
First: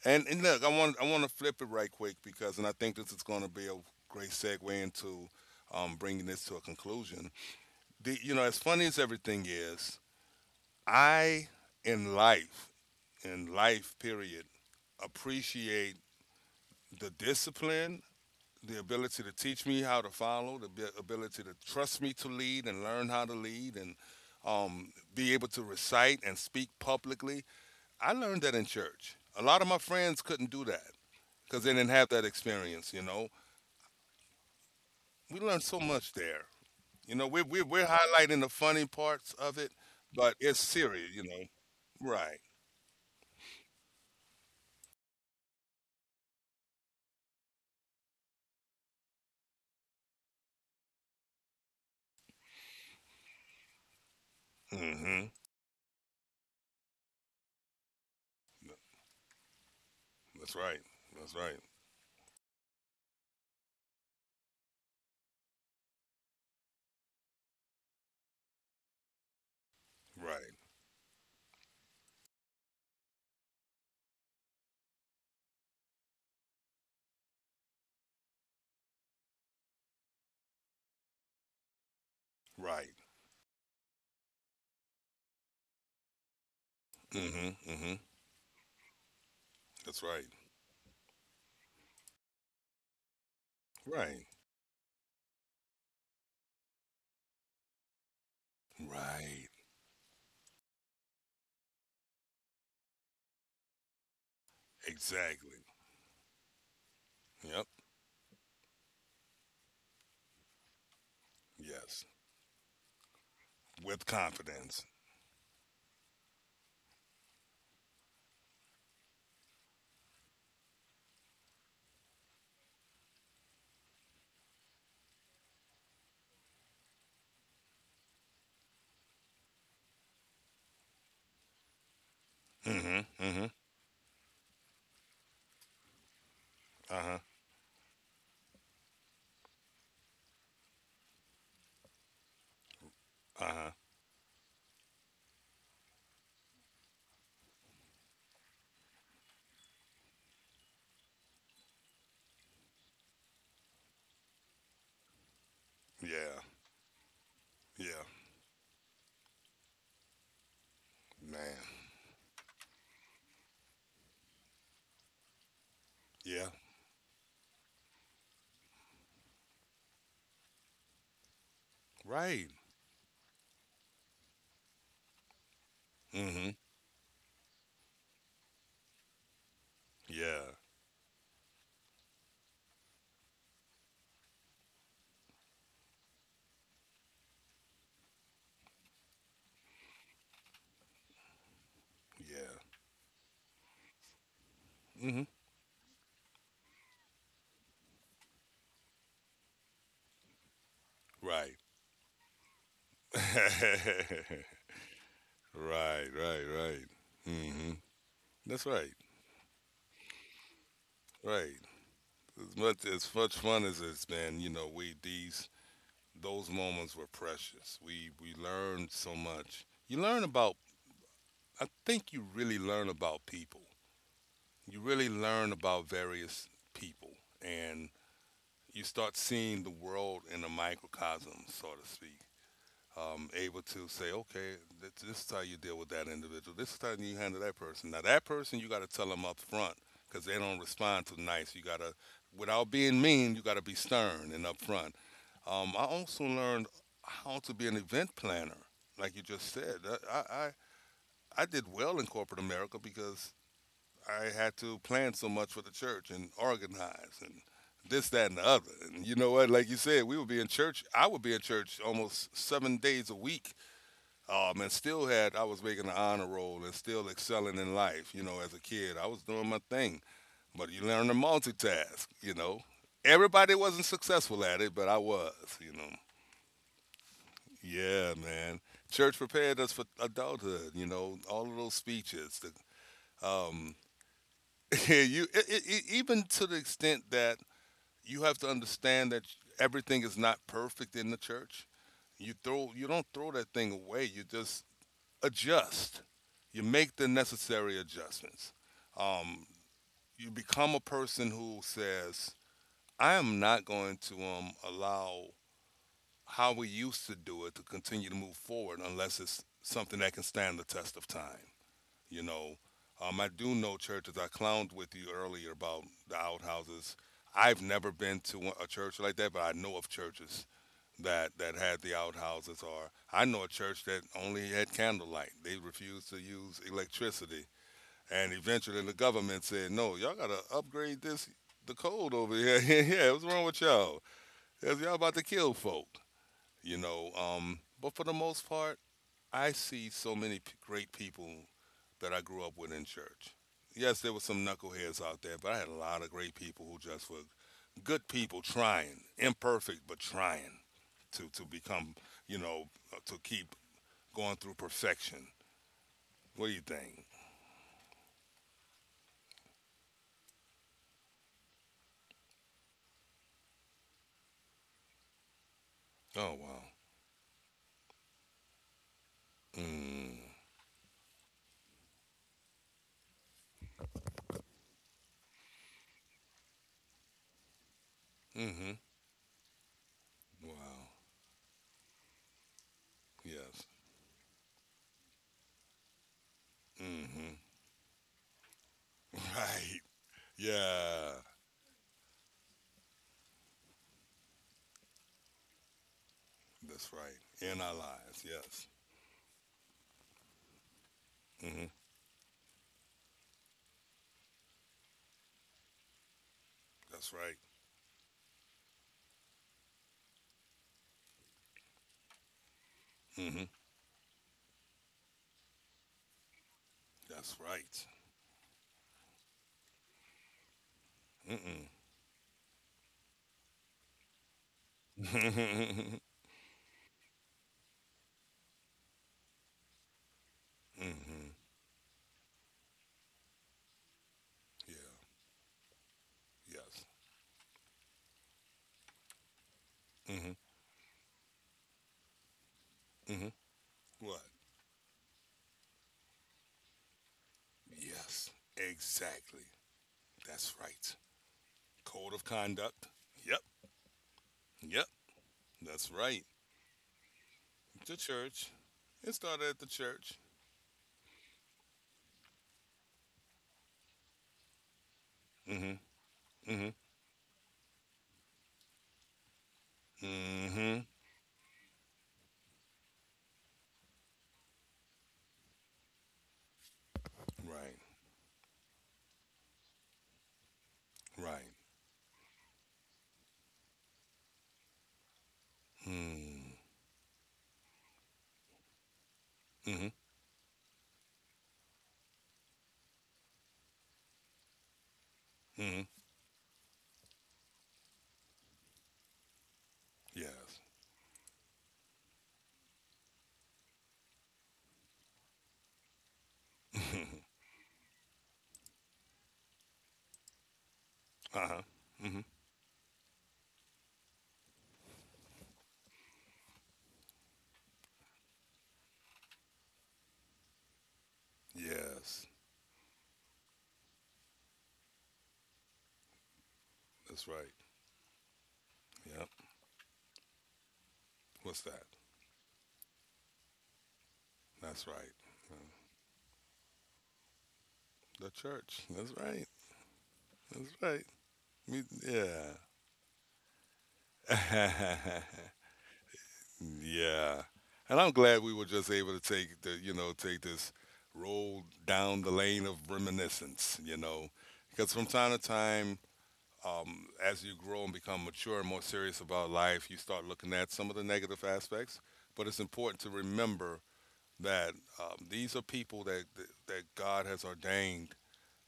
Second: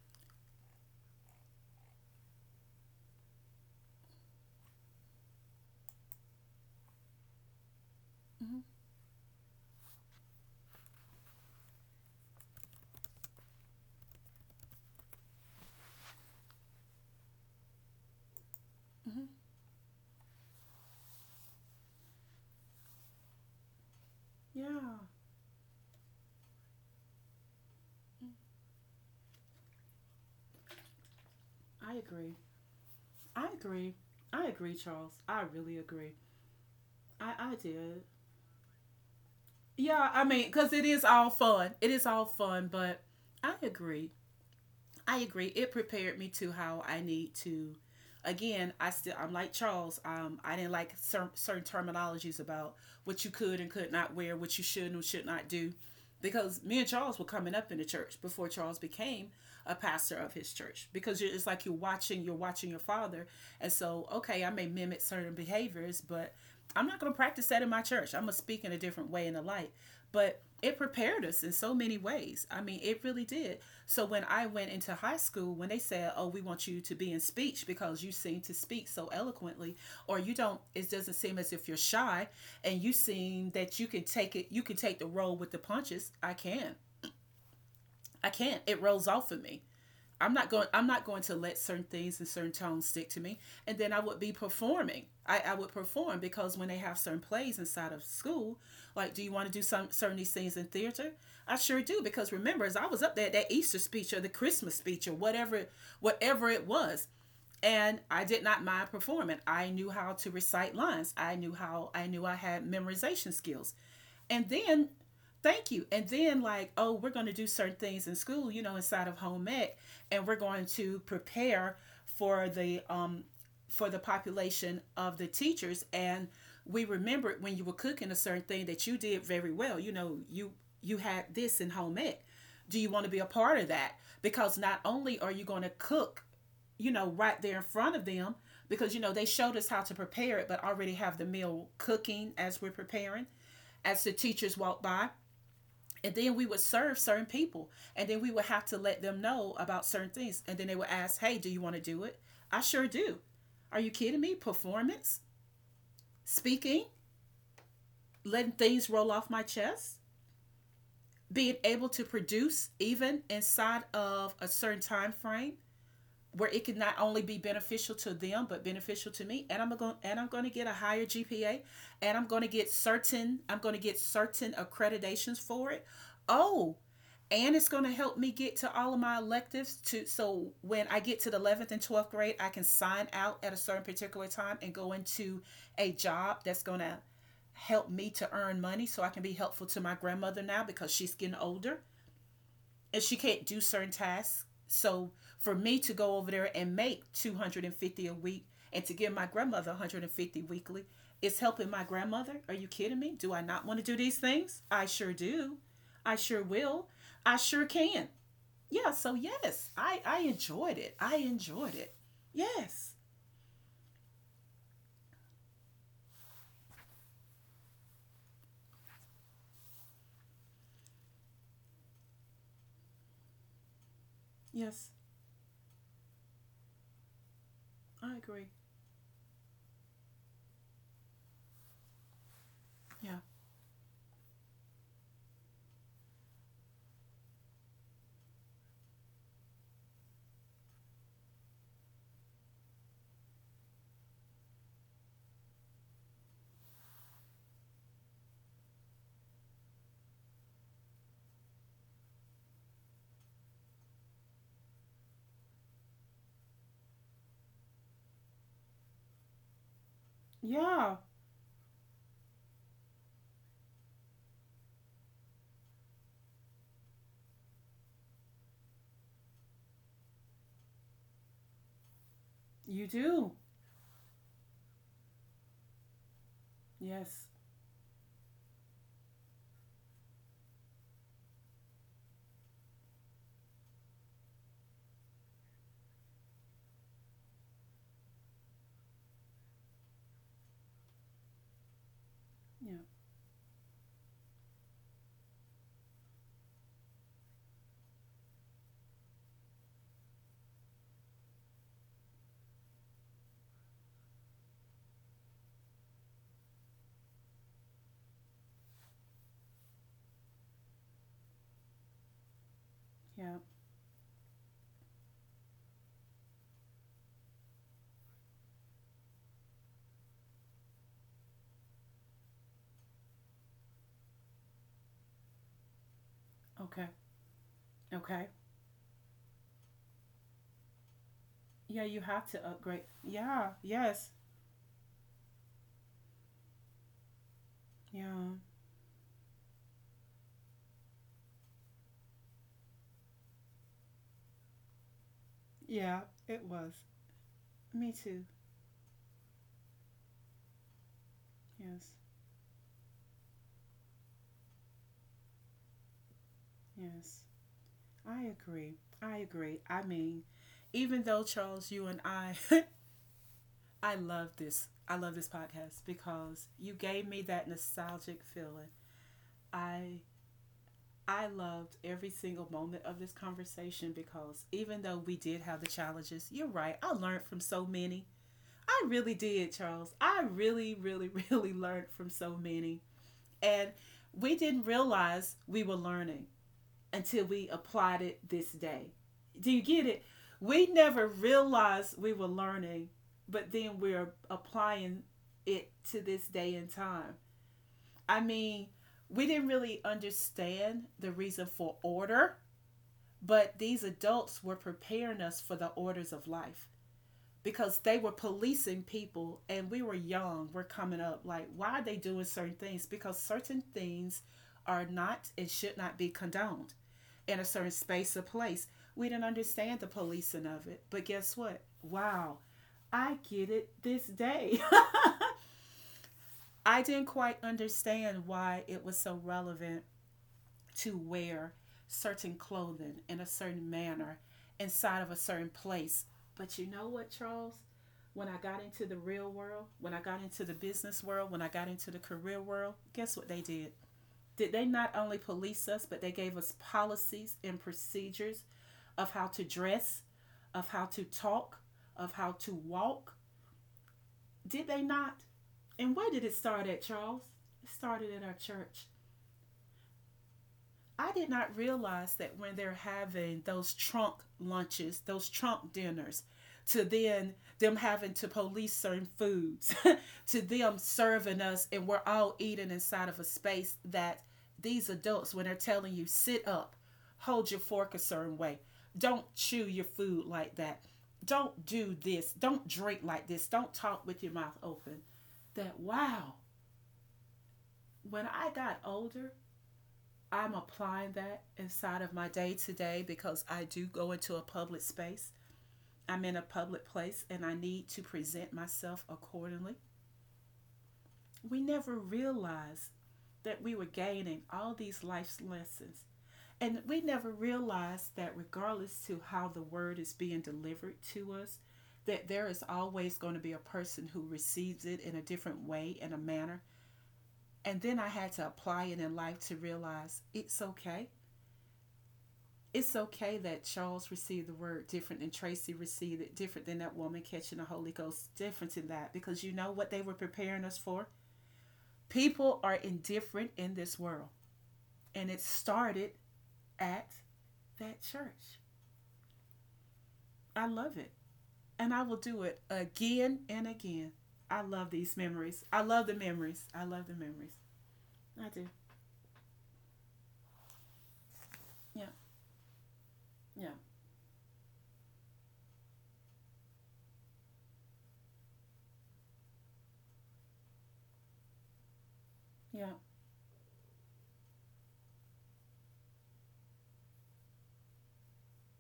Speaker 1: and look, I want to flip it right quick and I think this is going to be a great segue into bringing this to a conclusion. As funny as everything is, I in life, in life period, appreciate the discipline, the ability to teach me how to follow, the ability to trust me to lead and learn how to lead, and
Speaker 2: Yeah,
Speaker 1: be able to recite and speak publicly. I learned that in church. A lot of my friends couldn't do that. Because they didn't
Speaker 2: I
Speaker 1: have that
Speaker 2: agree.
Speaker 1: experience. You know,
Speaker 2: I agree. I agree, Charles.
Speaker 1: we
Speaker 2: I
Speaker 1: learned
Speaker 2: really
Speaker 1: so much
Speaker 2: agree.
Speaker 1: there. You know,
Speaker 2: I
Speaker 1: we're
Speaker 2: I
Speaker 1: we're, we're
Speaker 2: did.
Speaker 1: highlighting the funny parts of it,
Speaker 2: Yeah, I
Speaker 1: but
Speaker 2: mean,
Speaker 1: it's
Speaker 2: because it is
Speaker 1: serious. You
Speaker 2: all
Speaker 1: know,
Speaker 2: fun. It is all
Speaker 1: right?
Speaker 2: fun, but I agree. I agree. It prepared me to how I need to. Again, I'm like Charles. I didn't like certain terminologies about what you could and could not wear, what you should and should
Speaker 1: Mm-hmm.
Speaker 2: not do, because me and Charles were coming up in the church before Charles became a pastor of his
Speaker 1: That's right.
Speaker 2: church. Because you're,
Speaker 1: That's
Speaker 2: it's
Speaker 1: right.
Speaker 2: like you're watching your father, and so okay, I may mimic certain behaviors, but I'm not going to practice that in my church. I'm going to speak in a different way in the light. But
Speaker 1: Right.
Speaker 2: it prepared us in so many ways. I mean, it really did. So when I went into high school, when they said, "Oh, we want you to be in speech because you seem to speak so eloquently, or you don't, it doesn't seem as if you're shy, and you
Speaker 1: Right.
Speaker 2: seem that you can take it, you can take the role with the punches," I can.
Speaker 1: Mm-hmm. Mm-hmm.
Speaker 2: I can't. It rolls off of me.
Speaker 1: That's right.
Speaker 2: I'm not going to let certain things and certain tones stick to me. And then I would
Speaker 1: Right.
Speaker 2: be performing. I would perform because when they have certain plays inside of school, like do you want
Speaker 1: Right.
Speaker 2: to do some certain these things in theater? I sure do because remember as I was up there that Easter speech or the Christmas speech or
Speaker 1: Exactly.
Speaker 2: whatever it was.
Speaker 1: Yep.
Speaker 2: And I did not mind performing. I knew how to recite lines. I
Speaker 1: Yes.
Speaker 2: knew I had memorization skills.
Speaker 1: With
Speaker 2: And
Speaker 1: confidence.
Speaker 2: then, thank you. And then, like, oh, we're going to do certain things in school, you know, inside of home ec, and we're going to prepare for the um for the population of the teachers. And we remembered when you were cooking a certain thing that you did very well. You know, you had this in home ec. Do you want
Speaker 1: Mm-hmm.
Speaker 2: to be a
Speaker 1: Mm-hmm.
Speaker 2: part of that? Because not only are you going to cook, you know,
Speaker 1: Uh-huh.
Speaker 2: right there in front of them, because you know they showed us how to prepare it but already have the meal cooking as we're preparing
Speaker 1: Uh-huh.
Speaker 2: as the teachers walked by. And then we would serve certain people. And then we would have to let them know about certain things. And then they would ask, hey, do you want to do it? I sure do. Are you kidding me? Performance,
Speaker 1: Yeah.
Speaker 2: speaking,
Speaker 1: Yeah.
Speaker 2: letting things roll off my chest, being
Speaker 1: Man.
Speaker 2: able to produce even inside of a certain time frame where
Speaker 1: Yeah.
Speaker 2: it can not only be beneficial to them but beneficial to me, and I'm going to get a higher gpa, and I'm going to
Speaker 1: Right.
Speaker 2: get certain accreditations for it.
Speaker 1: Mm-hmm.
Speaker 2: Oh, and it's going to help me get to all of my electives to so
Speaker 1: Yeah.
Speaker 2: when I get to the 11th and 12th grade I can sign out at a certain particular time and go into a job that's going to help me to earn money so I can be helpful to my grandmother now because she's getting older
Speaker 1: Yeah.
Speaker 2: and she can't do certain tasks. So
Speaker 1: Mm-hmm.
Speaker 2: for me to go over there and make 250 a week and to give my grandmother 150 weekly, it's helping my grandmother. Are you kidding me? Do I
Speaker 1: Right.
Speaker 2: not want to do these things? I sure do.
Speaker 1: Right,
Speaker 2: I sure
Speaker 1: right,
Speaker 2: will.
Speaker 1: right.
Speaker 2: I sure
Speaker 1: Hmm.
Speaker 2: can.
Speaker 1: That's
Speaker 2: Yeah,
Speaker 1: right,
Speaker 2: so yes, I enjoyed it. I
Speaker 1: right.
Speaker 2: enjoyed it.
Speaker 1: As much
Speaker 2: Yes.
Speaker 1: as much fun as it's been, we these those moments were precious. We learned so much. You learn about. I think you really learn about people. You
Speaker 2: Yes.
Speaker 1: really learn about various people, and
Speaker 2: I agree.
Speaker 1: you start seeing the world in a microcosm, so to speak.
Speaker 2: Yeah.
Speaker 1: Able to say, okay, this is how you deal with that individual. This is how you handle that person. Now that person, you got to tell them up front because they don't respond too nice. You got to, without being mean, you got to be stern and up front. I also learned how to be an event planner, like you just said. I, I I did well in corporate America because I had to plan so much for the church and organize and this, that, and the other. And you know what? Like you said, we would be in church.
Speaker 2: Yeah,
Speaker 1: I would be in church almost 7 days a week, and still had I was making the honor roll and still excelling in life. You know, as a kid, I was doing my thing. But you learn to multitask. You know,
Speaker 2: you do.
Speaker 1: everybody wasn't successful at it, but I was. You know,
Speaker 2: Yes.
Speaker 1: yeah, man. Church prepared us for adulthood. You know, all of those speeches. Um, you it, it, it- even to the extent that you have to understand that everything is not perfect in the church.
Speaker 2: Yeah.
Speaker 1: You don't throw that thing away. You just adjust. You make the necessary adjustments. Um, you become a person who says, I am not going to allow how we used to do it to continue to move forward unless it's something that can stand the test of time. You know, I
Speaker 2: Yeah.
Speaker 1: do know churches. I clowned with you earlier about the outhouses. I've never been to a church like that, but I know of churches that had the outhouses, or I know a church that only had candlelight. They refused to use
Speaker 2: Okay.
Speaker 1: electricity.
Speaker 2: Okay.
Speaker 1: And eventually the government said, "No, y'all gotta upgrade this the
Speaker 2: Yeah, you
Speaker 1: code
Speaker 2: have
Speaker 1: over
Speaker 2: to
Speaker 1: here."
Speaker 2: upgrade.
Speaker 1: Yeah, what's wrong
Speaker 2: Yeah.
Speaker 1: with y'all?
Speaker 2: Yes.
Speaker 1: Cause y'all about to kill folk. You know, but for the
Speaker 2: Yeah.
Speaker 1: most part, I see so many great people that I grew up with in church. Yes, there were some knuckleheads out there, but I had a
Speaker 2: Yeah,
Speaker 1: lot of great
Speaker 2: it
Speaker 1: people
Speaker 2: was.
Speaker 1: who just were
Speaker 2: Me
Speaker 1: good
Speaker 2: too.
Speaker 1: people trying, imperfect but trying to
Speaker 2: Yes.
Speaker 1: become, you know, to keep going through perfection. What do you think?
Speaker 2: Yes. I agree. I agree. I mean, even though Charles, you and I, I love this. I love this podcast
Speaker 1: Oh,
Speaker 2: because
Speaker 1: wow.
Speaker 2: you gave me that nostalgic feeling. I
Speaker 1: Mm.
Speaker 2: I loved every single moment of this conversation because even though we did have the challenges, you're right. I learned from so many.
Speaker 1: Mm-hmm.
Speaker 2: I really did, Charles. I really,
Speaker 1: Wow.
Speaker 2: really, really learned from so many. And
Speaker 1: Yes.
Speaker 2: we didn't realize we were learning until
Speaker 1: Mm-hmm.
Speaker 2: we applied it this day. Do you get
Speaker 1: Right.
Speaker 2: it? We never
Speaker 1: Yeah.
Speaker 2: realized we were learning, but then we're applying it to this day and
Speaker 1: That's
Speaker 2: time.
Speaker 1: right. In our
Speaker 2: I
Speaker 1: lives.
Speaker 2: mean,
Speaker 1: Yes.
Speaker 2: we didn't really understand the reason
Speaker 1: Mm-hmm.
Speaker 2: for order, but these adults were preparing us for the orders of life
Speaker 1: That's right.
Speaker 2: because they were policing people and we were young, we're coming up like why are they doing certain things because
Speaker 1: Mm-hmm.
Speaker 2: certain things are not and should not be condoned in a
Speaker 1: That's
Speaker 2: certain
Speaker 1: right.
Speaker 2: space or place. We didn't understand the policing of it but guess what,
Speaker 1: Mm-mm.
Speaker 2: wow, I get it this day. I didn't quite understand why it was so relevant to
Speaker 1: Mm-hmm.
Speaker 2: wear certain clothing in a certain manner
Speaker 1: Yeah.
Speaker 2: inside of a certain place. But you know
Speaker 1: Yes.
Speaker 2: what, Charles? When I got into the real world, when I got
Speaker 1: Mm-hmm.
Speaker 2: into the business world, when I got into the career world, guess what
Speaker 1: Mm-hmm.
Speaker 2: they did?
Speaker 1: What?
Speaker 2: Did they not only police us, but they gave us policies and
Speaker 1: Yes.
Speaker 2: procedures of how to
Speaker 1: Exactly.
Speaker 2: dress,
Speaker 1: That's
Speaker 2: of how
Speaker 1: right.
Speaker 2: to talk, of
Speaker 1: Code
Speaker 2: how
Speaker 1: of
Speaker 2: to
Speaker 1: conduct.
Speaker 2: walk?
Speaker 1: Yep.
Speaker 2: Did they
Speaker 1: Yep.
Speaker 2: not? And
Speaker 1: That's
Speaker 2: where did it
Speaker 1: right.
Speaker 2: start at, Charles? It
Speaker 1: The
Speaker 2: started at our
Speaker 1: church.
Speaker 2: church.
Speaker 1: It started at the church.
Speaker 2: I did not realize that when they're having those trunk lunches, those trunk
Speaker 1: Mm-hmm.
Speaker 2: dinners,
Speaker 1: Mm-hmm.
Speaker 2: to then them having to police certain foods, to them
Speaker 1: Mm-hmm.
Speaker 2: serving us, and we're all eating inside of a space that these adults, when they're telling you, sit up, hold your
Speaker 1: Right.
Speaker 2: fork a certain way, don't chew your food like that,
Speaker 1: Right.
Speaker 2: don't do this, don't drink like this, don't talk with your mouth open, that wow,
Speaker 1: Mm-hmm.
Speaker 2: when I got older,
Speaker 1: Mm-hmm.
Speaker 2: I'm applying that inside of my day to day because I do go into a public space.
Speaker 1: Mm-hmm.
Speaker 2: I'm in a public place and I need to present myself accordingly.
Speaker 1: Yes.
Speaker 2: We never realized that we were gaining all these life's lessons. And we
Speaker 1: Mm-hmm.
Speaker 2: never realized that regardless to how the word is being delivered to us,
Speaker 1: Uh-huh.
Speaker 2: that
Speaker 1: Mm-hmm.
Speaker 2: there is always going to be a person who receives it in a different way and a manner. And then I had to apply it in life to realize it's okay,
Speaker 1: Yes.
Speaker 2: it's okay that Charles received the word different and Tracy received it different than that woman
Speaker 1: That's
Speaker 2: catching
Speaker 1: right.
Speaker 2: the Holy Ghost different in that
Speaker 1: Yep.
Speaker 2: because you know what they were preparing us for?
Speaker 1: What's that?
Speaker 2: People are indifferent in this world.
Speaker 1: That's right.
Speaker 2: And it
Speaker 1: Uh,
Speaker 2: started at that
Speaker 1: The
Speaker 2: church.
Speaker 1: church. That's right.
Speaker 2: I
Speaker 1: That's
Speaker 2: love it.
Speaker 1: right.
Speaker 2: And
Speaker 1: Me,
Speaker 2: I will do it
Speaker 1: yeah.
Speaker 2: again and again. I love these memories. I love the memories. I love the memories.
Speaker 1: Yeah. And I'm
Speaker 2: I
Speaker 1: glad we
Speaker 2: do.
Speaker 1: were just able to take this roll
Speaker 2: Yeah.
Speaker 1: down the lane of
Speaker 2: Yeah.
Speaker 1: reminiscence, you know, because from time to time, as you grow and become mature and more serious about life, you start looking at some of the negative aspects. But it's
Speaker 2: Yeah.
Speaker 1: important to remember that these are people that God has ordained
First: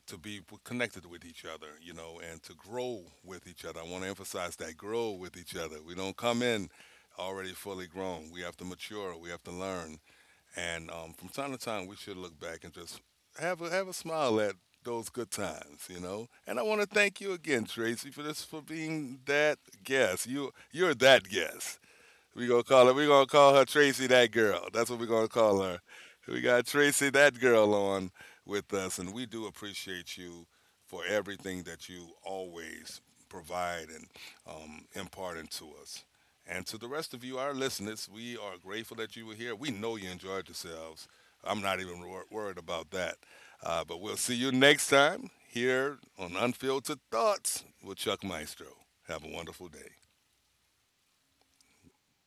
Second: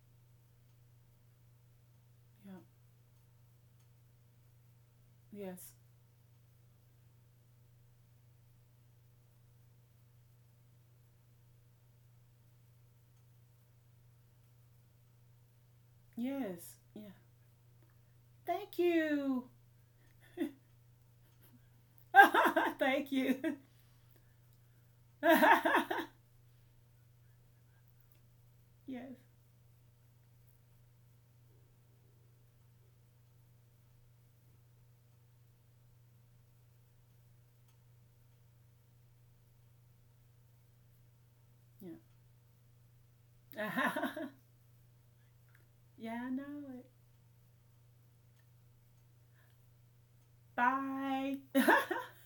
Speaker 1: to be connected with each other, you know, and
Speaker 2: Yeah.
Speaker 1: to grow with each other. I want to emphasize that: grow with each
Speaker 2: Yes.
Speaker 1: other. We don't come in already fully grown. We have to mature. We have to learn. And from time to time, we should look back and just have a smile at those good times, you know. And I
Speaker 2: Yes.
Speaker 1: want to
Speaker 2: Yeah.
Speaker 1: thank you again, Tracy, for this for
Speaker 2: Thank
Speaker 1: being
Speaker 2: you.
Speaker 1: that guest. You're that guest. We
Speaker 2: Thank
Speaker 1: gonna call
Speaker 2: you.
Speaker 1: her Tracy That Girl. That's what we gonna call
Speaker 2: Yes.
Speaker 1: her. We got Tracy That Girl on with us, and we do appreciate you for everything that you always provide and impart into us. And to the rest of you, our listeners, we are grateful that you were here. We know you enjoyed yourselves. I'm not
Speaker 2: Yeah.
Speaker 1: even worried about that. But we'll see you next time here
Speaker 2: Yeah, I
Speaker 1: on
Speaker 2: know it.
Speaker 1: Unfiltered Thoughts with Chuck Maestro. Have a wonderful day.
Speaker 2: Bye.